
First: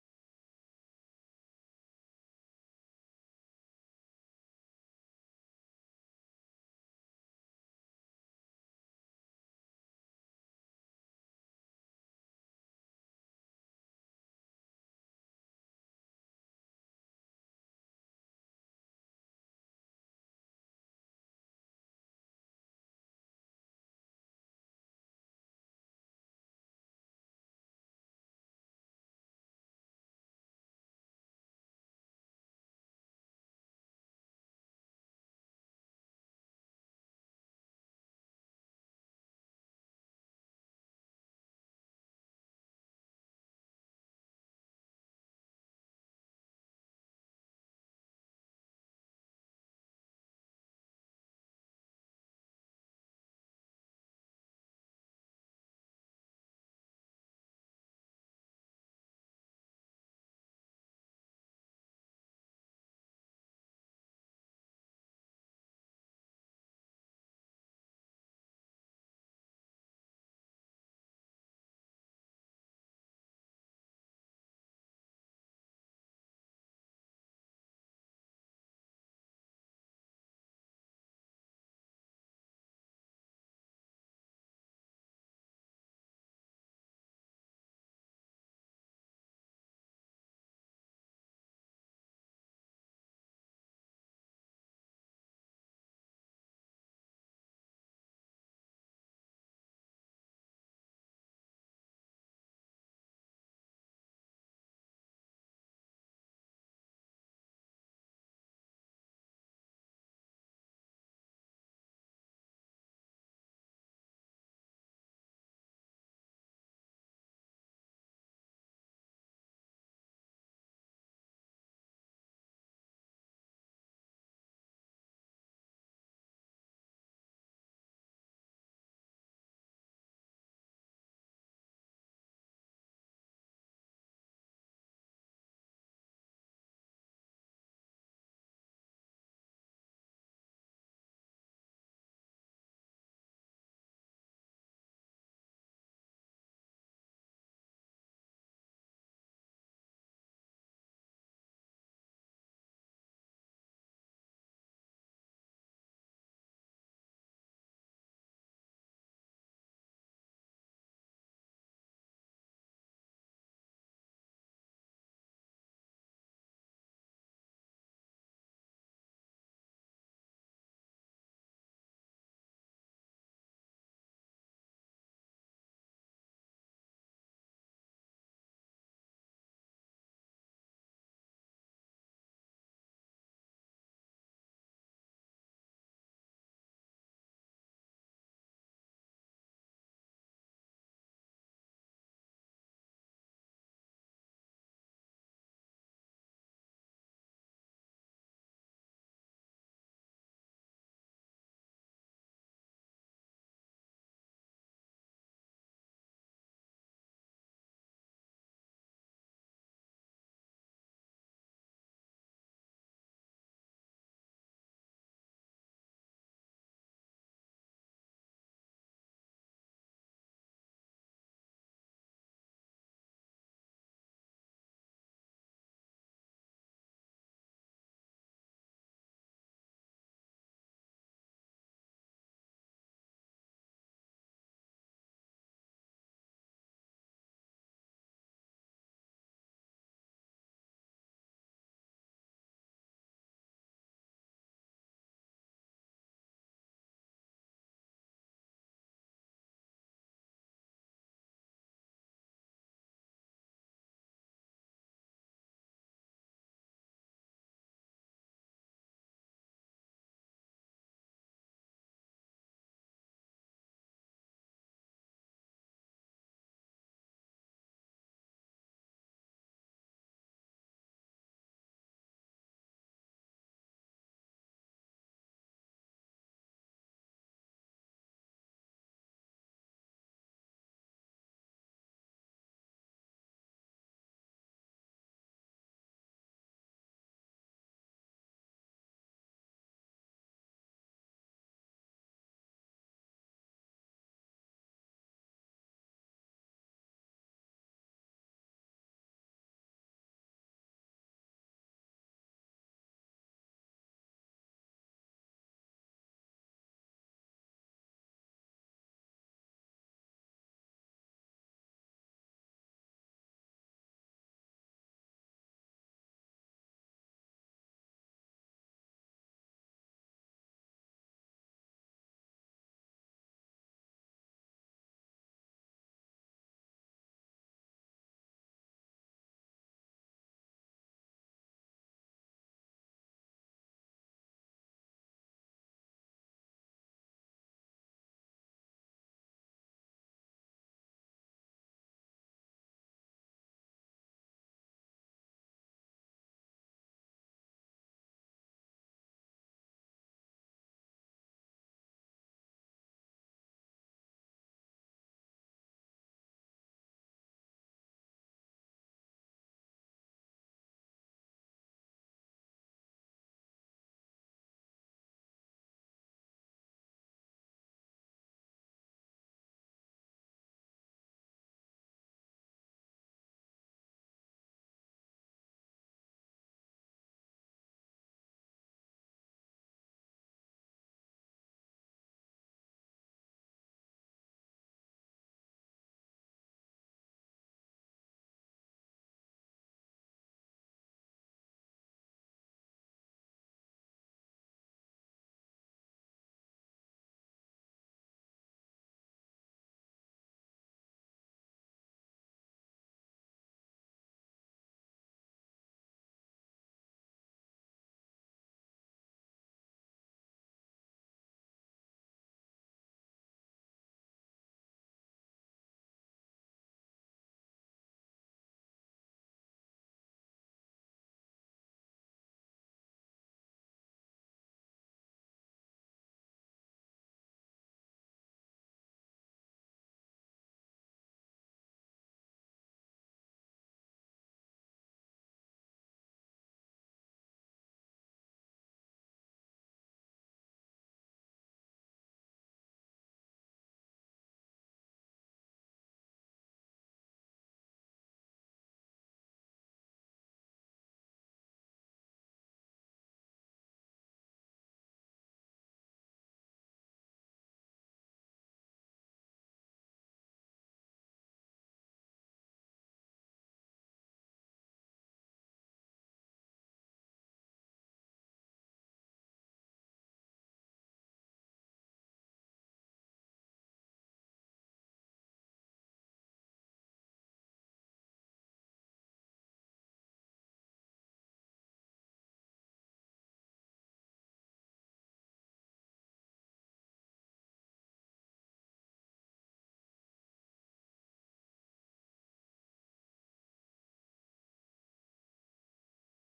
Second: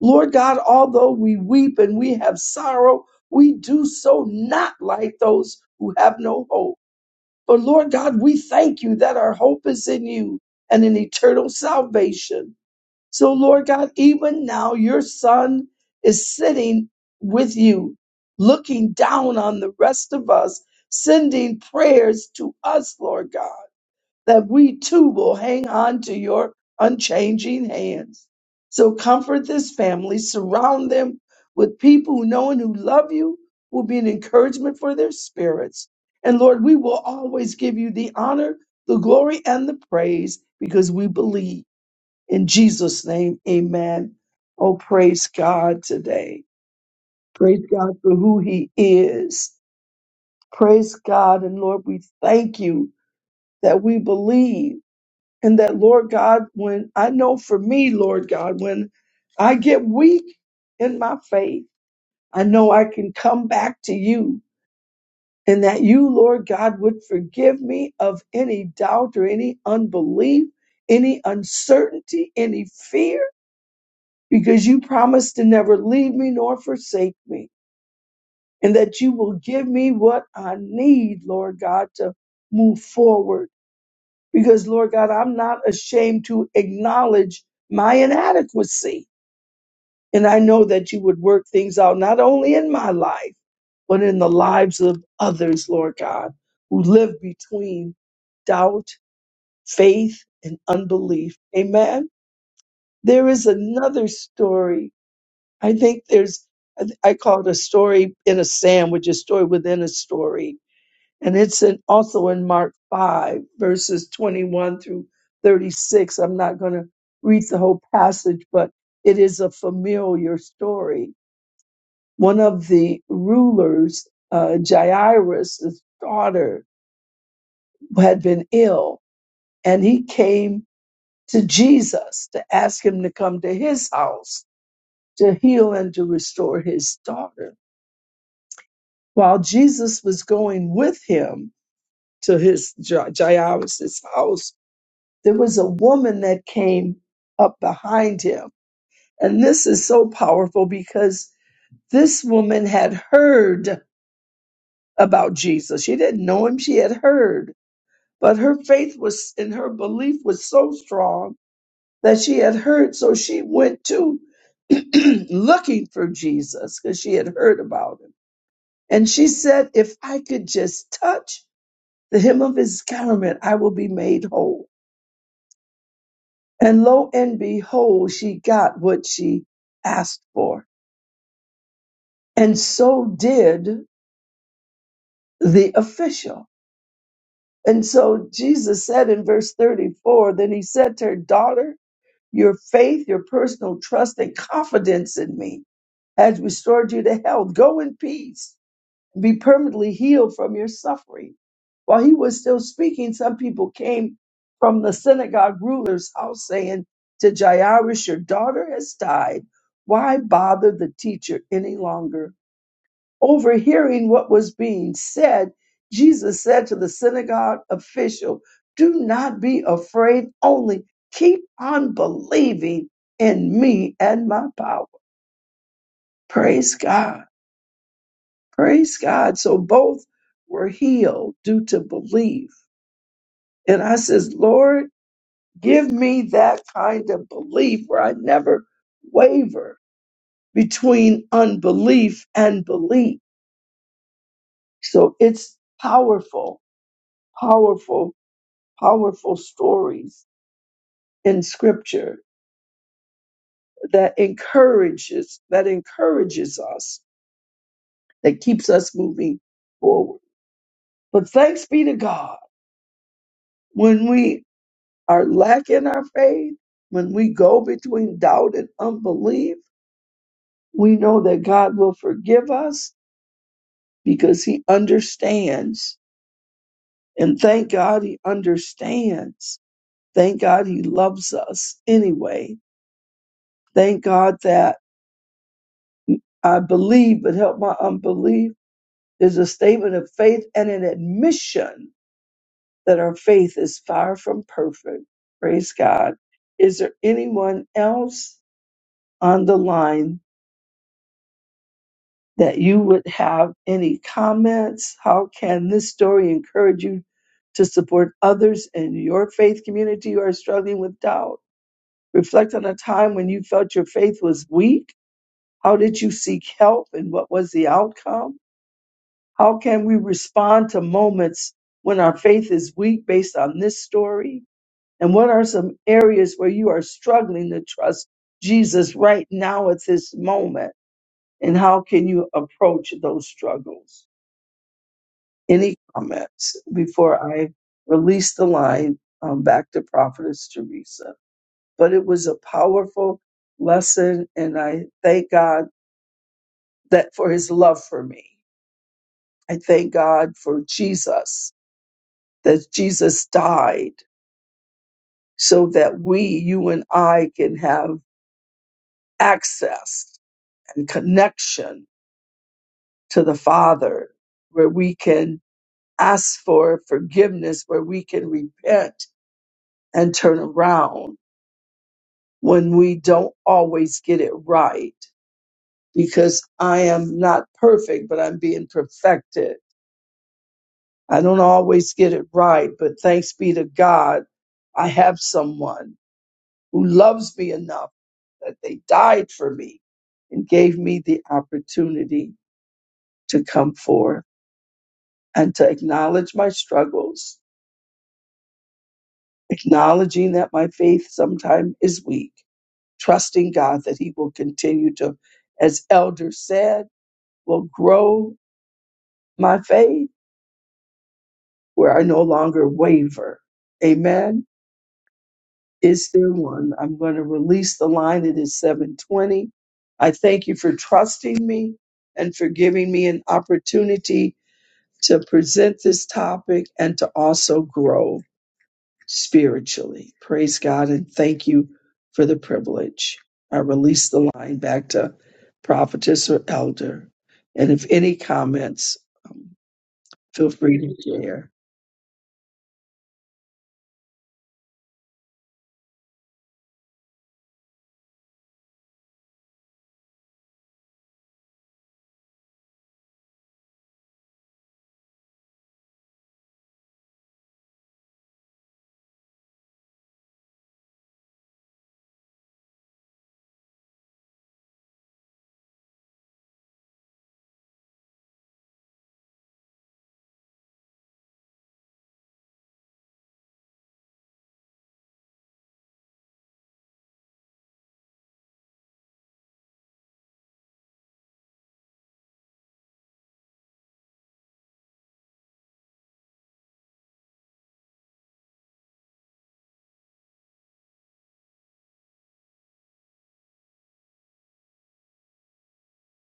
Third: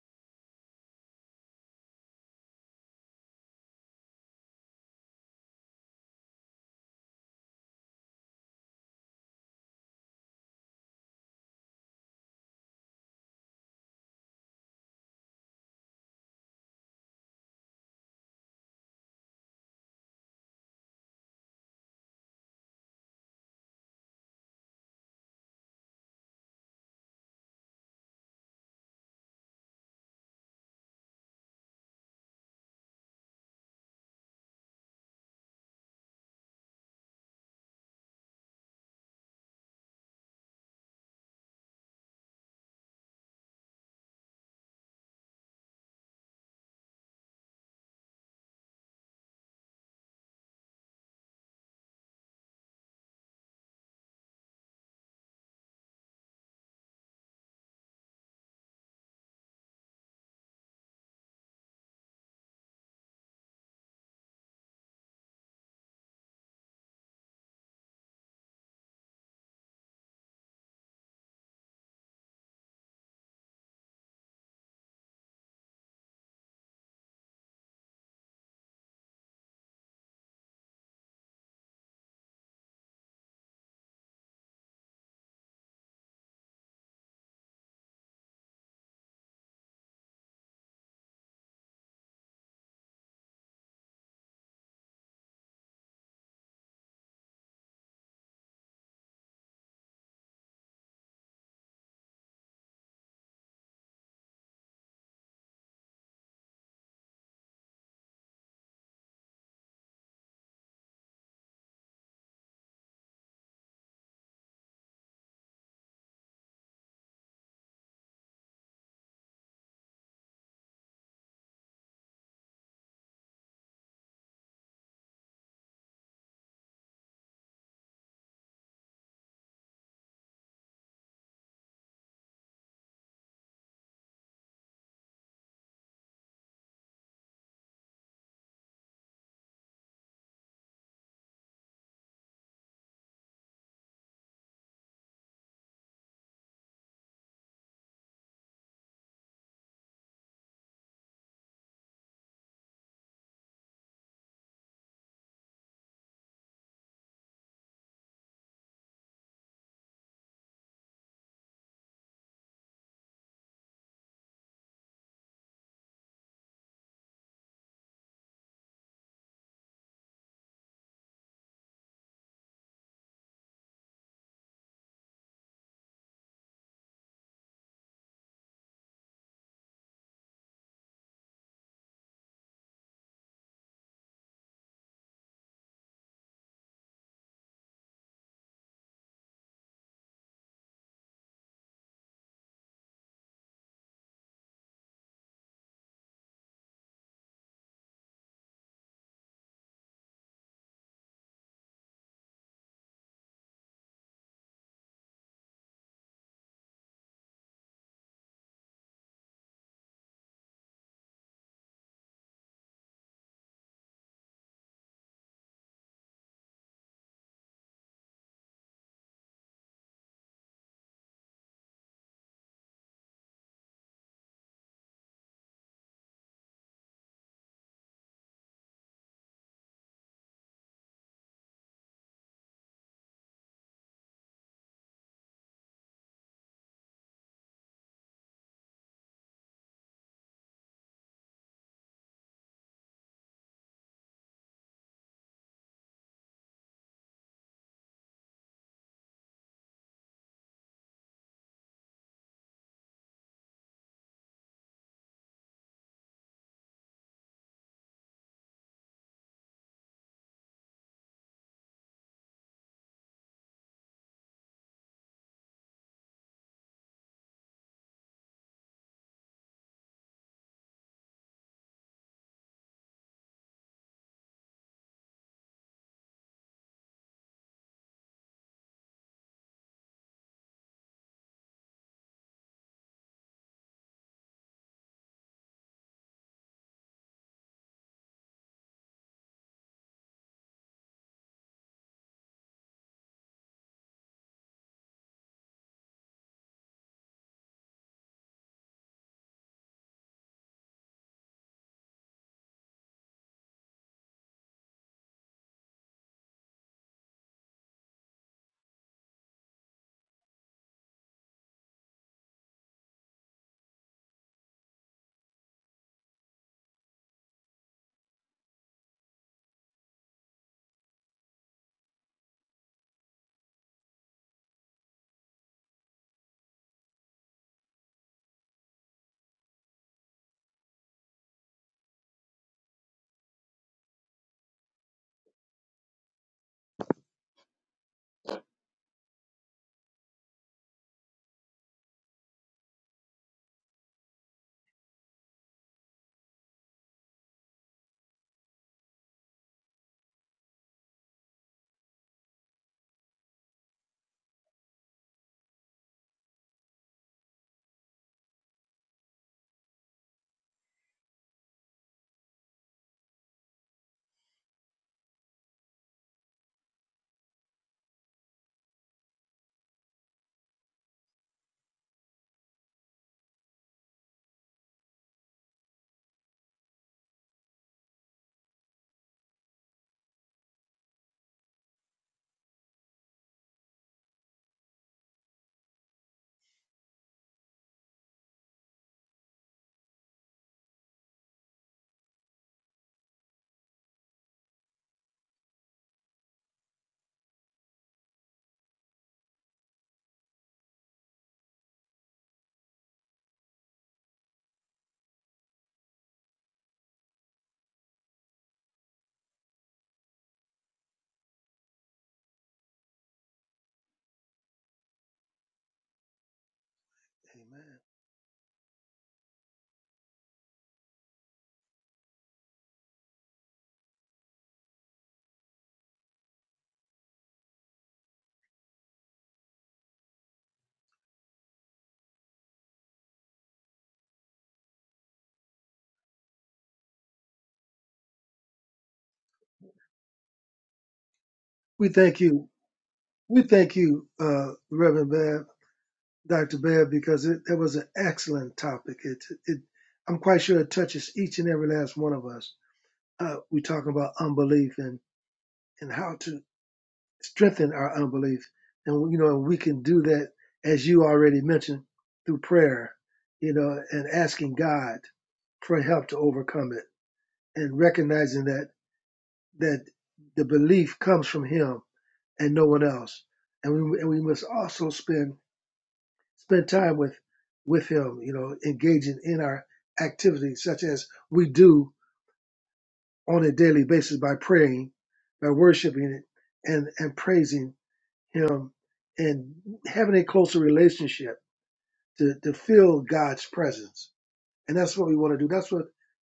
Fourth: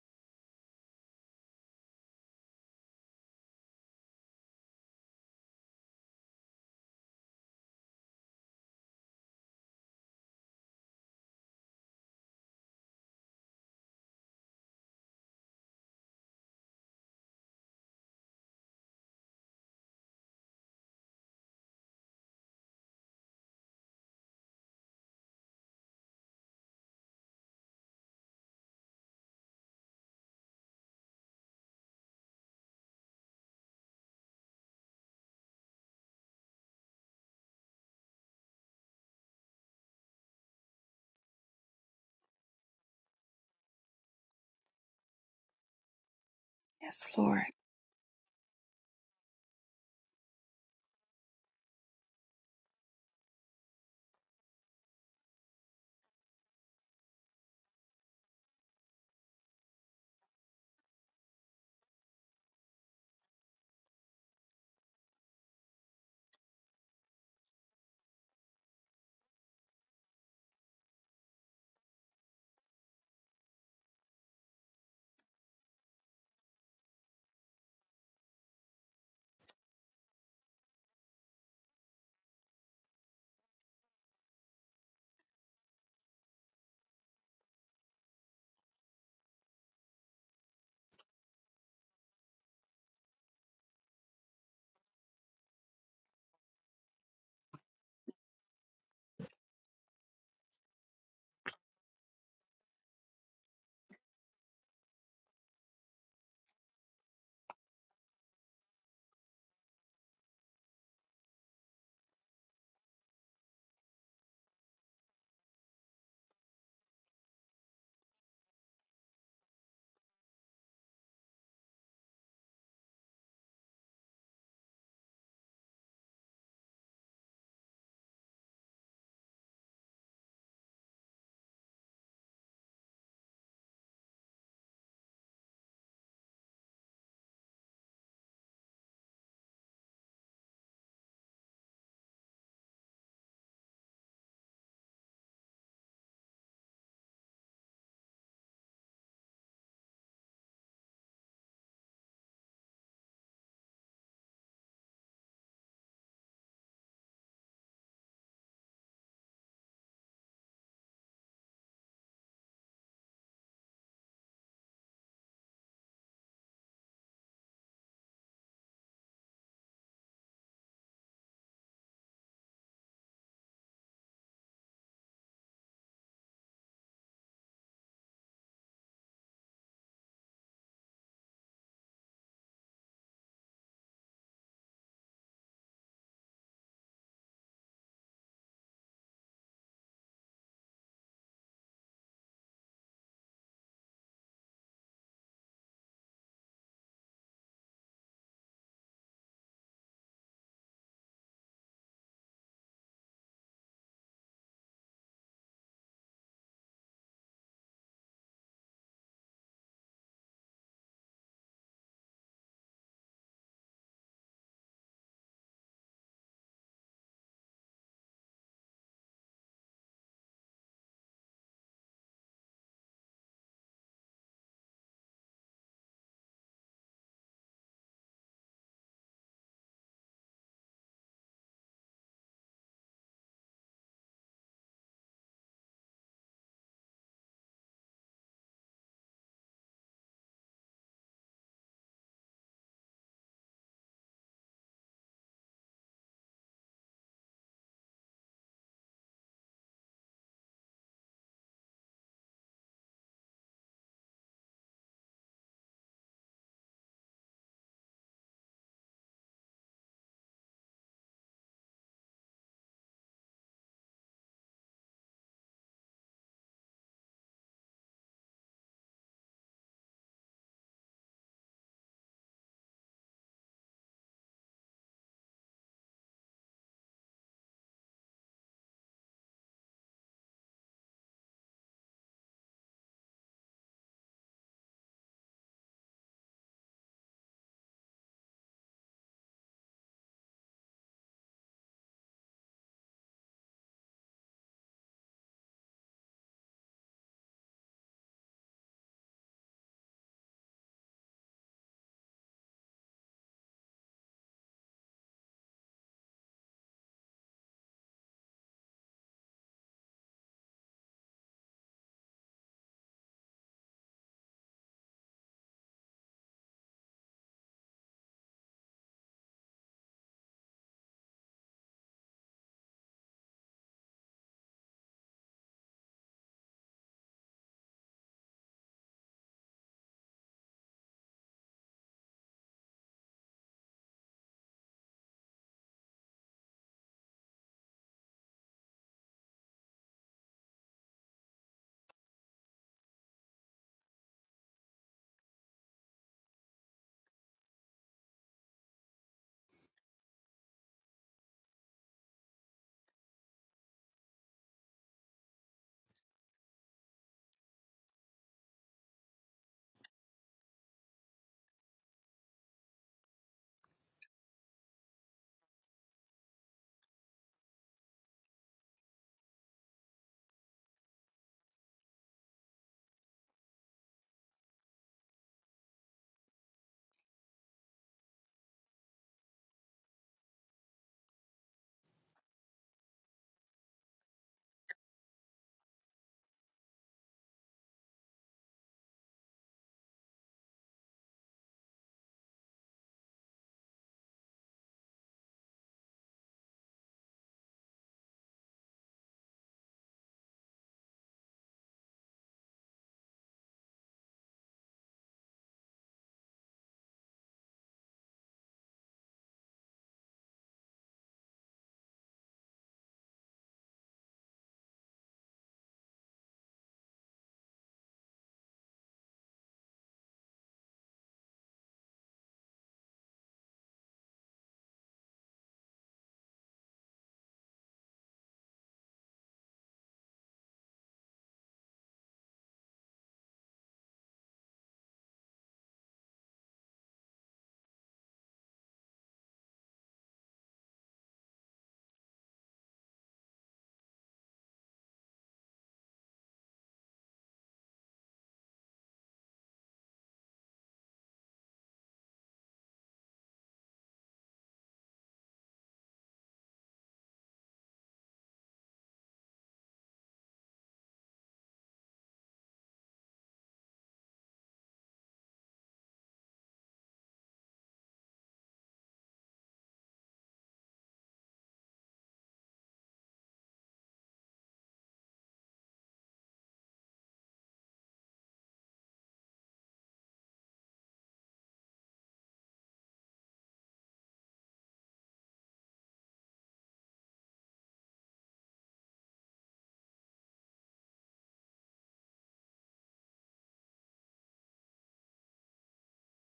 Lord God, although we weep and we have sorrow, we do so not like those who have no hope. But Lord God, we thank you that our hope is in you and in eternal salvation. So, Lord God, even now your son is sitting with you, looking down on the rest of us, sending prayers to us, Lord God, that we too will hang on to your unchanging hands. So, comfort this family, surround them with people who know and who love you, who will be an encouragement for their spirits. And Lord, we will always give you the honor, the glory, and the praise because we believe. In Jesus' name, amen. Oh, praise God today. Yes, Lord. Praise God for who He is. Praise God. And Lord, we thank you that we believe. And that, Lord God, when I know for me, Lord God, when I get weak in my faith, I know I can come back to you. And that you, Lord God, would forgive me of any doubt or any unbelief, any uncertainty, any fear. because you promised to never leave me nor forsake me, and that you will give me what I need, Lord God, to move forward. Because, Lord God, I'm not ashamed to acknowledge my inadequacy. And I know that you would work things out, not only in my life, but in the lives of others, Lord God, who live between doubt, faith, and unbelief. Amen. There is another story I think there's, I th- I call it a story in a sandwich, a story within a story. And it's in, also in Mark 5, verses 21 through 36. I'm not going to read the whole passage, but it is a familiar story. One of the rulers, uh, Jairus' daughter, had been ill, and he came to Jesus to ask him to come to his house to heal and to restore his daughter while Jesus was going with him to his Ja- Jairus' house, there was a woman that came up behind him. And this is so powerful because this woman had heard about Jesus. She didn't know him, she had heard. But her faith was and her belief was so strong that she had heard. So she went to (clears throat) looking for Jesus because she had heard about him. And she said, If I could just touch the hem of his garment, I will be made whole. And lo and behold, she got what she asked for. And so did the official. And so Jesus said in verse 34, then he said to her, daughter, your faith, your personal trust and confidence in me has restored you to health. Go in peace be permanently healed from your suffering. While he was still speaking, some people came from the synagogue ruler's house saying to Jairus, Your daughter has died. Why bother the teacher any longer? Overhearing what was being said, Jesus said to the synagogue official, Do not be afraid, only keep on believing in me and my power. Praise God. Praise God. So both were healed due to belief. And I says, Lord, give me that kind of belief where I never waver between unbelief and belief. So it's powerful, powerful, powerful stories in scripture that encourages, that encourages us, that keeps us moving forward. But thanks be to God when we are lacking our faith, when we go between doubt and unbelief, we know that God will forgive us because He understands. And thank God He understands. Thank God He loves us anyway. Thank God that I believe, but help my unbelief is a statement of faith and an admission that our faith is far from perfect. Praise God. Is there anyone else on the line that you would have any comments. How can this story encourage you to support others in your faith community who are struggling with doubt? Reflect on a time when you felt your faith was weak. How did you seek help and what was the outcome? How can we respond to moments when our faith is weak based on this story? And what are some areas where you are struggling to trust Jesus right now at this moment? And how can you approach those struggles? any comments before I release the line um, back to Prophetess Teresa. But it was a powerful lesson, and I thank God that for His love for me. I thank God for Jesus that Jesus died so that we, you and I, can have access and connection to the Father, where we can ask for forgiveness, where we can repent and turn around when we don't always get it right because I am not perfect, but I'm being perfected. I don't always get it right, but thanks be to God, I have someone who loves me enough that they died for me and gave me the opportunity to come forth and to acknowledge my struggles, acknowledging that my faith sometimes is weak, trusting God that He will continue to, as Elder said, will grow My faith, where I no longer waver. Amen. Is there one? I'm going to Amen. release the line. It is 720. I thank you for trusting me and for giving me an opportunity to present this topic and to also grow spiritually. Praise God and thank you for the privilege. I release the line back to prophetess or elder. And if any comments, feel free to share. We thank you. We thank you, uh, Reverend Bab, Doctor Bab, because it, that was an excellent topic. It it I'm quite sure it touches each and every last one of us. Uh, we talking about unbelief and and how to strengthen our unbelief. And you know, we can do that as you already mentioned through prayer, you know, and asking God for help to overcome it and recognizing that that the belief comes from him and no one else. And we and we must also spend spend time with with him, you know, engaging in our activities such as we do on a daily basis by praying, by worshiping it and, and praising him and having a closer relationship to, to feel God's presence. And that's what we want to do. That's what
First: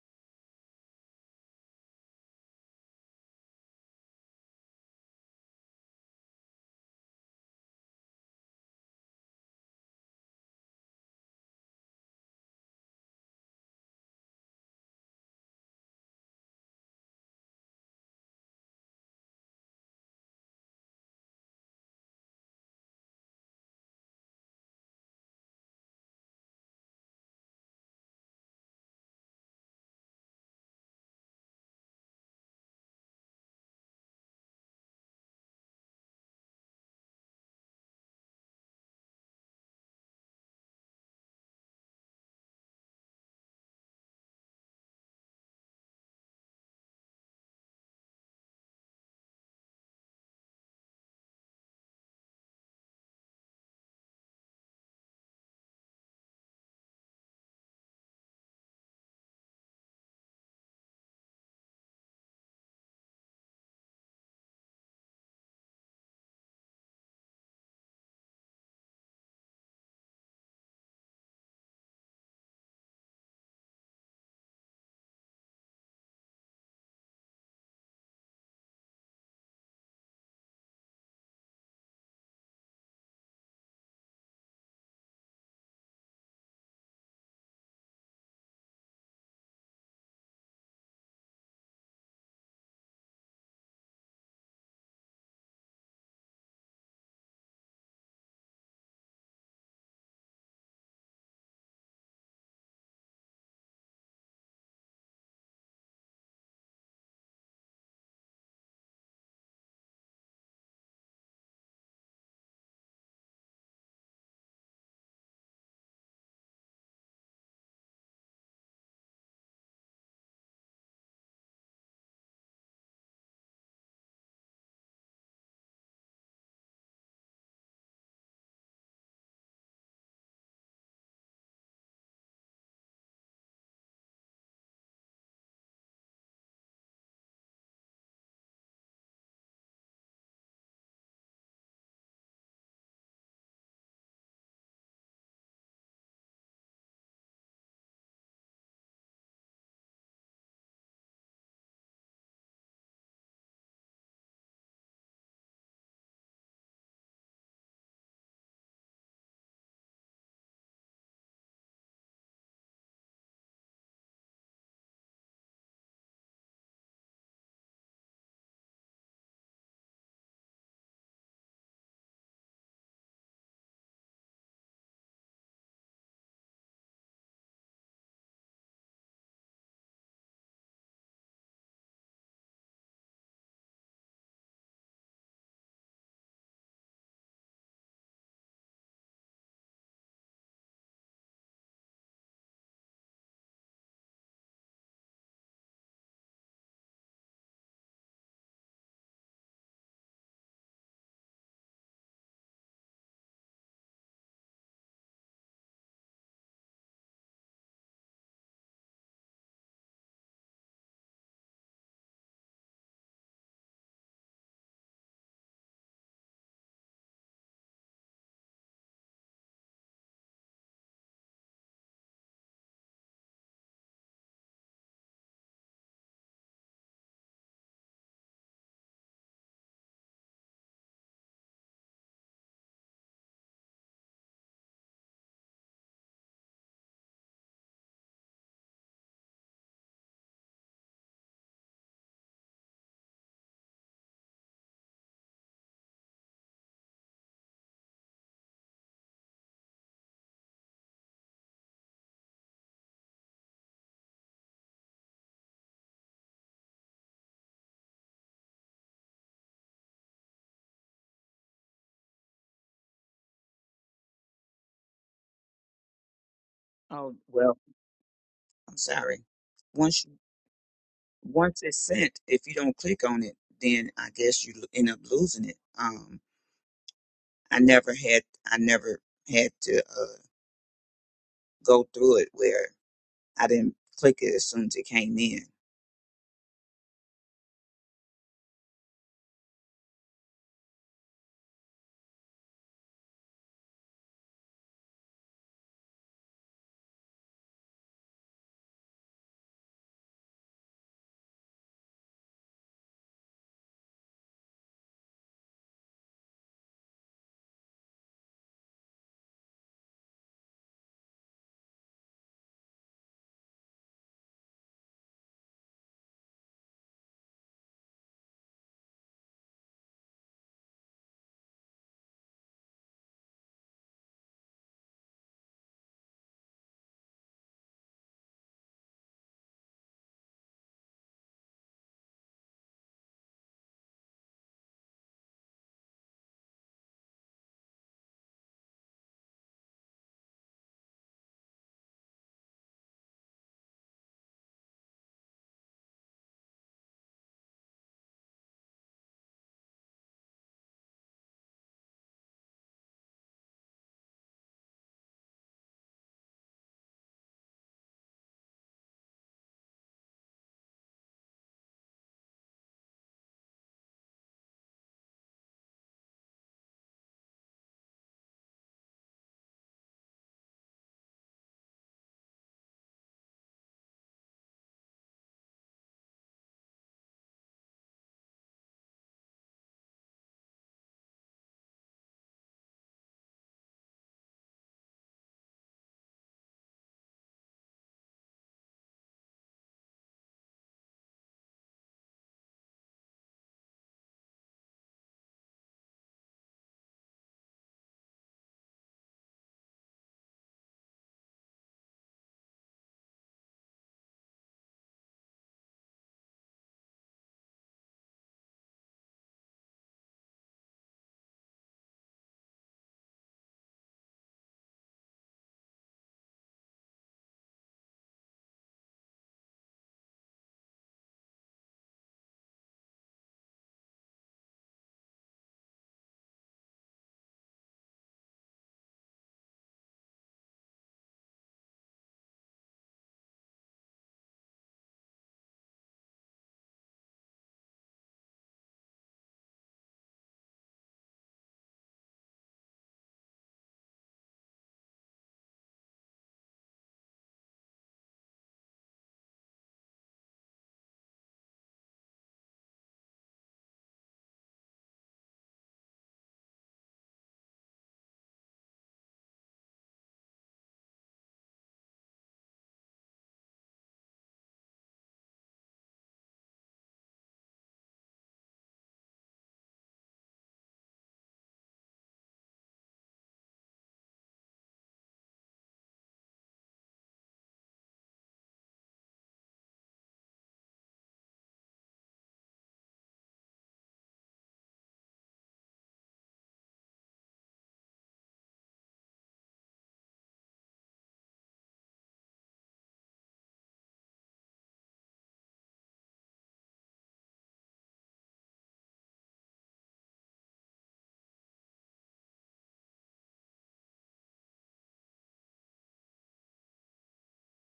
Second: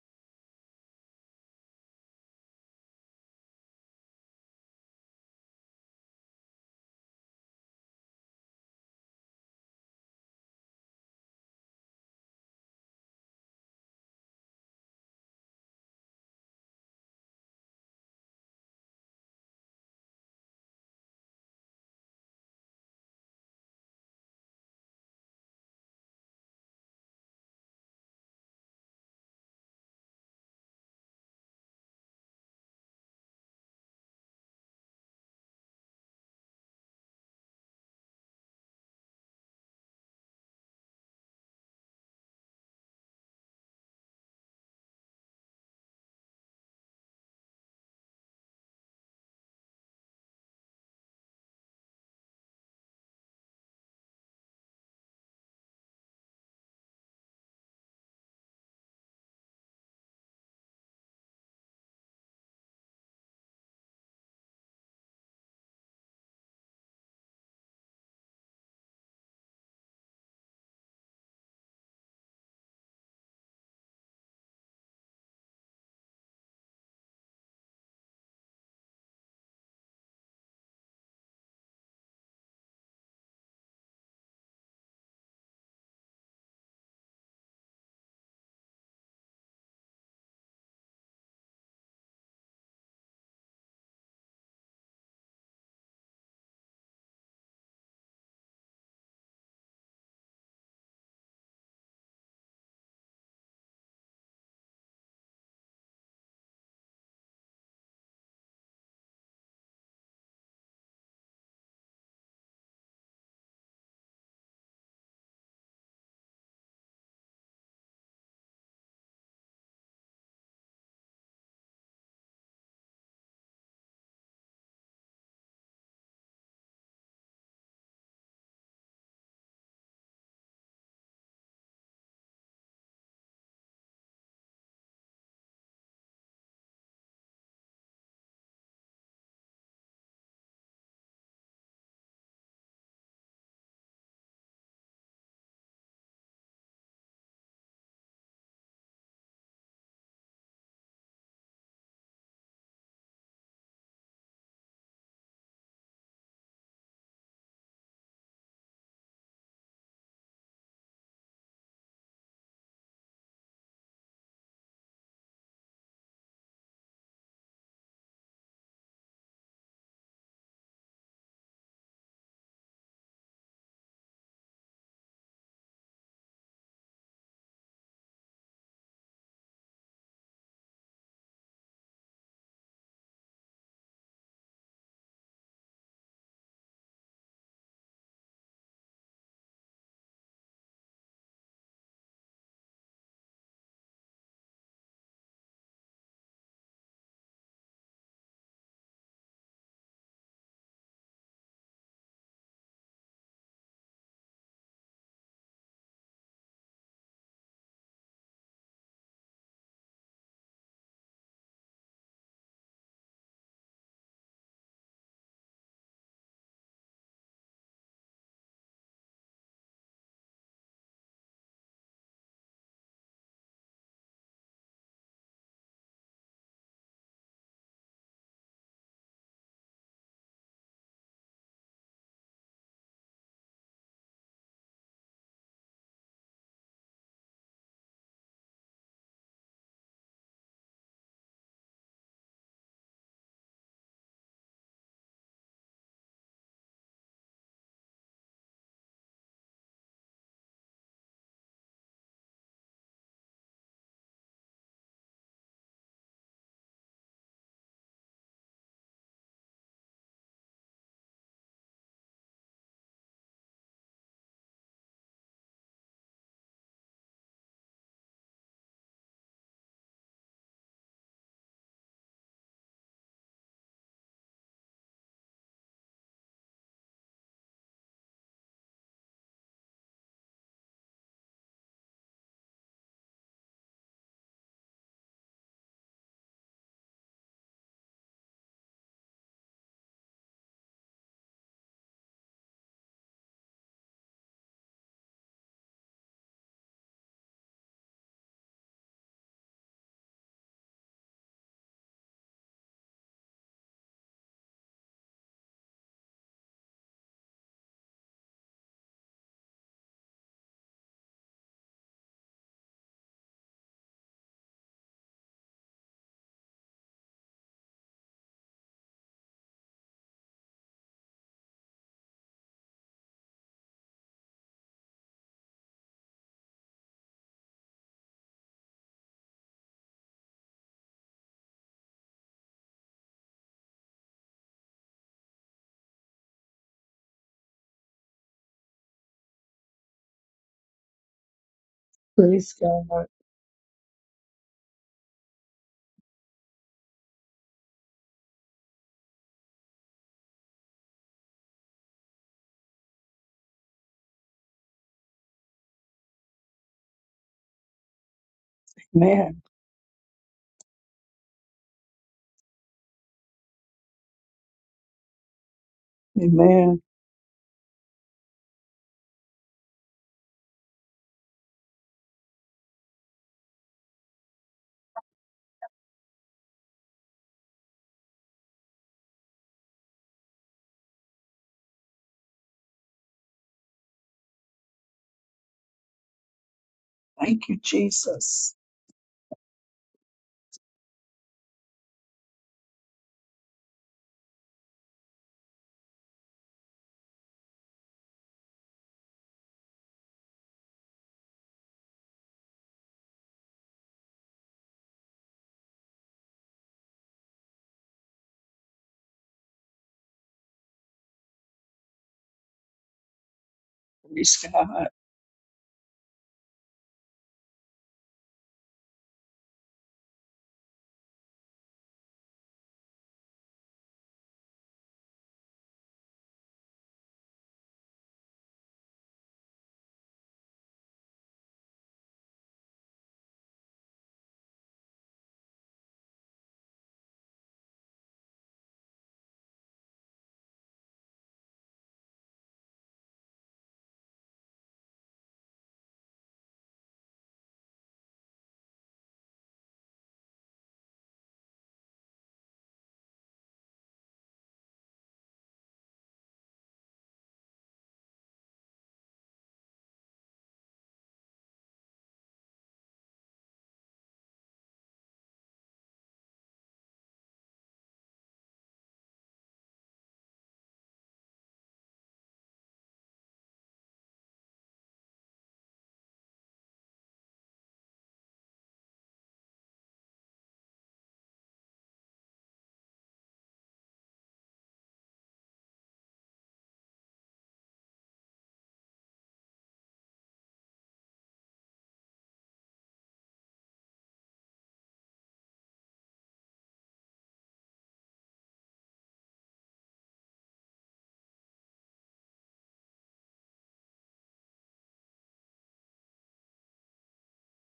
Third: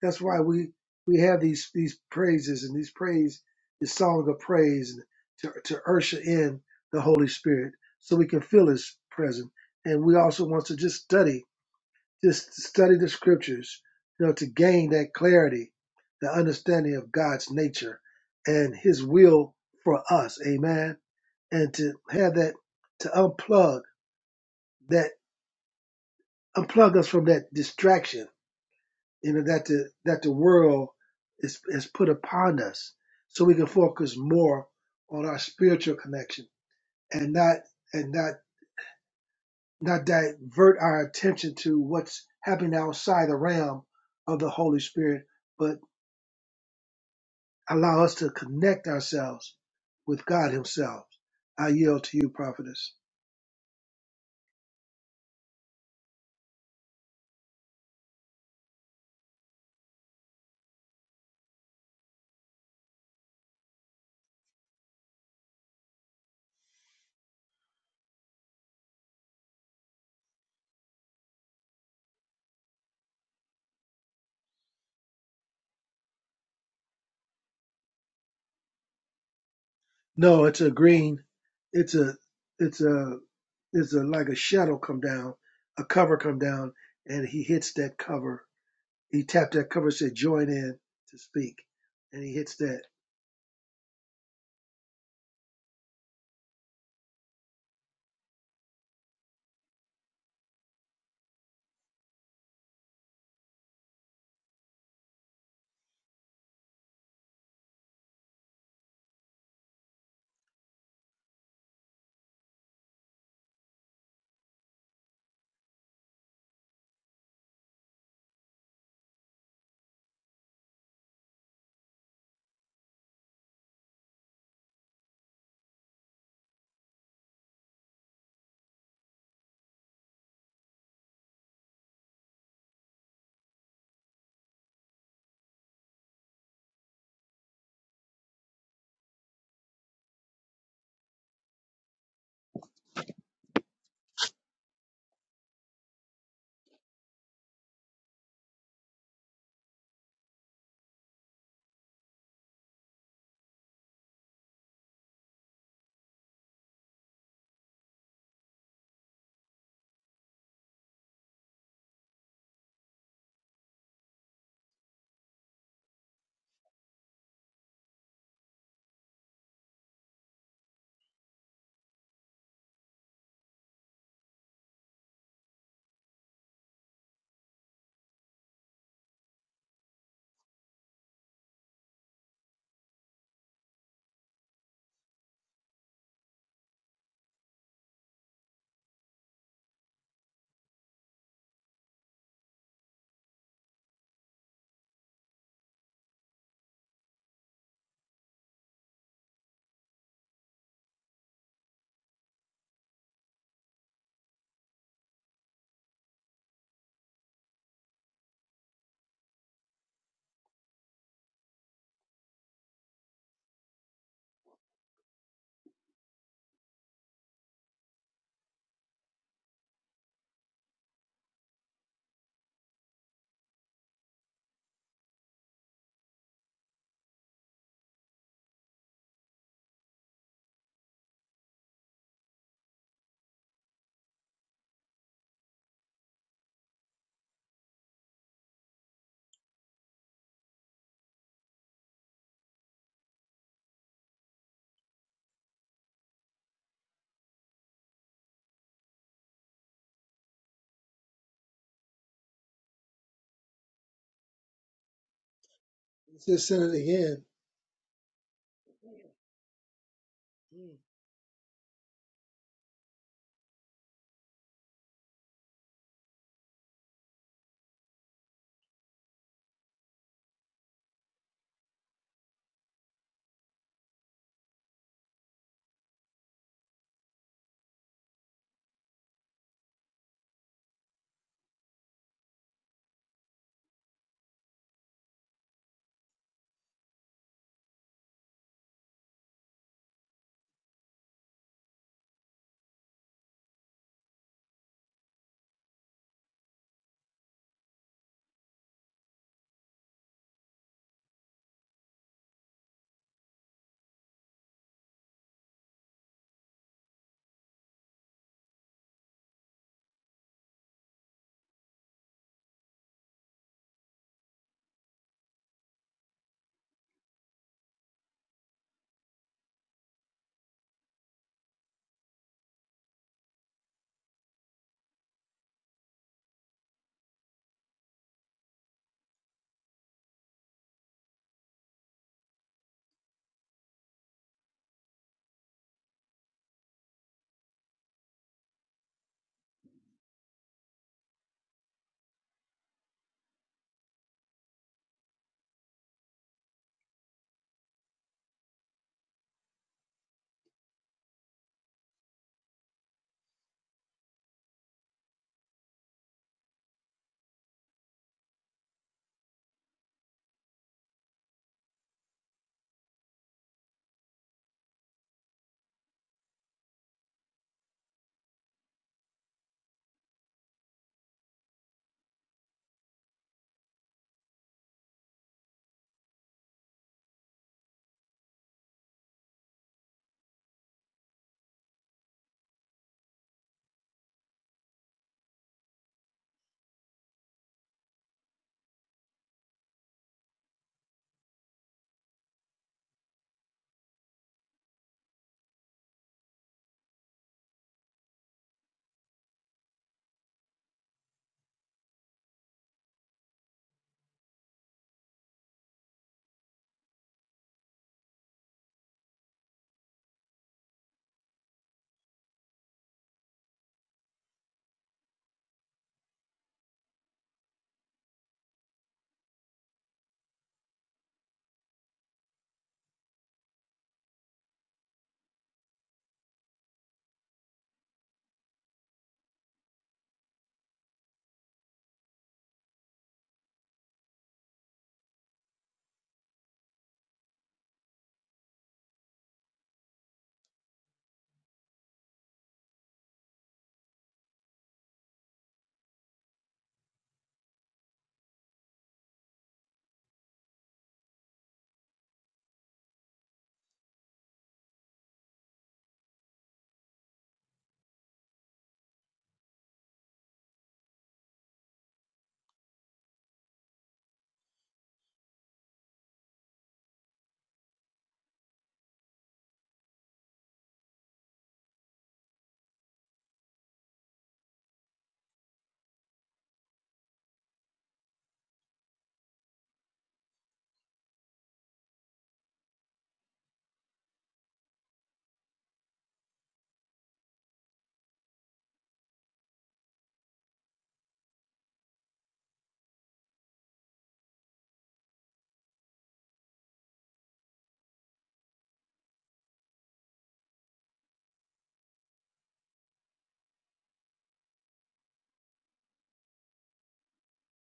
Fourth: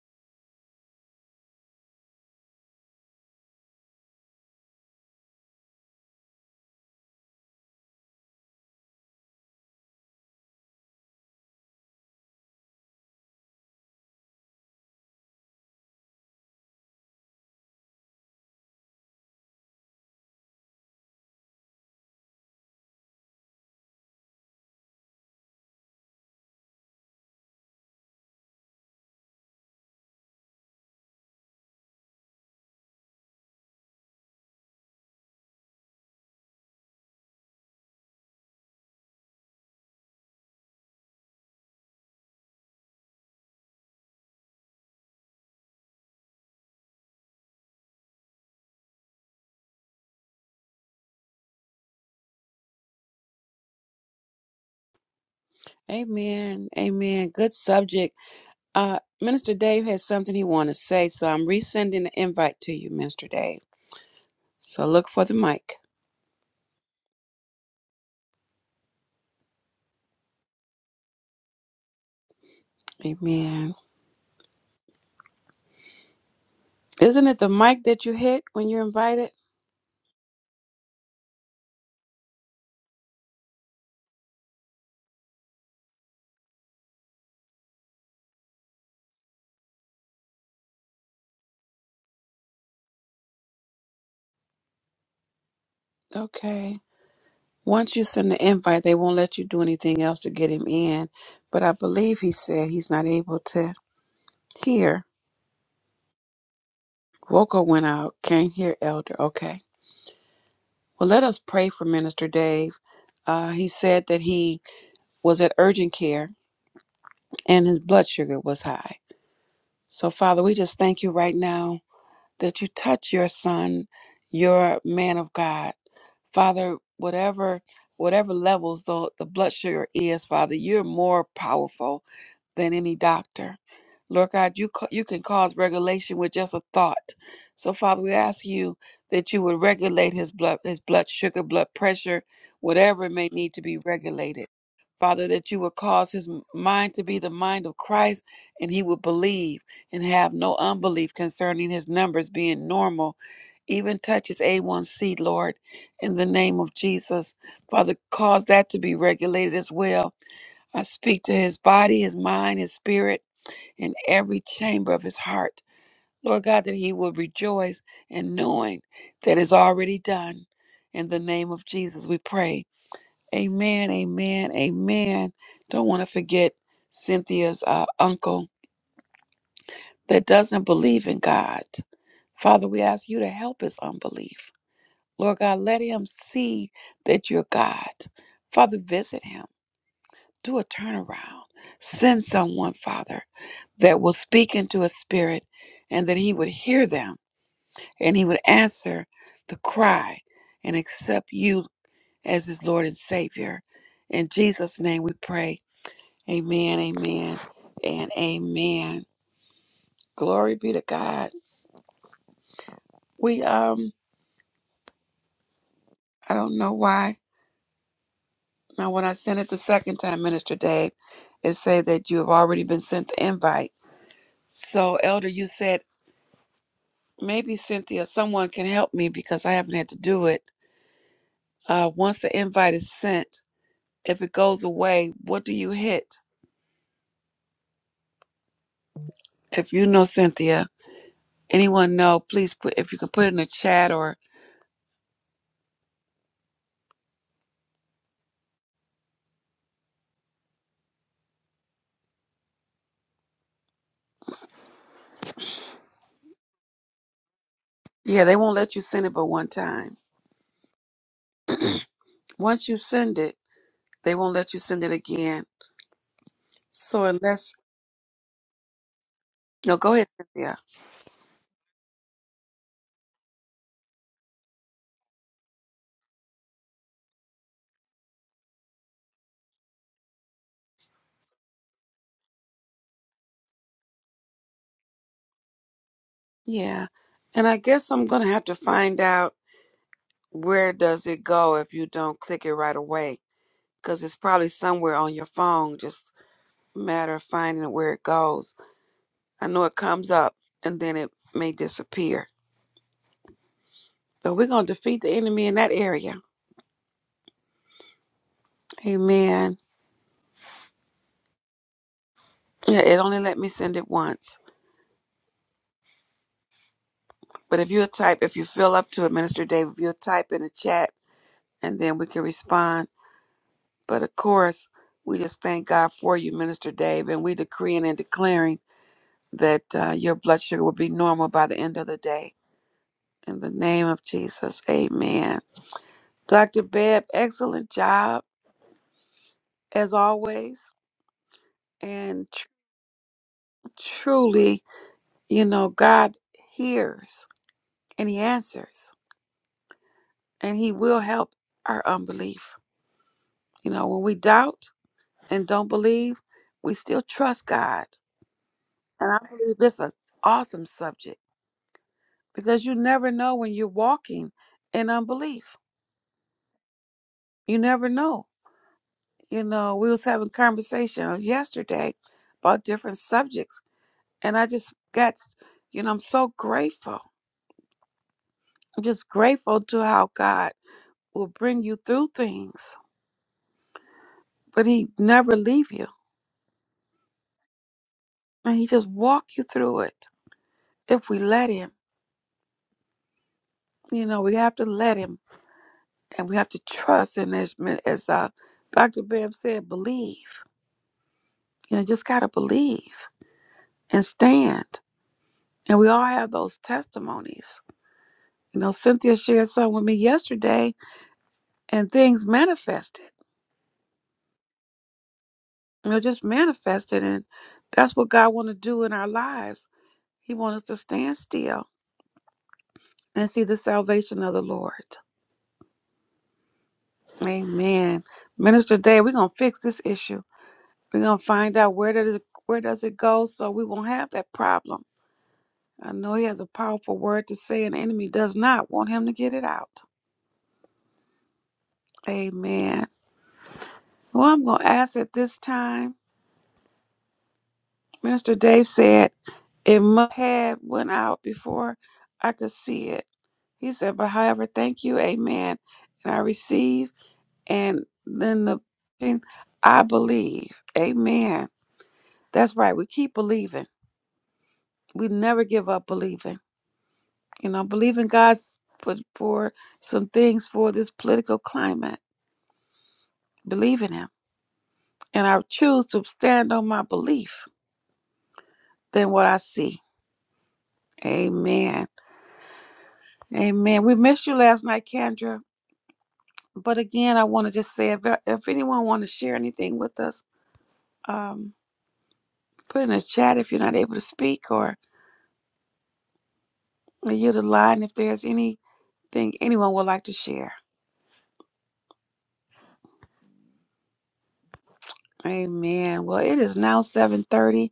that's why we we have these these praises and these praise this song of praise to to usher in the Holy Spirit so we can feel his presence. And we also want to just study, just study the scriptures, you know, to gain that clarity, the understanding of God's nature and his will for us. Amen and to have that to unplug that unplug us from that distraction you know that the that the world is is put upon us so we can focus more on our spiritual connection and not and not not divert our attention to what's happening outside the realm of the Holy Spirit, but allow us to connect ourselves with God Himself. I yield to you, prophetess. Amen. Amen. Good subject. Uh, Minister Dave has something he want to say, so I'm resending the invite to you, Minister Dave. So look for the mic. Amen. Isn't it the mic that you hit when you're invited? No, it's a green. It's a it's a it's a like a shadow come down, a cover come down, and he hits that cover. He tapped that cover, said join in to speak, and he hits that. Okay. Once you send the invite, they won't let you do anything else to get him in. But I believe he said he's not able to hear. Vocal went out, can't hear Elder. Okay. Well, let us pray for Minister Dave. Uh, he said that he was at urgent care and his blood sugar was high. So, Father, we just thank you right now that you touch your son, your man of God. Father, whatever whatever levels the, the blood sugar is, Father, you're more powerful than any doctor. Lord God, you ca- you can cause regulation with just a thought. So Father, we ask you that you would regulate his blood his blood sugar, blood pressure, whatever may need to be regulated. Father, that you would cause his mind to be the mind of Christ and he would believe and have no unbelief concerning his numbers being normal. Even touch his A1C, Lord, in the name of Jesus. Father, cause that to be regulated as well. I speak to his body, his mind, his spirit, and every chamber of his heart. Lord God, that he will rejoice in knowing that is already done. In the name of Jesus, we pray. Amen, amen, amen. Don't want to forget Cynthia's uh, uncle that doesn't believe in God. Father, we ask you to help his unbelief. Lord God, let him see that you're God. Father, visit him. Do a turnaround. Send someone, Father, that will speak into his spirit and that he would hear them and he would answer the cry and accept you as his Lord and Savior. In Jesus' name we pray. Amen, amen, and amen. Glory be to God. We um, I don't know why. Now, when I sent it the second time, Minister Dave, it say that you have already been sent the invite. So, Elder, you said maybe Cynthia, someone can help me because I haven't had to do it. Uh, once the invite is sent, if it goes away, what do you hit? If you know Cynthia, anyone know? Please put if you can put it in the chat or Let's just send it again. yeah, they won't let you send it but one time. Mm, Once you send it. They won't let you send it again. So Oh, unless well, I'm sorry. no, go Once ahead, you, Cynthia. once it's sent, if you don't click on it, then I guess you lo- end up losing it. Um, I never had, I never had to uh, go through it where I didn't click it as soon as it came in. Yeah. And I guess I'm gonna have to find out where does it go if you don't click it right away. Because it's probably somewhere on your phone, just a matter of finding where it goes. I know it comes up and then it may disappear. But we're gonna defeat the enemy in that area. Amen. Yeah, it only let me send it once. But if you type, if you feel up to it, Minister Dave, if you type in the chat and then we can respond But of course, we just thank God for you, Minister Dave, and we decreeing and declaring that uh, your blood sugar will be normal by the end of the day. In the name of Jesus, amen. Dr. Bebb, excellent job as always. And tr- Praise God. truly, you know, God hears and He answers and He will help our unbelief. You know, when we doubt and don't believe, we still trust God. And I Man. believe this is an awesome subject because you never know when you're walking in unbelief. Amen. You never know. You know, we was having conversation yesterday about different subjects, and I just got, you know, I'm so grateful. I'm just grateful to how God will bring you through things, but He never leave you, Thank you, Jesus. and He just walk you through it if we let Him. You know, we have to let Him, and we have to trust. And as as uh, Dr. Bibb said, believe. You know, just gotta believe and stand And we all have those testimonies. You know, Cynthia shared some with me yesterday, and things manifested. Praise God. You know, just manifested, and that's what God want to do in our lives. He wants us to stand still and see the salvation of the Lord. Amen. Minister Day, we're gonna fix this issue. We're gonna find out where does it, where does it go, so we won't have that problem. I know he has a powerful word to say, and the enemy does not want him to get it out. Amen. Well, I'm gonna ask at this time. Minister Dave said it must have went out before I could see it. He said, but however, thank you, amen. And I receive, and then the thing, I believe, amen. That's right. We keep believing. We never give up believing. You know, believing God's for for some things for this political climate. Believe in Him, and I choose to stand on my belief than what I see. Amen. Amen. We missed you last night, Kendra. but again, I want to just say if, if anyone want to share anything with us, um, put in the chat if you're not able to speak or yield the line if there's anything anyone would like to share. Amen. Well, it is now 7:30.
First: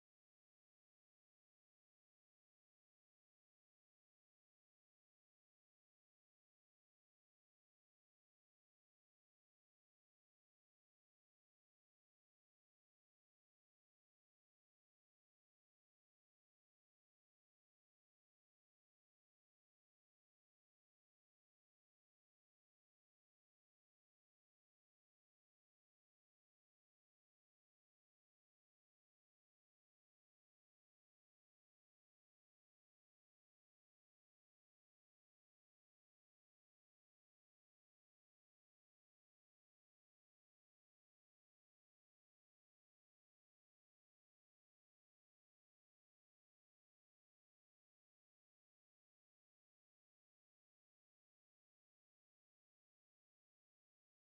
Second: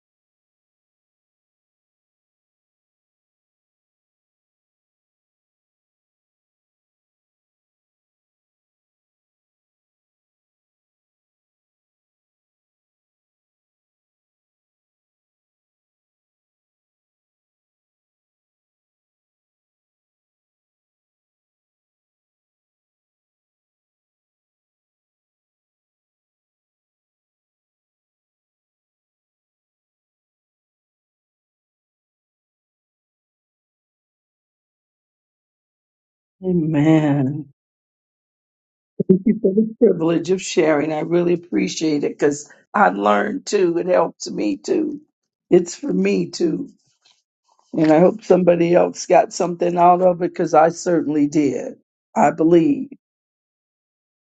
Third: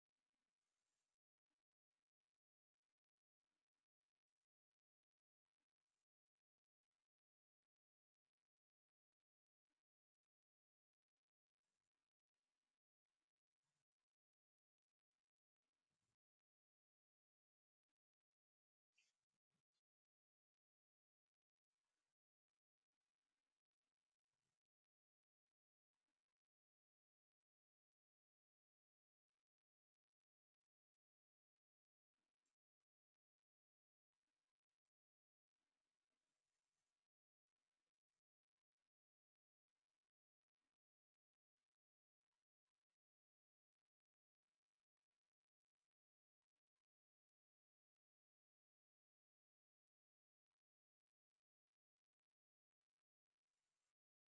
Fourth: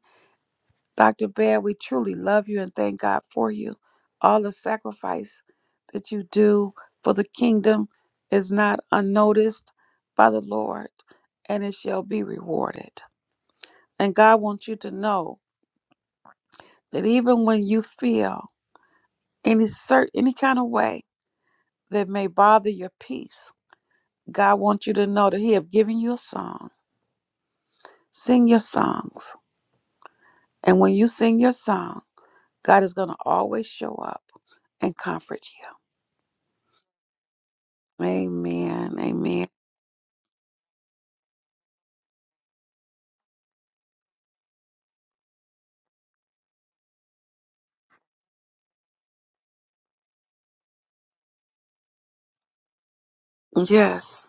Dr. Baird, we truly love you and thank God for you. All the sacrifice that you do for the kingdom is not unnoticed by the Lord, and it shall be rewarded. And God wants you to know that even when you feel any cert any kind of way that may bother your peace god wants you to know that he have given you a song sing your songs and when you sing your song god is going to always show up and comfort you Amen. amen Thank you amen for the privilege of sharing. I really appreciate it because I learned too. It helps me too. It's for me too. And I hope somebody else got something out of it because I certainly did. I believe. yes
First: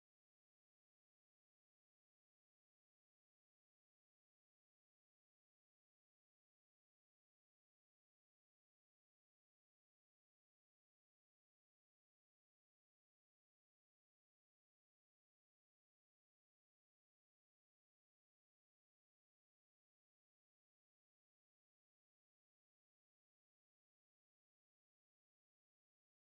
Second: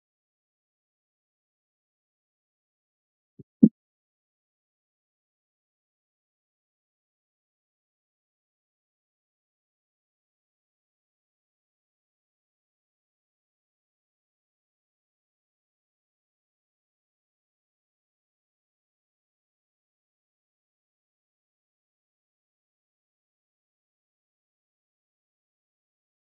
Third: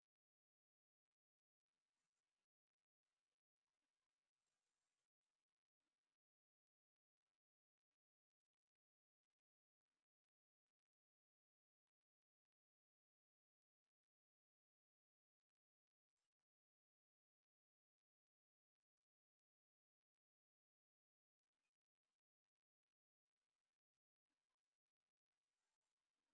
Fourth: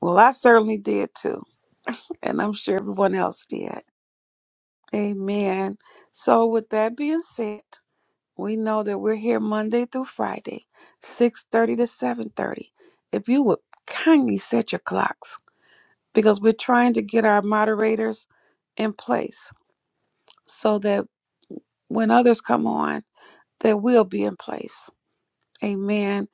well i certainly did too and i'm sure everyone else did amen so with that being said we know that we're here monday through friday 6.30 to 7.30 if you would kindly set your clocks because we're trying to get our moderators in place so that when others come on, they will be in place. Amen.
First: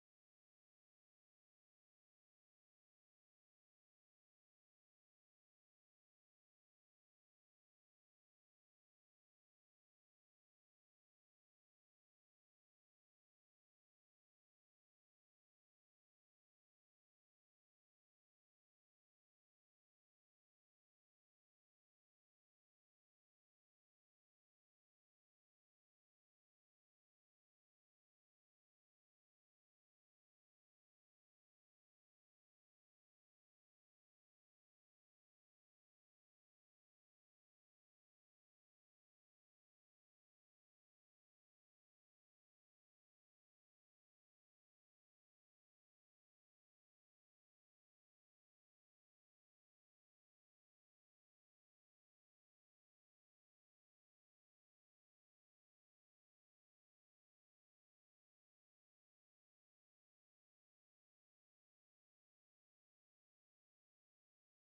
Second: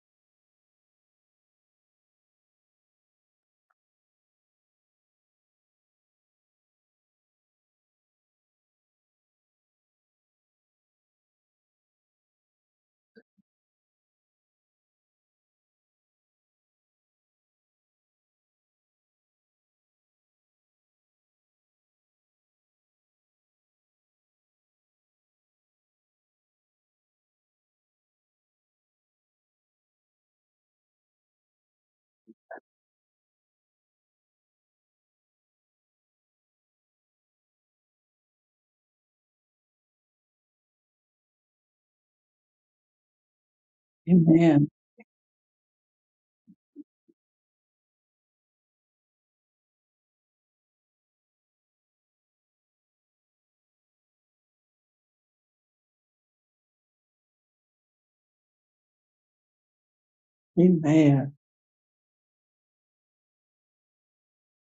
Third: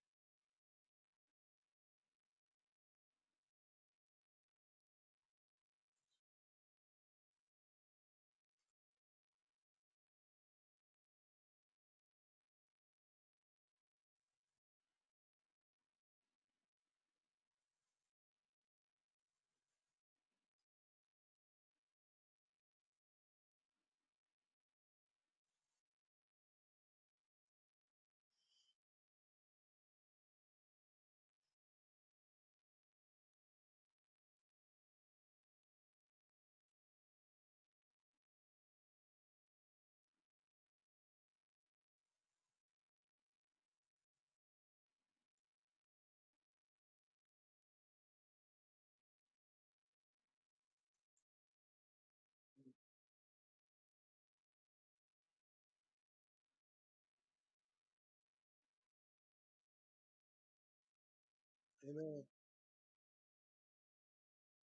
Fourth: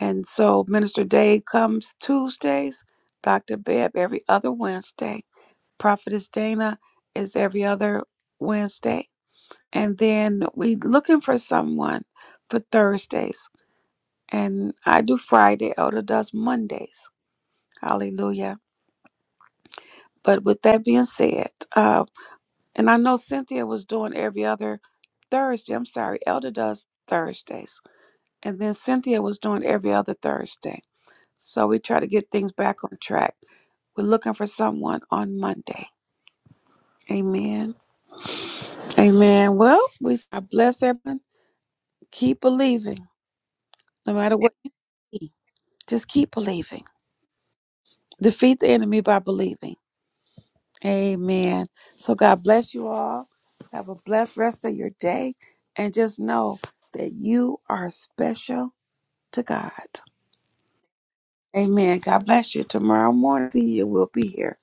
And so Minister Day comes Tuesdays, Dr. Beb every other Wednesday, Prophetess Dana is every other Wednesday. And then we looking for someone for Thursdays. And I do Friday, Elder does Mondays. Hallelujah. But with that being said, uh, And I know Cynthia was doing every other Thursday. I'm sorry, Elder does Thursdays. And then Cynthia was doing every other Thursday. So we try to get things back on track. We're looking for someone on Monday. Amen. Amen. Well, we I bless everyone. Keep believing, no matter what. Amen. you need. Just keep believing. Defeat the enemy by believing. Amen. So God bless you all. Have a blessed rest of your day. And just know that you are special to God. Amen. Amen. Amen. God bless you. Tomorrow morning, see you. We'll be here.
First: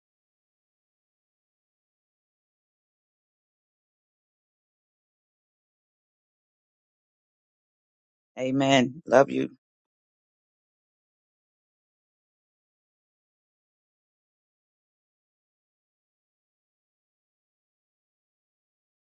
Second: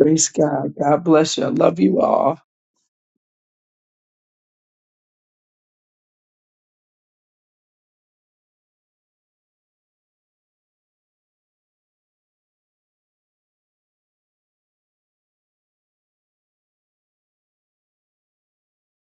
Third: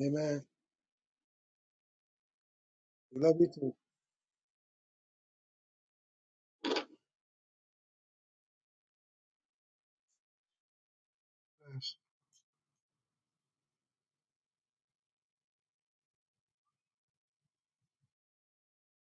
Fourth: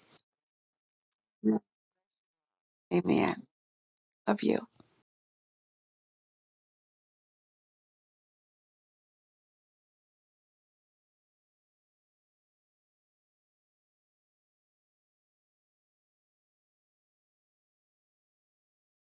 Praise Amen. God. God bless you. I love you all. We love Amen. you too. Love you. Amen. Love you.